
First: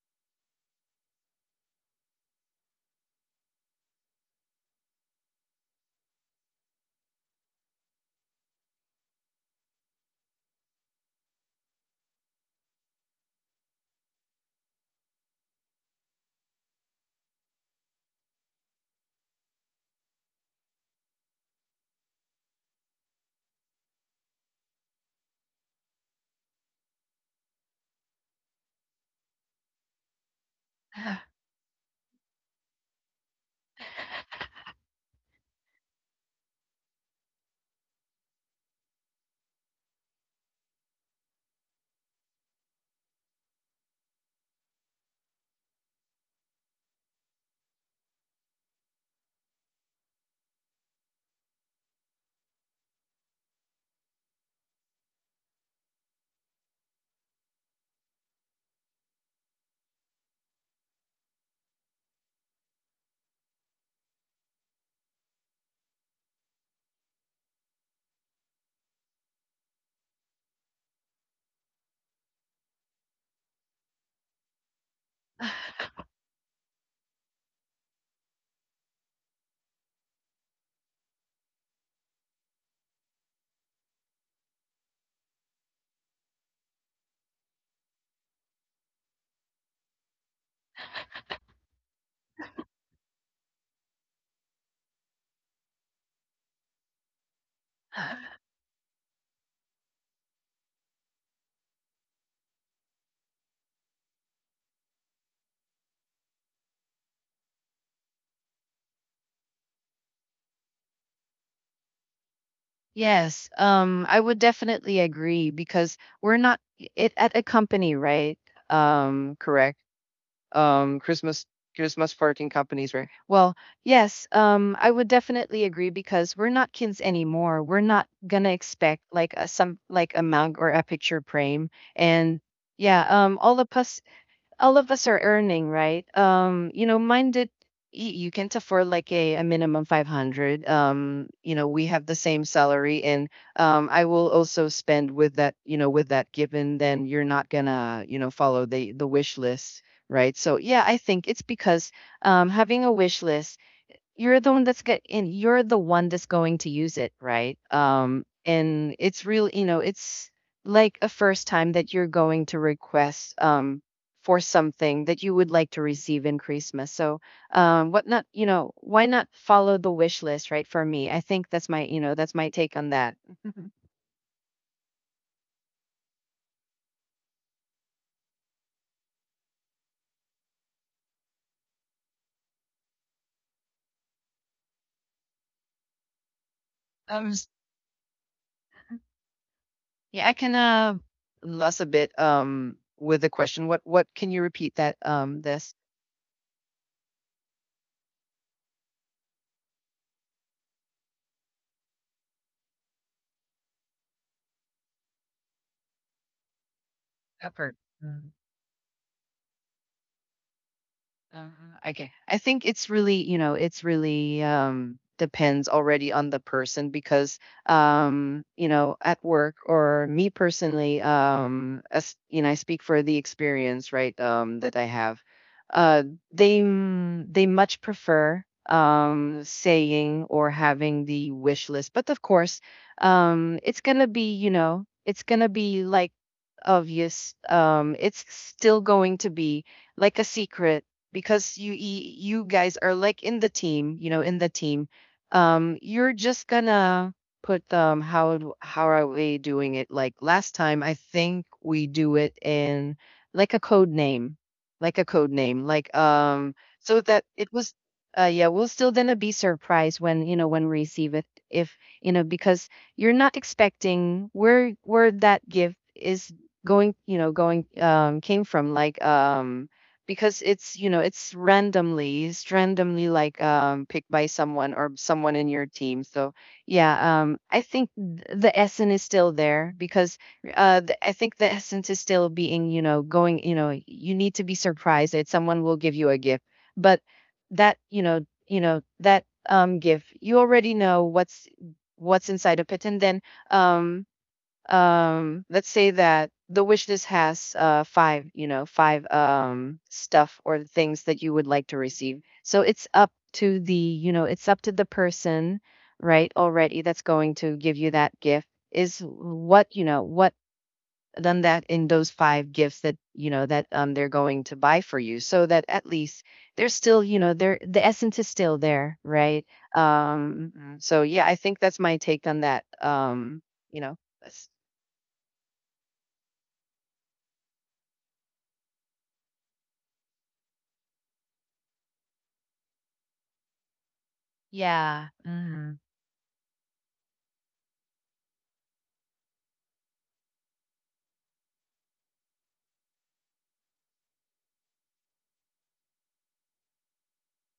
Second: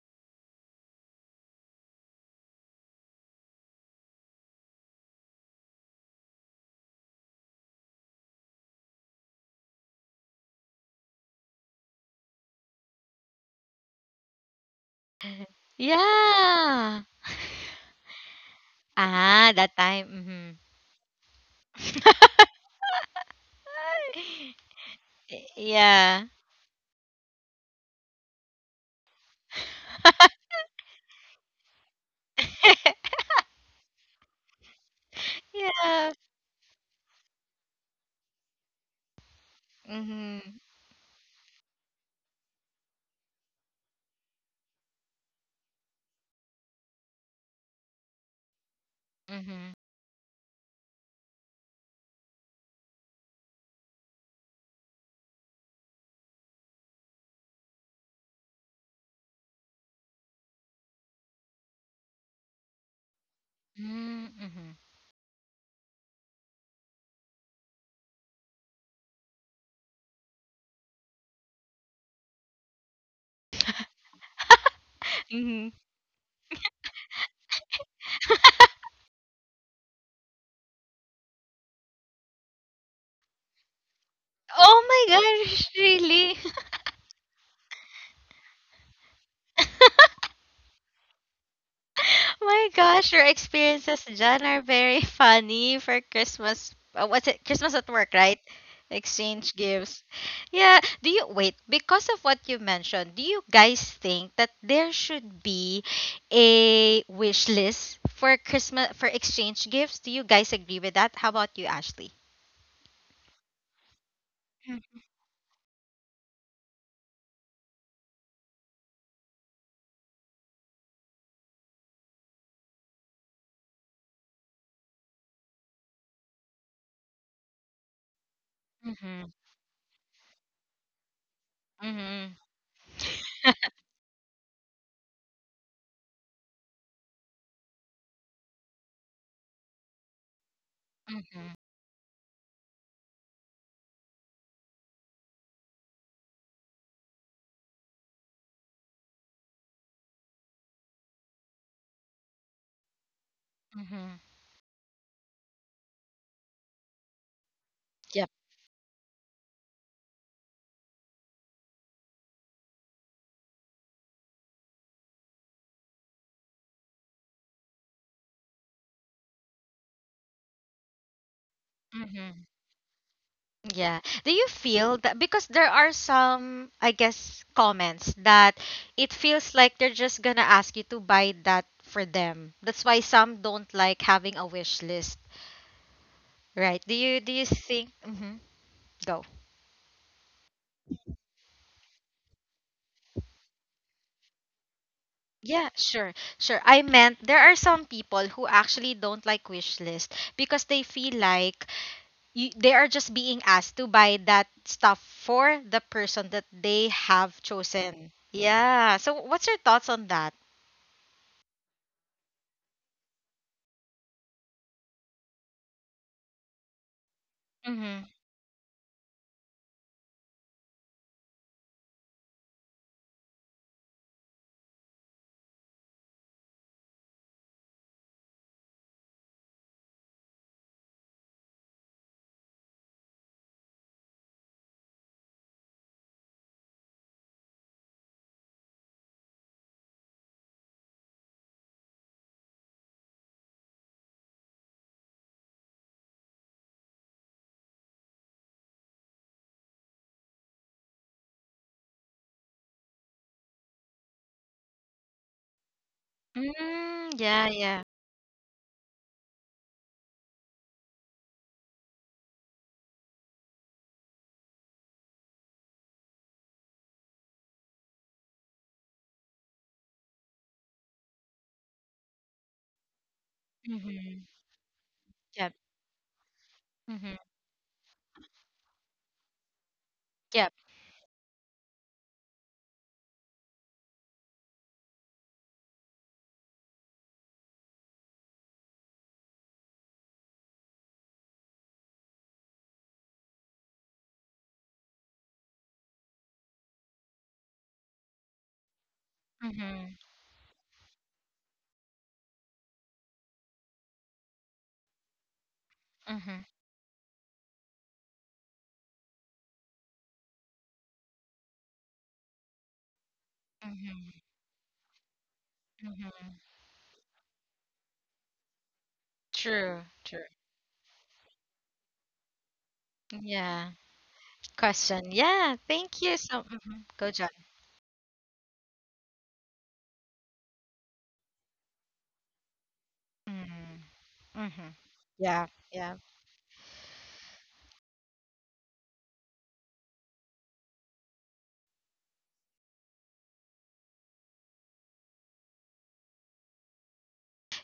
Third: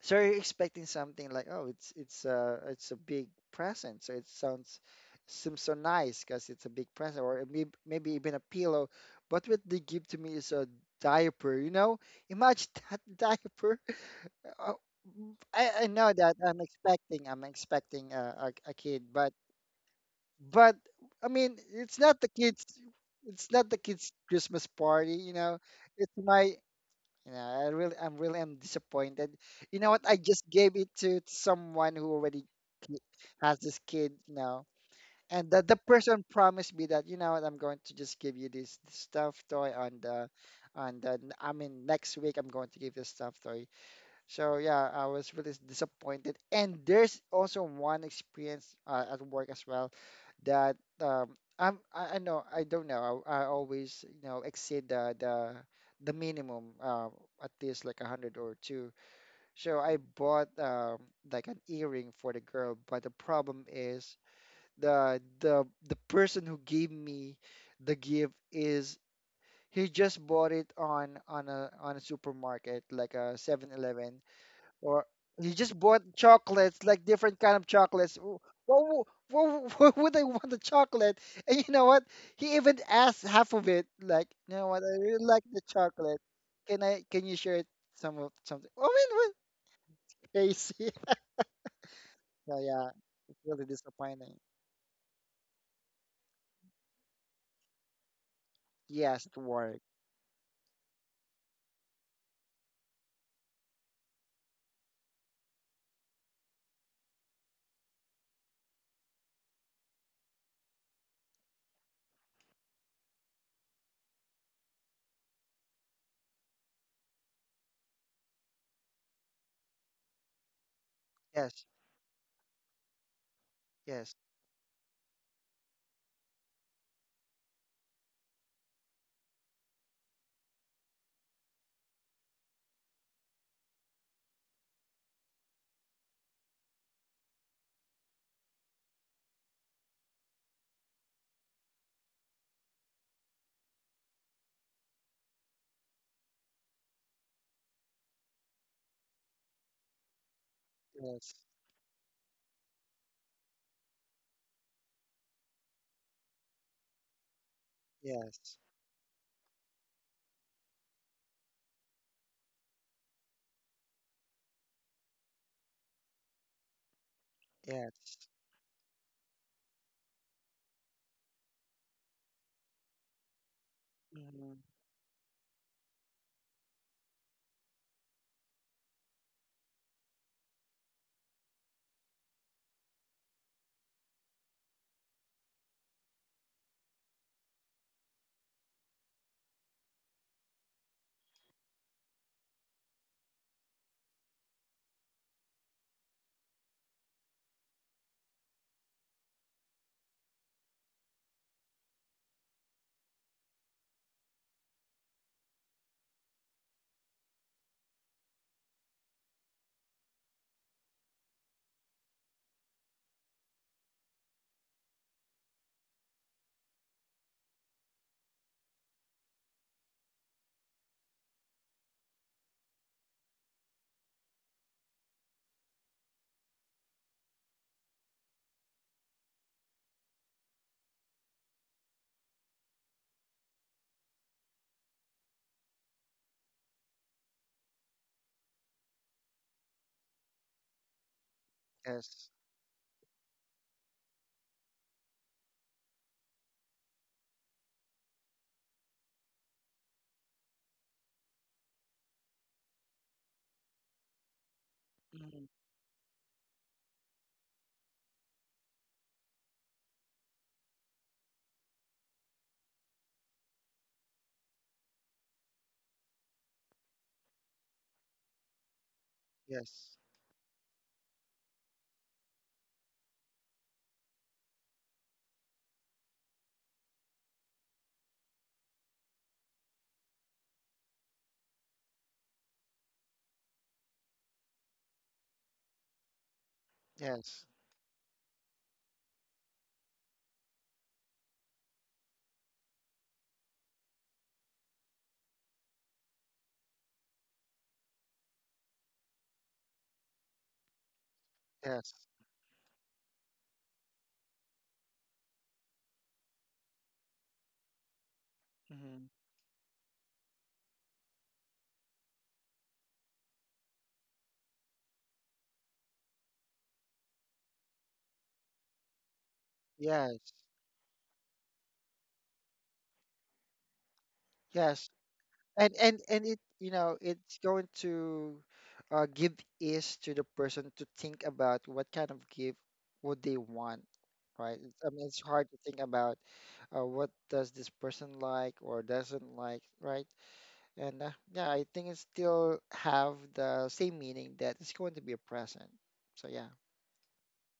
you're expecting something like, oh, it's, it's a big present. So it sounds, seems so nice because it's a big present, or maybe even a pillow. But what they give to me is a diaper. You know, imagine that, diaper. Oh, I know that
Yeah.
I'm expecting a kid,
Ah, that time.
but I mean it's not
Mm-hmm.
the kids. It's not the kids' Christmas party, you know. It's
Yeah.
my, you know, I'm really am disappointed. You know what? I just gave it to someone who already ki- has this kid, you know, and the
Yeah. Yes.
person promised me that, you know what? I'm going to just give you this, stuffed toy on the,
Mhm.
I mean, next week I'm going to give this stuffed toy. So yeah, I was really disappointed. And there's also one experience at work as
Mhm.
well, that I know, I don't know, I always, you know, exceed the the minimum at least like a hundred or two. So I bought, like an earring for the girl, but the problem is,
Mm, mhm.
the the person who gave me the gift is, he just bought it on on a supermarket like a 7-Eleven, or you
Mhm.
just bought chocolates, like different kind of chocolates. What would I want a chocolate? And you know what, he even asked half of it, like, you know
Oh
what, I
my
really like the
gosh,
chocolate,
really?
can I, can you share it some of something? I mean, what, crazy. So
My
yeah,
gosh, your
it's really
experiences,
disappointing.
John, are very funny for Christmas. What's it? Christmas at work, right?
Yes, it
Exchange
worked.
gifts. Yeah. Do you wait? Because of what you mentioned, do you guys think that there should be a wish list for Christmas for exchange gifts? Do you guys agree with that? How about you, Ashley?
Yes, I would definitely agree, because we're not, it at a company, right? Correct. Christmas,
Yes,
Christmas parting companies, right? Well,
yes,
yes, I would definitely agree, because we're not kids anymore. We're not gonna
Mm-hmm.
expect
Mm-hmm.
like a some like a mug or a picture frame,
Mm-hmm.
and yeah, all of us are earning, right? You know, mine did. You can't afford like a minimum 500. You know, we have the same salary, and I will also spend with that. With that given, then you're not gonna, follow the wish list, right? So yeah, I think
yes,
it's because having a wish list,
Mm-hmm.
you're the one that's get and you're the one that's going to use it, right?
yes,
And it's real, it's like a first time that you're going to request for something that you would like to receive in Christmas. So, what
yes.
not, why not follow the wish list, right? For me, I think that's my,
Mm-hmm.
that's my take on that.
Yeah. Do you
Hmm,
feel that because there are some, I guess, comments that it feels like they're just gonna ask you to buy that for them. That's why some don't like having a wish list, right? Do you do
Um,
you
s-
think? Mm-hmm. Go.
yeah, I can lost a bit with the question. What can you repeat that
Yeah,
this
sure, sure. I meant there are some people who actually don't like wish list because they feel like you, they are just being asked to buy that stuff for the person that they have
effort?
chosen. Yeah. So what's your thoughts on that?
Uh, okay. I think it's really, it's really depends already on the person because,
Mhm.
you know, at work or me personally, as you know, I speak for the experience, right, that I have. Uh, they they much prefer saying or having the wish list, but of course, it's gonna be, it's gonna be like obvious it's still going to be like a secret because
yes.
you guys are like in the team you know, in the team. You're just gonna put how are we doing it like last time I think we do it in like a code name, like a code
Hmm,
name, so
Mm,
that
yeah,
it was
yeah.
yeah, we'll still gonna be surprised when when we receive it if you know because you're not expecting where that gift is going, going came from,
yes,
because it's it's randomly, it's randomly picked
Mhm.
by someone or someone
Yep.
in your team. So
Mhm.
yeah, I think the essence is still there because
Yep.
I think the essence is still being going, you need to be surprised that someone will give you a gift, but
yes,
that you know that gift you already know what's inside of it. And then um let's say that the wish list has five, five
Mhm.
stuff or things that you would like to
yes.
receive. So it's up to the, it's up to the person, right,
Mhm.
already that's going to give you that gift, is
Hmm,
what what done that in those five gifts that you know that they're
Mhm.
going to buy for you, so that at least
Mhm.
there's still, there, the essence is still there, right?
True.
yes,
True.
So yeah, I think that's my take on that. um
Yeah.
you know
yes.
Question. Yeah.
and
Thank
and
you.
and
So,
it, you
mhm.
know,
Go, John.
it's going to give ease to the person to think about what kind of gift would they
Mhm.
want, right?
Mhm.
I mean,
Yeah,
it's
Yeah.
hard to
mhm.
think
Yeah.
about what does this person like or doesn't like, right? And yeah, I think it still have the same meaning, that it's going to be a present. So yeah,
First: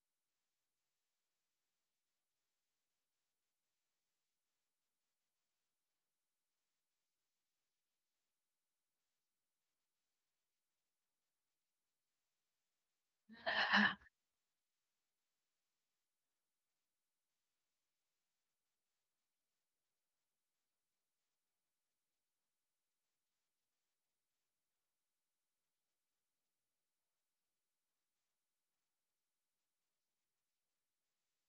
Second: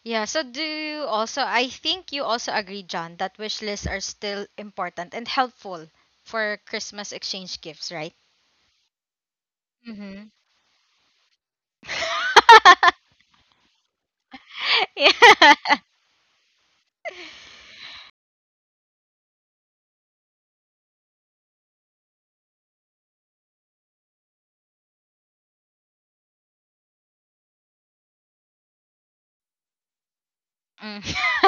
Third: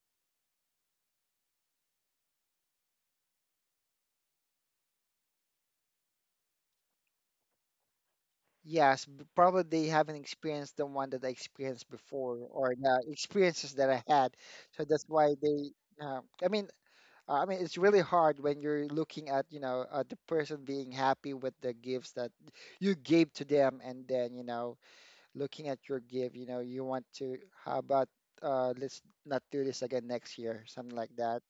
Yeah. So, do you also? I think you also agree, John, that wish lists are still important and helpful for Christmas exchange gifts, right?
yes, probably they haven't
Mhm.
experienced the one that I experienced before, or the experiences that I had. So that's why they,
Yeah.
I mean, uh, I mean, it's really hard when you're looking at, you know, the person being happy with the gifts that you gave to them, and then, you know, looking at your gift, you know, you want to, how about, let's not do this again next year, something
Mm.
like that.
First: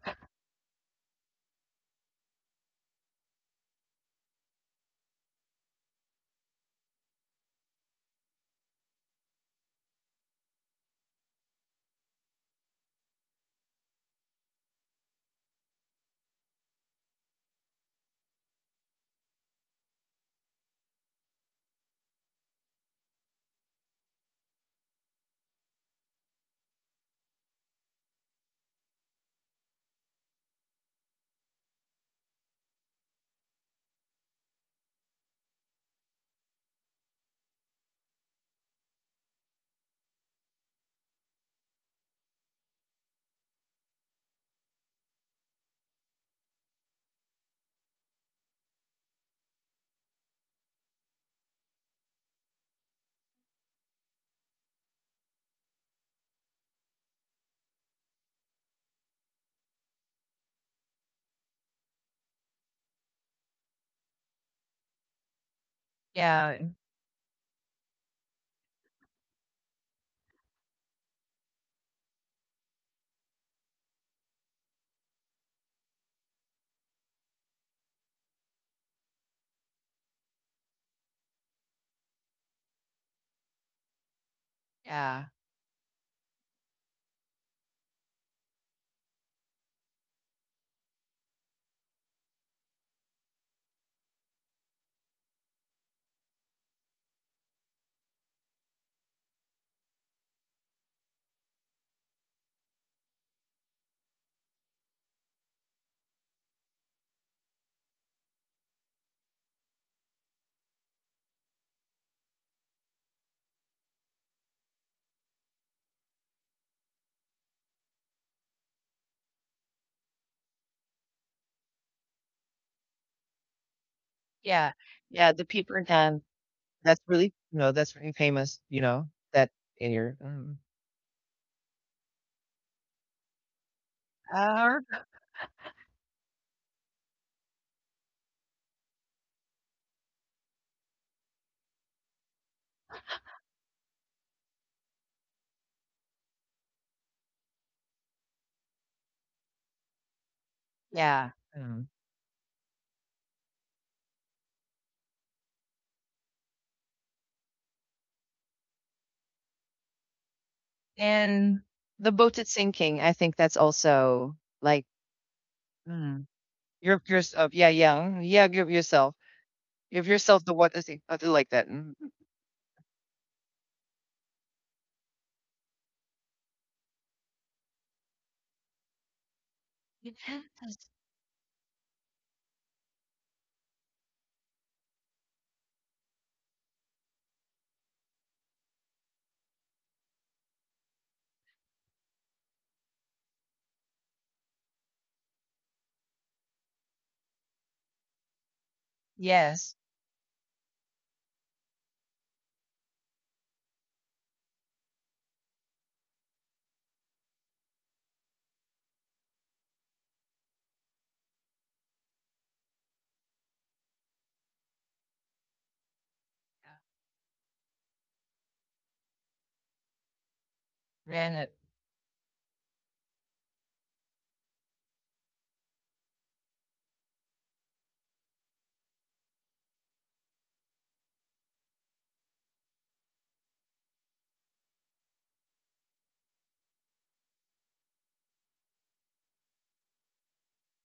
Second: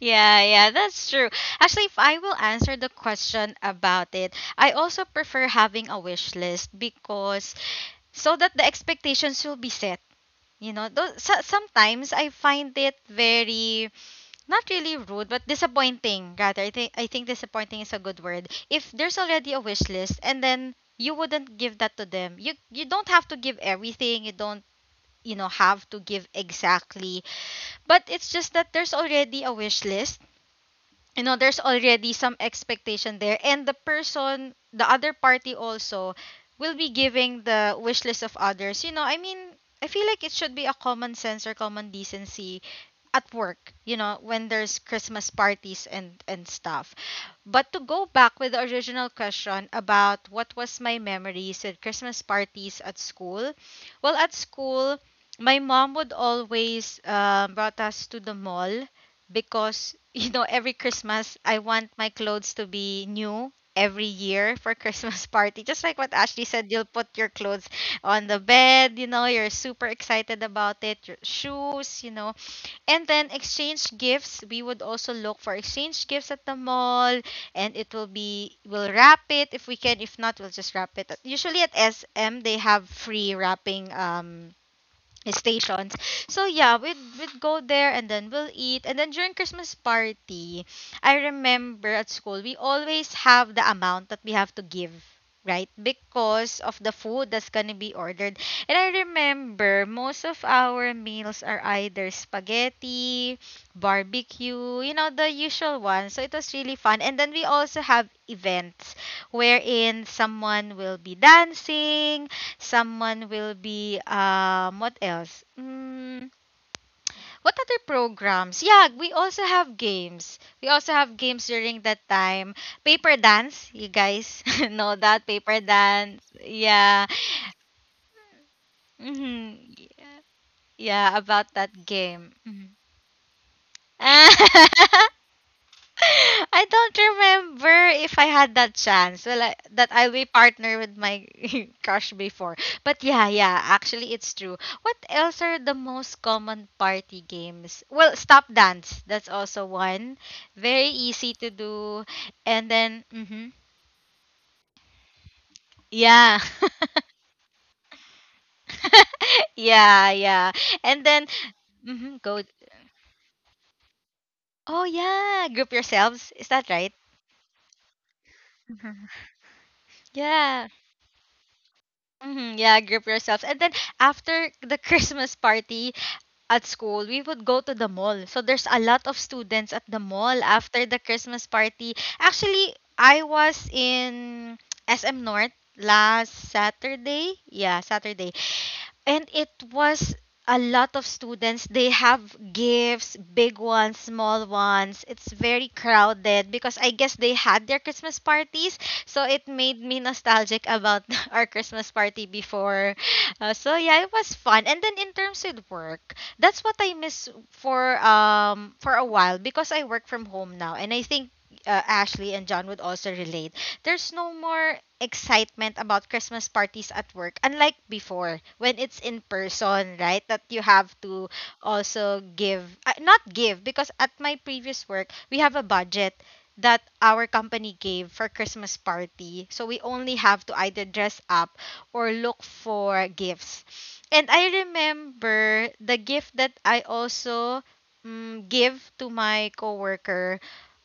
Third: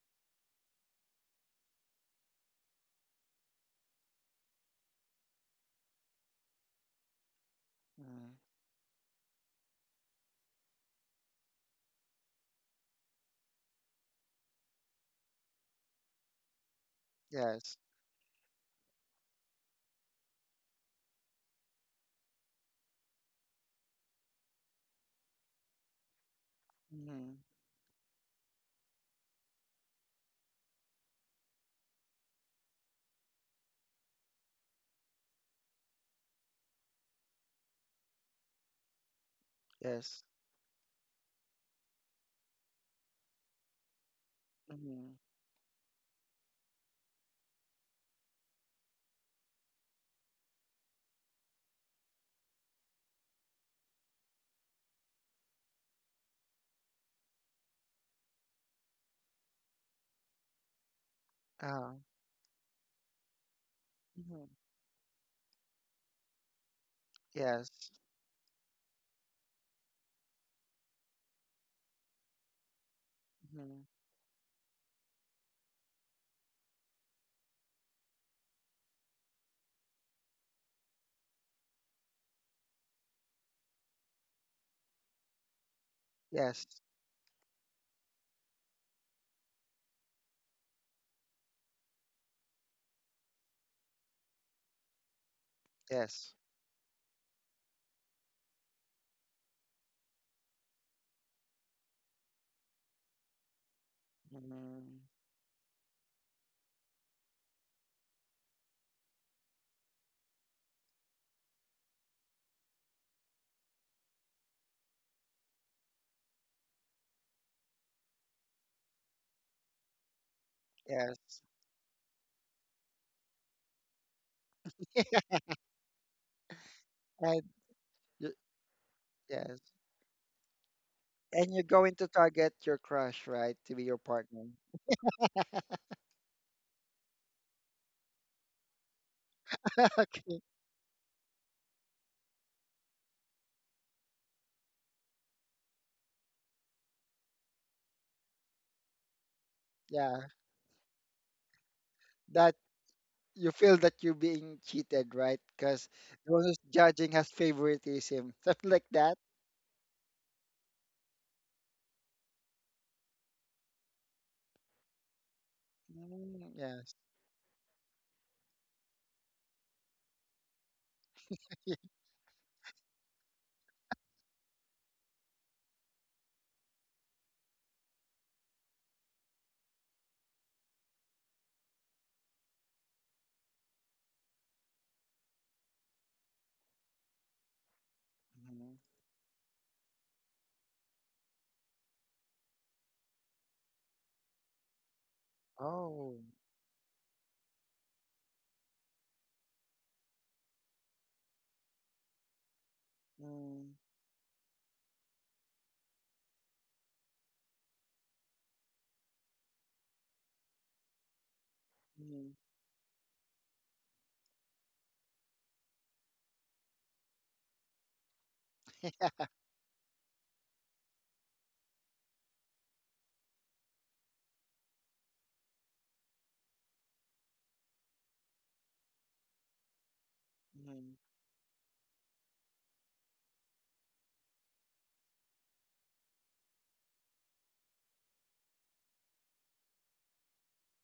Yeah, yeah, that's true. Actually, if I will answer the question about it, I also prefer having a wish list because
Mm,
so that the expectations will be set. You know, though, so, sometimes I find it very not really rude, but disappointing. Rather, I think
yes.
disappointing is a good word. If there's already a wish list and then you wouldn't give that to them, you don't have to give everything. You don't, you know, have to give exactly.
Mm-hmm.
But it's just that there's already a wish list, you know, there's already some expectation there, and the person, the other party also will be giving the wish list of others, you know, I mean, I feel like
Yes.
it should be a common sense or common decency at work, you know, when there's
Mm-hmm.
Christmas parties and stuff. But to go back with the original question about what was my memories with Christmas parties at school, well, at school my mom would always brought us to the mall because you know every Christmas I want
Uh,
my clothes to be new every
mm-hmm.
year for Christmas party. Just like what Ashley
Yeah,
said, you'll put your clothes
Yes,
on the bed, you know, you're super excited about it, your shoes, you know. And then
mm-hmm.
exchange gifts, we would also look for exchange gifts at the mall, and it will be, we'll wrap it if we can. If not, we'll just wrap it. Usually at SM they have free wrapping
yeah,
stations. So
Yes,
yeah, we'd, we'd go there and then we'll eat. And then during Christmas party, I remember at school we always have the amount that we have to give, right?
yes,
Because of the food that's gonna be ordered. And I remember most of our meals are either spaghetti, barbecue, you
mm-hmm.
know, the usual ones. So it was really fun. And then we also have events wherein someone will be dancing, someone will be what else? Mm, what other programs? Yeah, we also have games. We also have
Yes.
games during that time. Paper dance, you guys
yeah,
know that
yeah, the
paper dance.
paper-thin. That's
Yeah.
really,
And
that's really
y-
famous, that
Hmm.
yes,
in your mhm.
Yeah, about
and you're
that
going to
game.
target
Mhm.
your crush, right, to be your partner.
Or
I don't remember if I had that chance. Well, I, that I'll be
Okay.
partner with my crush before. But yeah, yeah, actually it's true. What else are the most common party games? Well, stop dance. That's also one.
Yeah,
Very
yeah,
easy to
mhm,
do.
that,
And then mhm.
you feel that you're being cheated, right? Because the
Yeah.
one who's judging has favoritism, something like that.
Yeah, yeah. And then
and the
mhm,
boat
go.
is sinking, I think that's also,
Oh
like
yeah, group
mhm.
yourselves. Is
Mm,
that right?
yes.
You're yourself, yeah, yeah, mhm, yeah, give
Mhm.
yourself, give yourself the
Yeah.
what is it, I do like that, mhm.
Hmm, yeah, grip yourselves. And then after the Christmas party at school, we would go to the mall. So there's a lot of students at the mall after the Christmas party. Actually, I was in SM North last Saturday. Yeah, Saturday,
Mhm.
and it was a lot of students. They have gifts, big ones, small ones. It's very
Oh.
crowded because I guess they had their Christmas parties. So it
Yes,
made me nostalgic about our Christmas party before. Uh,
Mm-hmm.
so yeah, it was fun. And then in terms with work, that's what I miss for a while, because I work from home now. And I think
Mm-hmm,
Ashley and John would also relate, there's no more excitement about Christmas parties at work, unlike before when it's in person, right? That you have to
ran it.
also give, not give, because at my previous work, we have a budget that our company gave for Christmas party. So we only have to either
mm-hmm.
dress up or look for gifts. And I remember the gift that I also give to my coworker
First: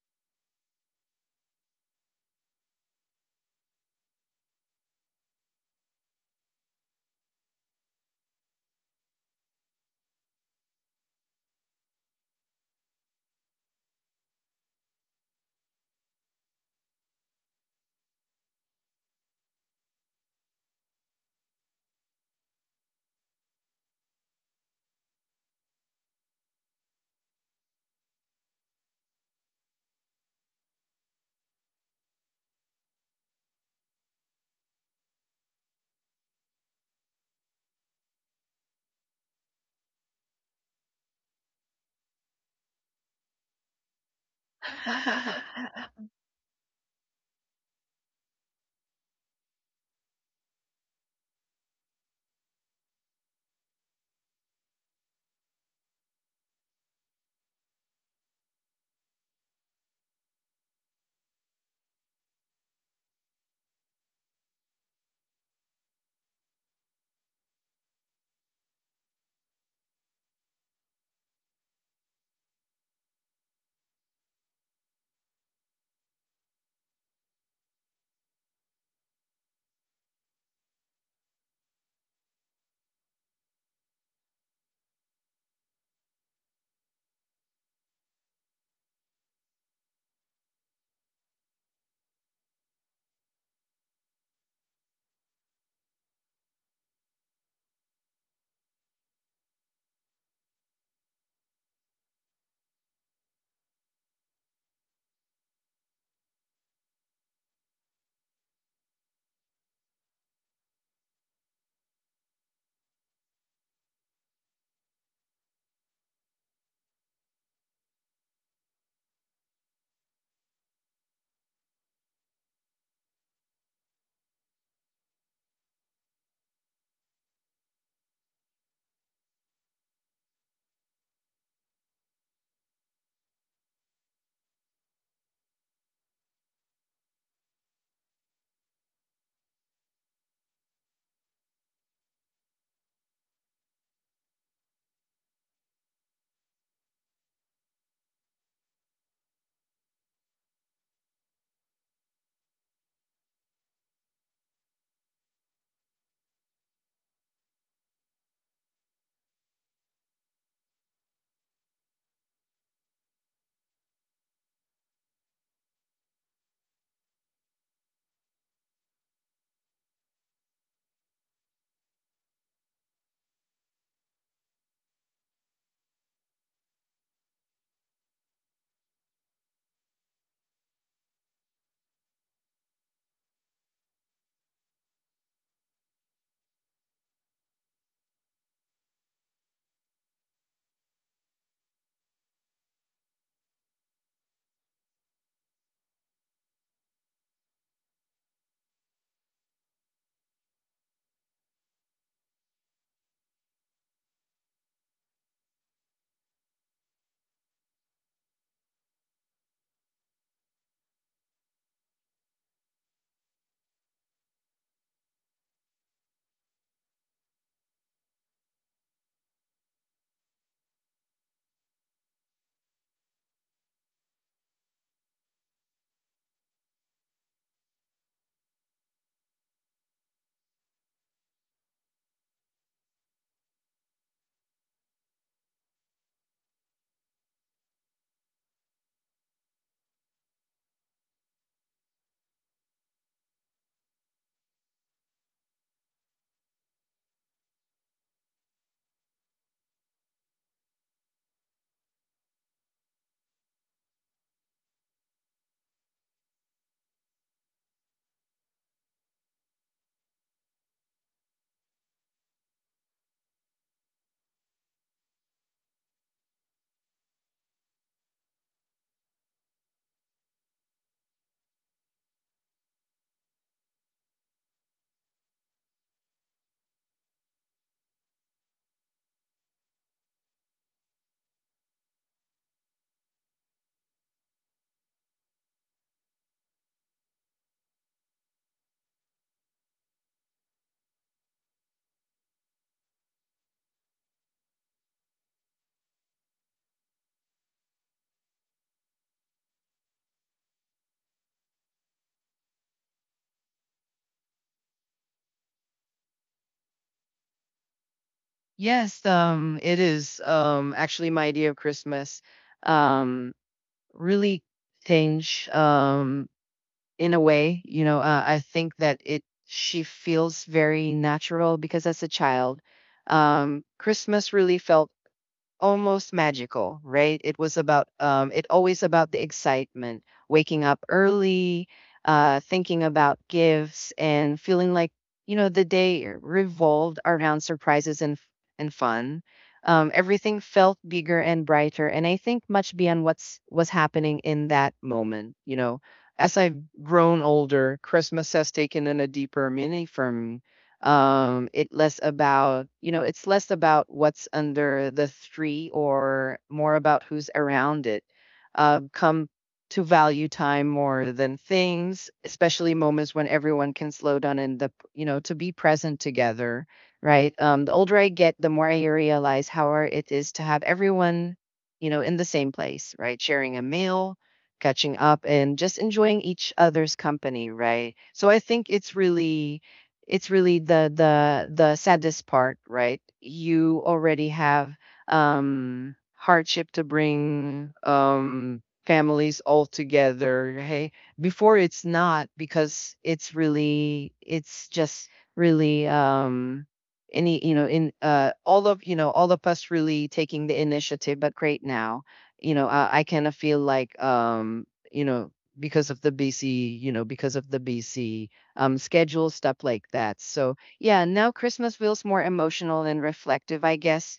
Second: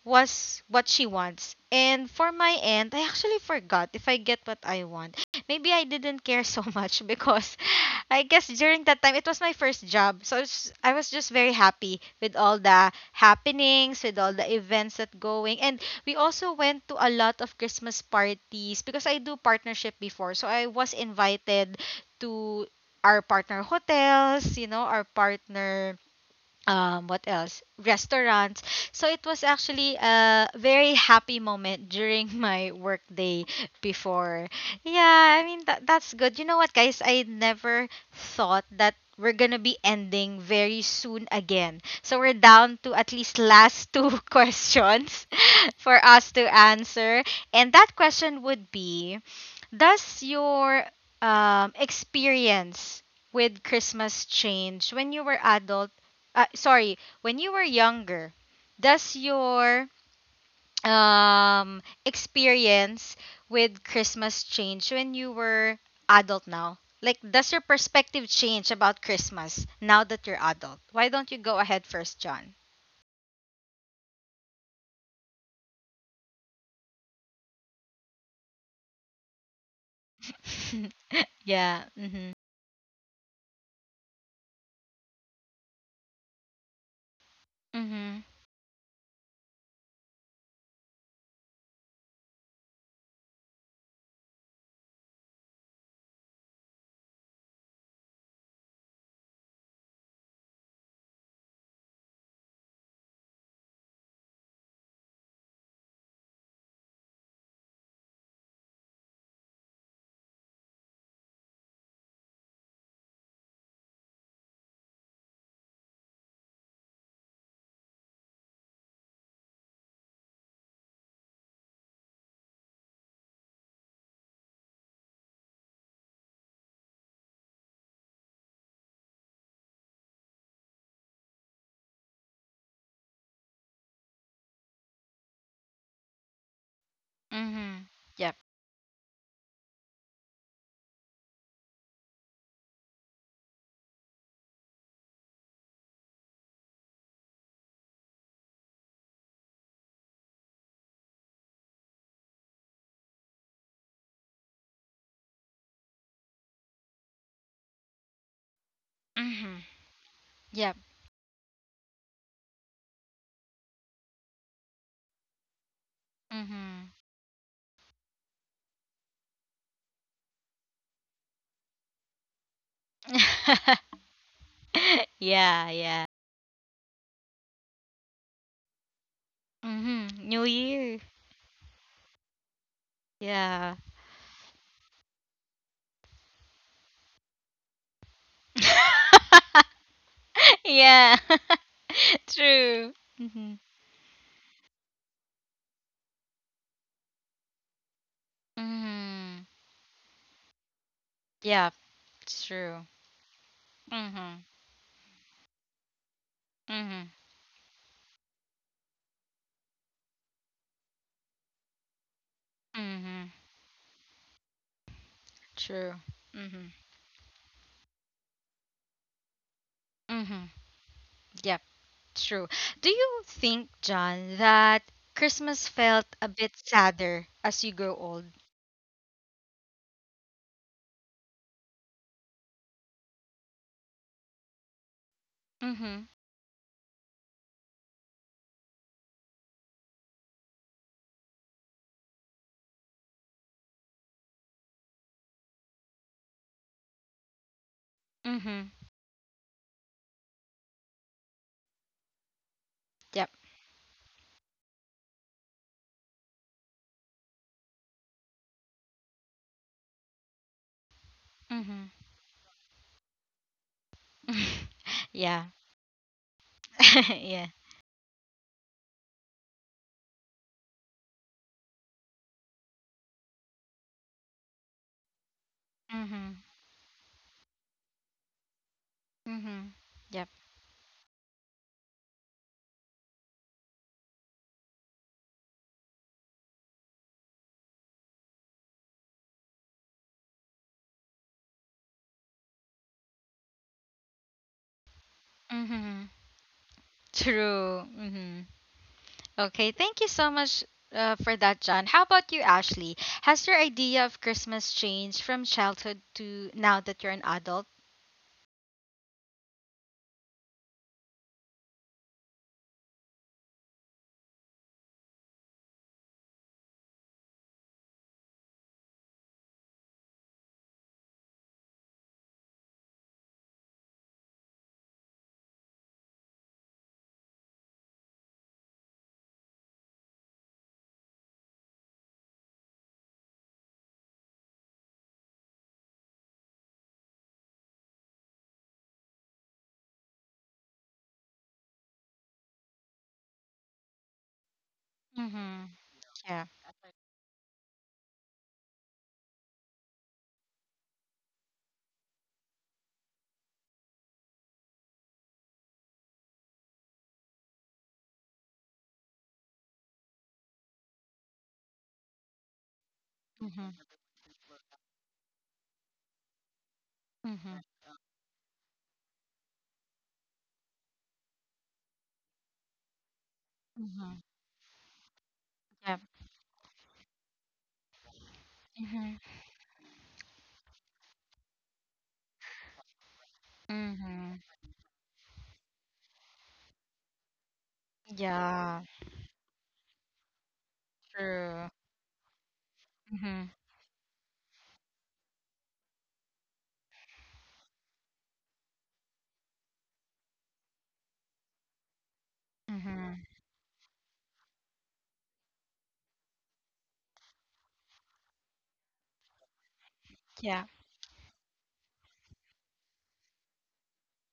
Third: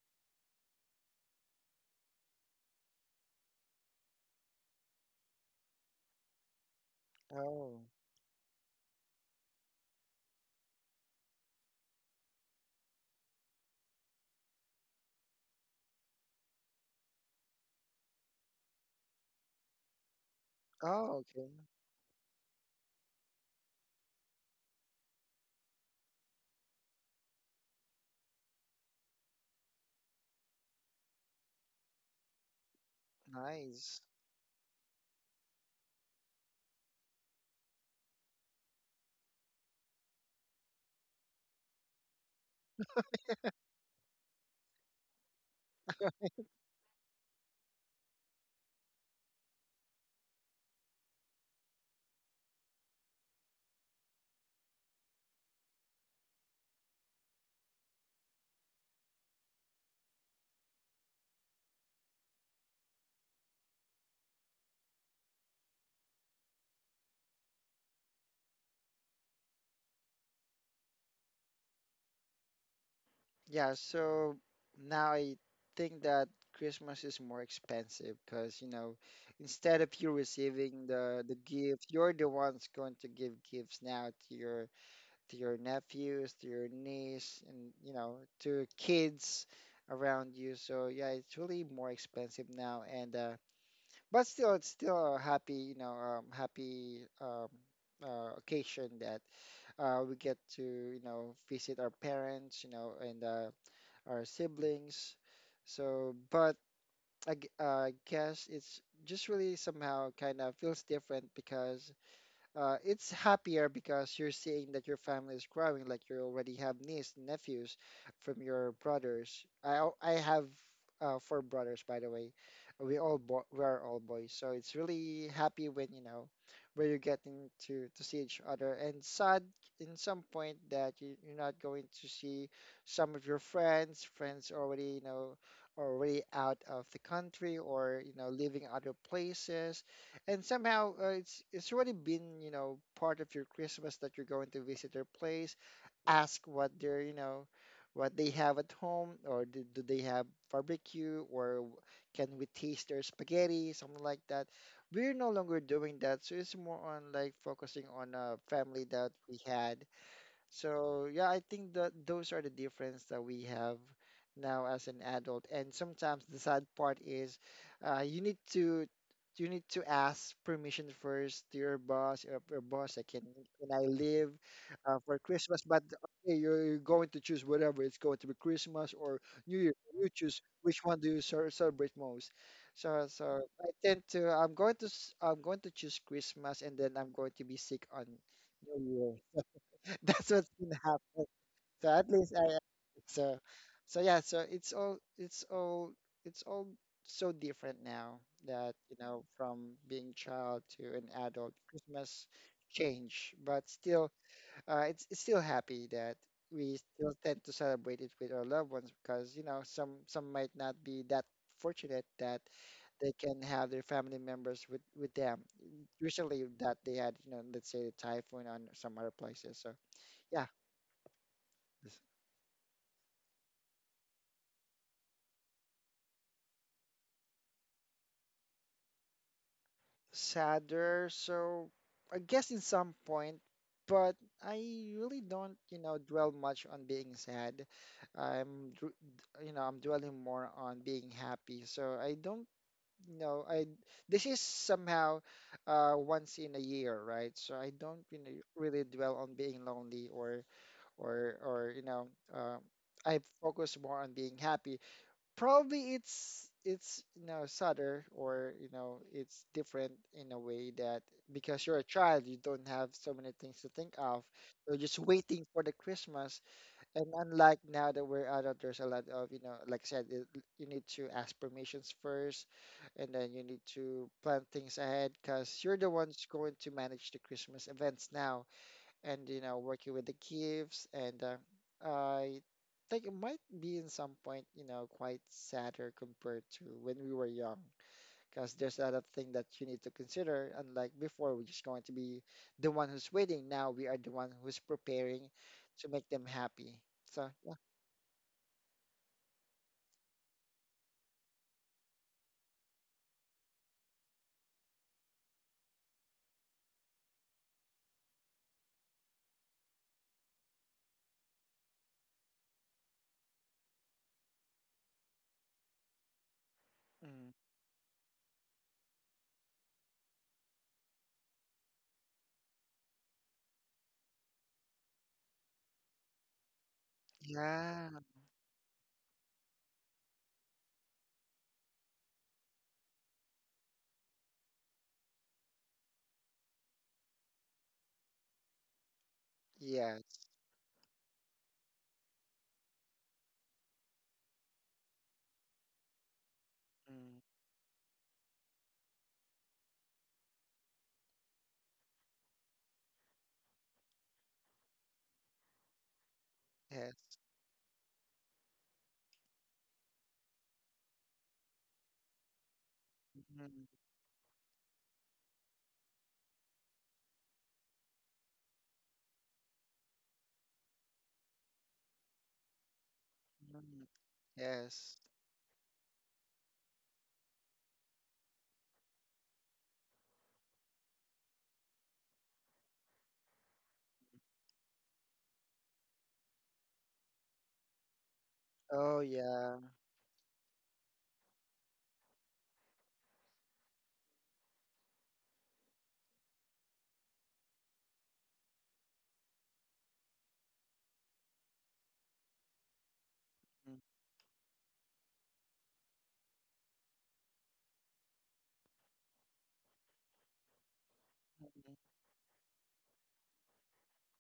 was what she wants. And for my end, I actually forgot if I get what I want. Maybe I didn't care so much because
Oh.
I guess during that time it was my first job. So I was just very happy with all the happenings, with all the events that going. And we also went to a lot of Christmas parties because I do partnership before. So I was
Oh, okay.
invited to our partner hotels, you know, our partner what else, restaurants. So it was actually a very happy moment during my work day
Nice.
before. Yeah, I mean that, that's good. You know what, guys, I never thought that we're gonna be ending very soon again, so we're down to at least last two questions for us to answer. And that question would be, does your experience with Christmas change when you were adult, sorry, when you were younger, does your experience with Christmas change when you were adult now? Like, does your perspective change about Christmas now that you're adult? Why don't you go ahead first, John?
Yeah, so now I think that Christmas is more expensive because, you know, instead of you receiving the
Yeah.
gift, you're
Mhm.
the ones going to give gifts now to your nephews, to your niece, and, you
Mhm.
know, to kids around you. So yeah, it's really more expensive now, and but still, it's still a happy, you know, happy occasion that we get to, you know, visit our parents, you know, and our siblings. So, but I guess it's just really somehow kind of feels different because it's happier because you're seeing that your family is growing, like you already have nieces, nephews from your brothers. I have four brothers, by the way. We are all boys, so it's really happy when, you know, where you're getting to see each other, and sad in some point that you're not going to see some of your friends. Friends already, you know, already out of the country,
Mhm.
or you
Yep.
know, living other places, and somehow it's already been, you know, part of your Christmas that you're going to visit their place, ask what they're, you know, what they have at home, or do they have barbecue, or can we taste their spaghetti, something like that. We're no longer doing that, so it's more on like focusing on a family that we
Mhm.
had.
Yep.
So yeah, I think that those are the difference that we have now as an adult. And sometimes the sad
Mhm.
part is, you need to ask permission first to your boss. Your boss, I can I leave for
Yeah.
Christmas? But
Yeah.
okay, you're going to choose whatever. It's going to be Christmas or New Year.
Mhm.
You
New
choose which
Year.
one do you celebrate most. So
Yeah.
I tend to, I'm going to choose Christmas and then I'm going to be sick on New Year. That's what's gonna
Yeah.
happen. So at least
True.
so
Mm-hmm.
so yeah, so it's all, it's all so different now that, you know,
Mm-hmm.
from being child to an adult
Yeah,
Christmas
it's true.
change, but still
Mm-hmm.
it's still happy that we
Mm-hmm.
still tend to celebrate it with our loved ones, because you know some might not be that fortunate that they
Mm-hmm.
can have their family members with them.
True.
Usually
Mm-hmm.
that they had, you know, let's say the typhoon on some other places, so
Mm-hmm.
yeah.
Yep, true. Do you think, John, that Christmas felt a bit sadder as you grow old?
Sadder. So I guess in some point, but I really don't, you
Mm-hmm.
know, dwell much on being sad. I'm, dr- you know, I'm dwelling more on being happy. So I don't know. I, this is somehow once in a year, right? So I don't, you know,
Mm-hmm.
really dwell on being lonely, or you know, uh,
Yep.
I focus more on being happy. Probably it's, you know, sadder, or you know, it's different in a way, that because
Mm-hmm.
you're a child you don't have so many things to think of, you're just
yeah.
waiting for the Christmas. And
yeah.
unlike now that we're adult, there's a lot of, you know, like I said it, you need to ask permissions first, and then you need to plan things ahead because you're the
Mm-hmm.
ones going to manage the Christmas events now, and you
Mm-hmm.
know, working with the
Yep.
gifts, and I think it might be in some point, you know, quite sadder compared to when we were young, because there's other thing that you need to consider. Unlike before, we're just going to be the one who's waiting, now we are the one who's preparing to
Mm-hmm.
make them happy. So yeah.
True. Mm-hmm. Okay, thank you so much for that, John. How about you, Ashley? Has your idea of Christmas changed from childhood to now that you're an adult?
Yes, it is, actually my idea of Christmas, um really change in a
Mm.
way, you know, I think that it she feels very natural because as a child Christmas really felt almost magical, right? It was about
Yeah.
it always about the excitement, waking up early, thinking about gifts and feeling like, you know, the day revolved around surprises and fun.
Yes.
Everything felt bigger and brighter, and I think much beyond what's was happening in that moment,
Mm-hmm.
you know.
Yeah.
As I've
Mm.
grown older, Christmas has taken on a deeper meaning for it less about, it's less about what's under the tree, or more
Yes.
about who's around it. Come to value time more than things, especially moments when
Mm-hmm.
Mhm.
everyone can slow down and the, to be present together, right?
Mm-hmm.
The older I get, the more I realize how hard it is to have everyone, you know, in the same place, right, sharing a
Mhm.
Mm-hmm.
meal, catching
Yes.
up, and just
Yeah.
enjoying each other's company, right? So I think it's
Mm-hmm.
really, it's really the saddest part, right? You
Mm-hmm.
already have hardship to bring
Yeah.
Oh
families
yeah.
all together. Hey,
True.
before it's not because
Mm-hmm.
it's really, it's just really any, you know, in all of, all of us really taking the initiative, but great now, I
Mm-hmm.
kind of feel
Mhm.
like you know because of the bc, you know because of the bc, schedules, stuff like that.
Yeah.
So yeah, now Christmas feels more emotional and reflective, I guess.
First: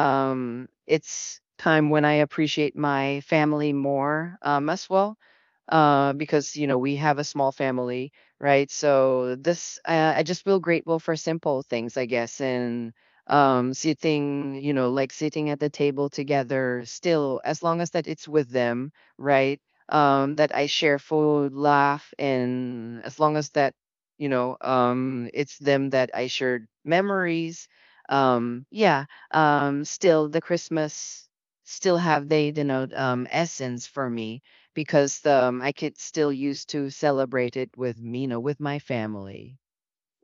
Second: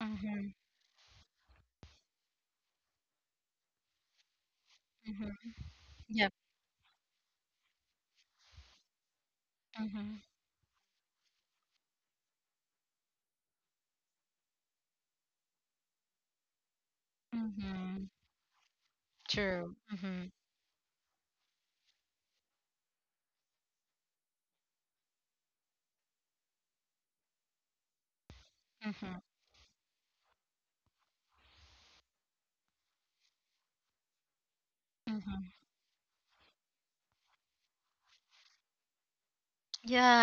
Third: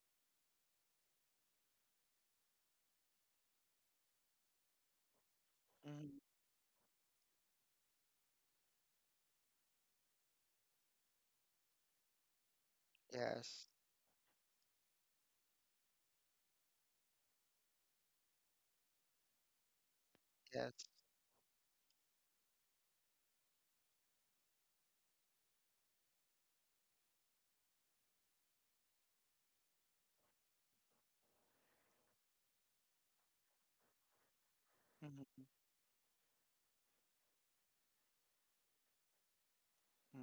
Mm-hmm.
It's time when I appreciate my family more as well,
Mm-hmm.
Mhm.
Yep.
because you know we have a small family, right? So this,
Mm-hmm.
I just feel grateful for simple things, I guess, and
Yes,
sitting, like sitting at the table together still, as long as
Mm-hmm.
that it's with them, right,
True. Mm-hmm.
that I
yes.
share food, laugh, and as long as that, it's them that I shared memories. Yeah, still the Christmas still have they denote essence for me, because
Mhm.
Mm-hmm.
I could still used to celebrate it with me, you know, with my family,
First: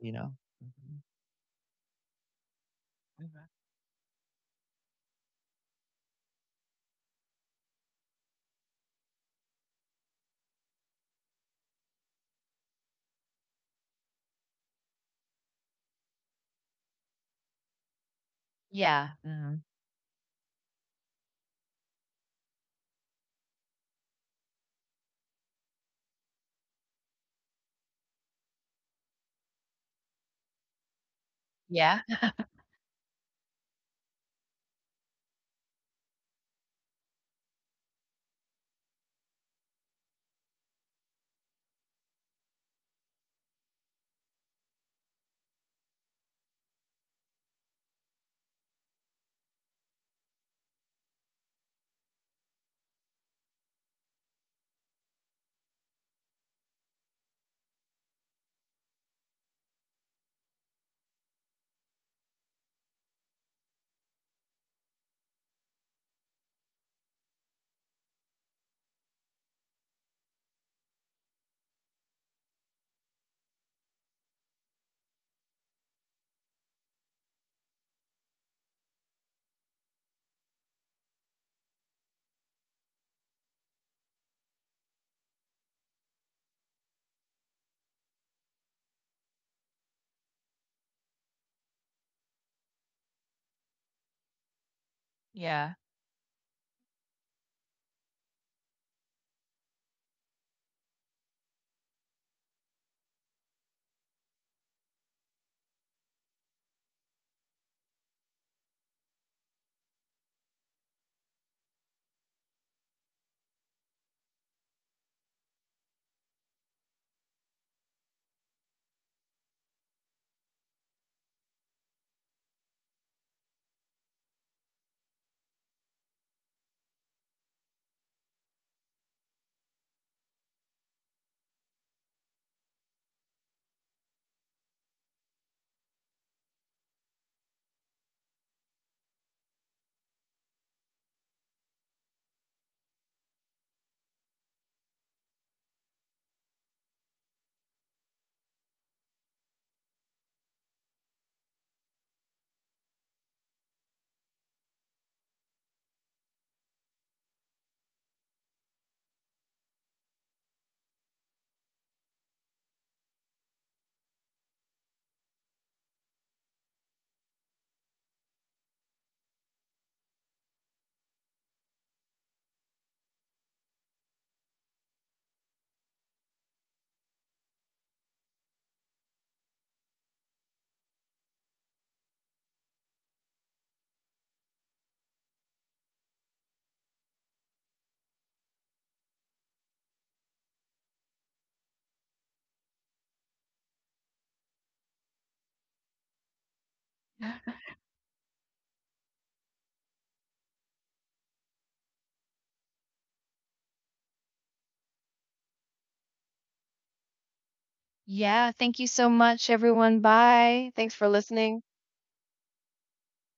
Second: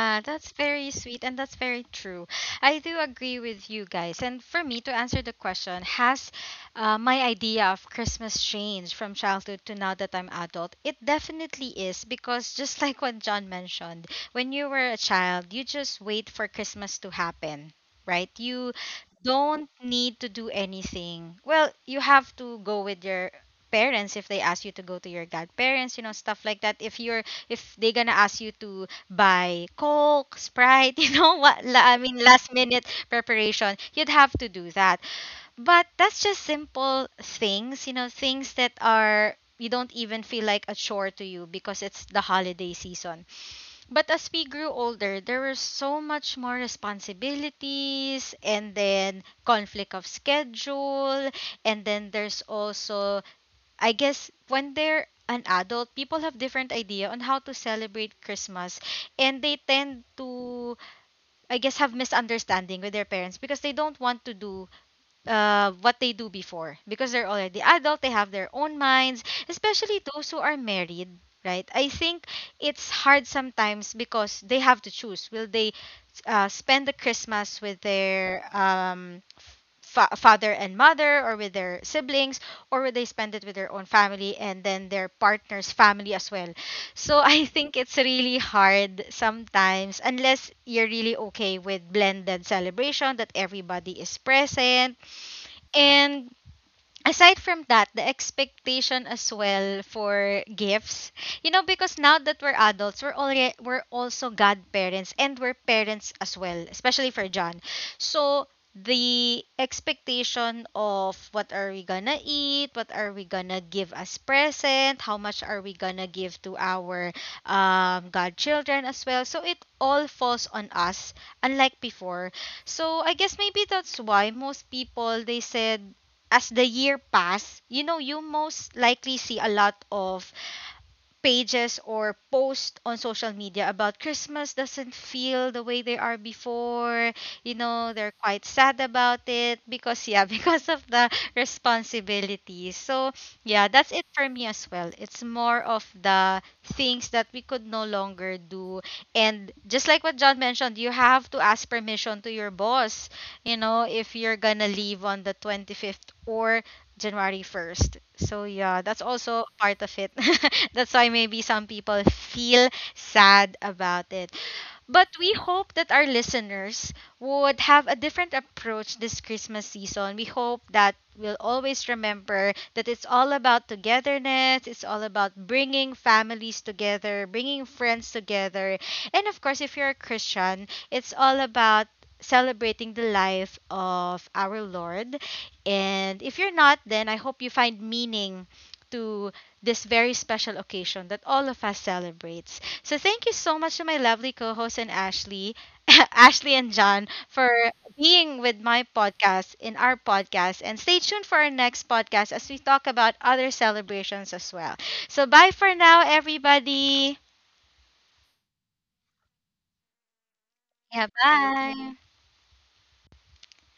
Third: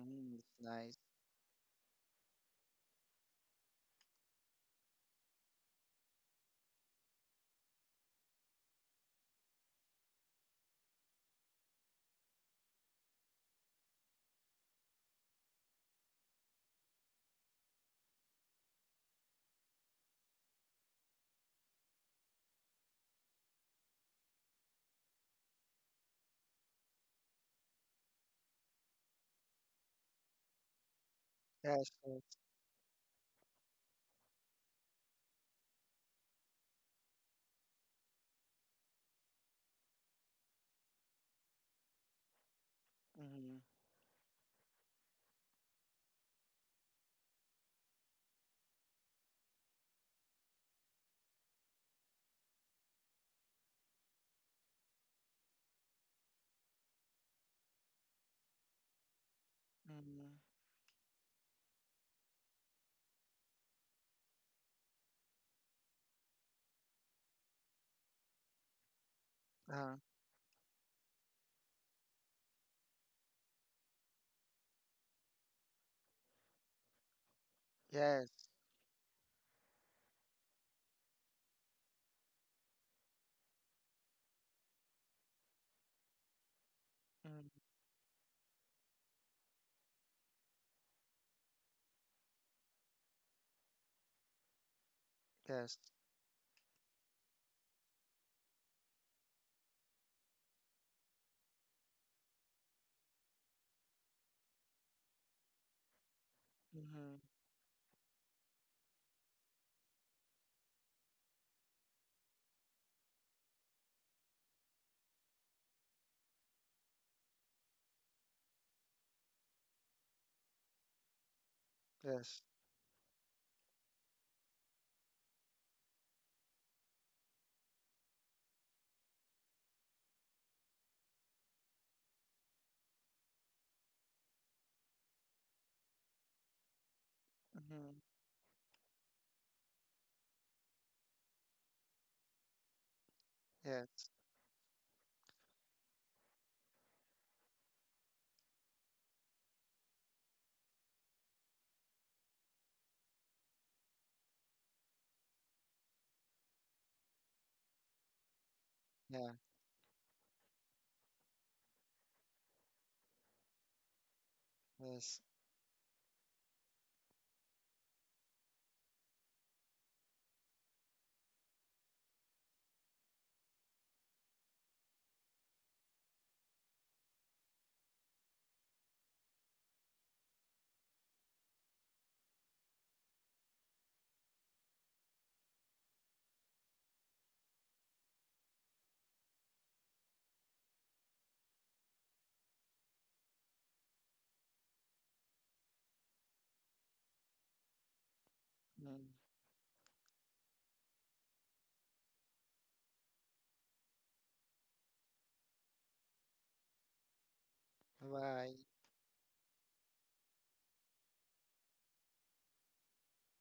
you know.
that's
that's very
nice.
Mhm.
sweet and that's very true. I do agree
Mhm.
with you guys. And for me to answer the question, has my idea of Christmas changed from childhood to now that I'm adult? It definitely is because just like what John mentioned, when you were a child, you just wait for Christmas to happen, right? You
Yeah. Mhm.
don't need to do anything. Well, you have to go with your parents if they ask you to go to your godparents, you know, stuff like that. If they're going to ask you to buy Coke, Sprite,
Yes,
I
Yeah.
mean
yes.
last minute preparation. You'd have to do that. But that's just simple things, you know, things that are you don't even feel like a chore to you because it's the holiday season.
Mm-hmm.
But as we grew older, there were so much more responsibilities and then conflict of schedule and then there's also I guess when they're an adult, people have different idea on how to celebrate Christmas and they tend
Mm-hmm.
to I guess have misunderstanding with their parents because they don't want to do what they do before because they're already adult, they have their own minds,
Uh,
especially those who are married, right? I think it's hard sometimes because they have to choose. Will they spend the Christmas with
yes.
their father and mother or with their siblings or will they spend it with their own family and then their partner's family as well? So I
Mm,
think it's really hard sometimes unless you're really okay with blended celebration that everybody is present.
Yeah.
yes.
And aside from that, the expectation as well for gifts. You know, because now that we're adults, we're also godparents and we're parents as well, especially
Mm-hmm.
for John. So the expectation of what are we gonna eat, what are we gonna give as present, how much are we gonna give to our godchildren as well. So it all falls on us, unlike before.
Yes.
So I guess maybe that's why most people they said as the year pass, you know, you most likely see a lot of pages or posts on social media about Christmas doesn't feel the way they are before. You know,
Mm-hmm.
they're quite sad about it because, yeah, because of the responsibilities. So, yeah, that's it
Yes.
for me as well. It's more of the things that we could no longer do. And just like what John mentioned, you have to ask permission to your boss, you know, if you're gonna leave on the 25th or January 1st. So yeah, that's
Yeah.
also part of it. That's why maybe some people feel sad about it. But
Yes.
we hope that our listeners would have a different approach this Christmas season. We hope that we'll always remember that it's all about togetherness, it's all about bringing families together, bringing friends together. And of course, if you're a Christian, it's all about celebrating the life of our Lord. And if you're not, then I hope you find meaning to this very special occasion that all of us celebrates. So thank you so much to my lovely co-host and Ashley, Ashley and John for being with my
Mm.
podcast, in our podcast, and stay tuned for our next podcast as we talk about other celebrations as well. So bye for now, everybody.
Yeah.
Bye.
Thank you so much, everyone. Bye. Thanks
Yeah,
for listening.
bye.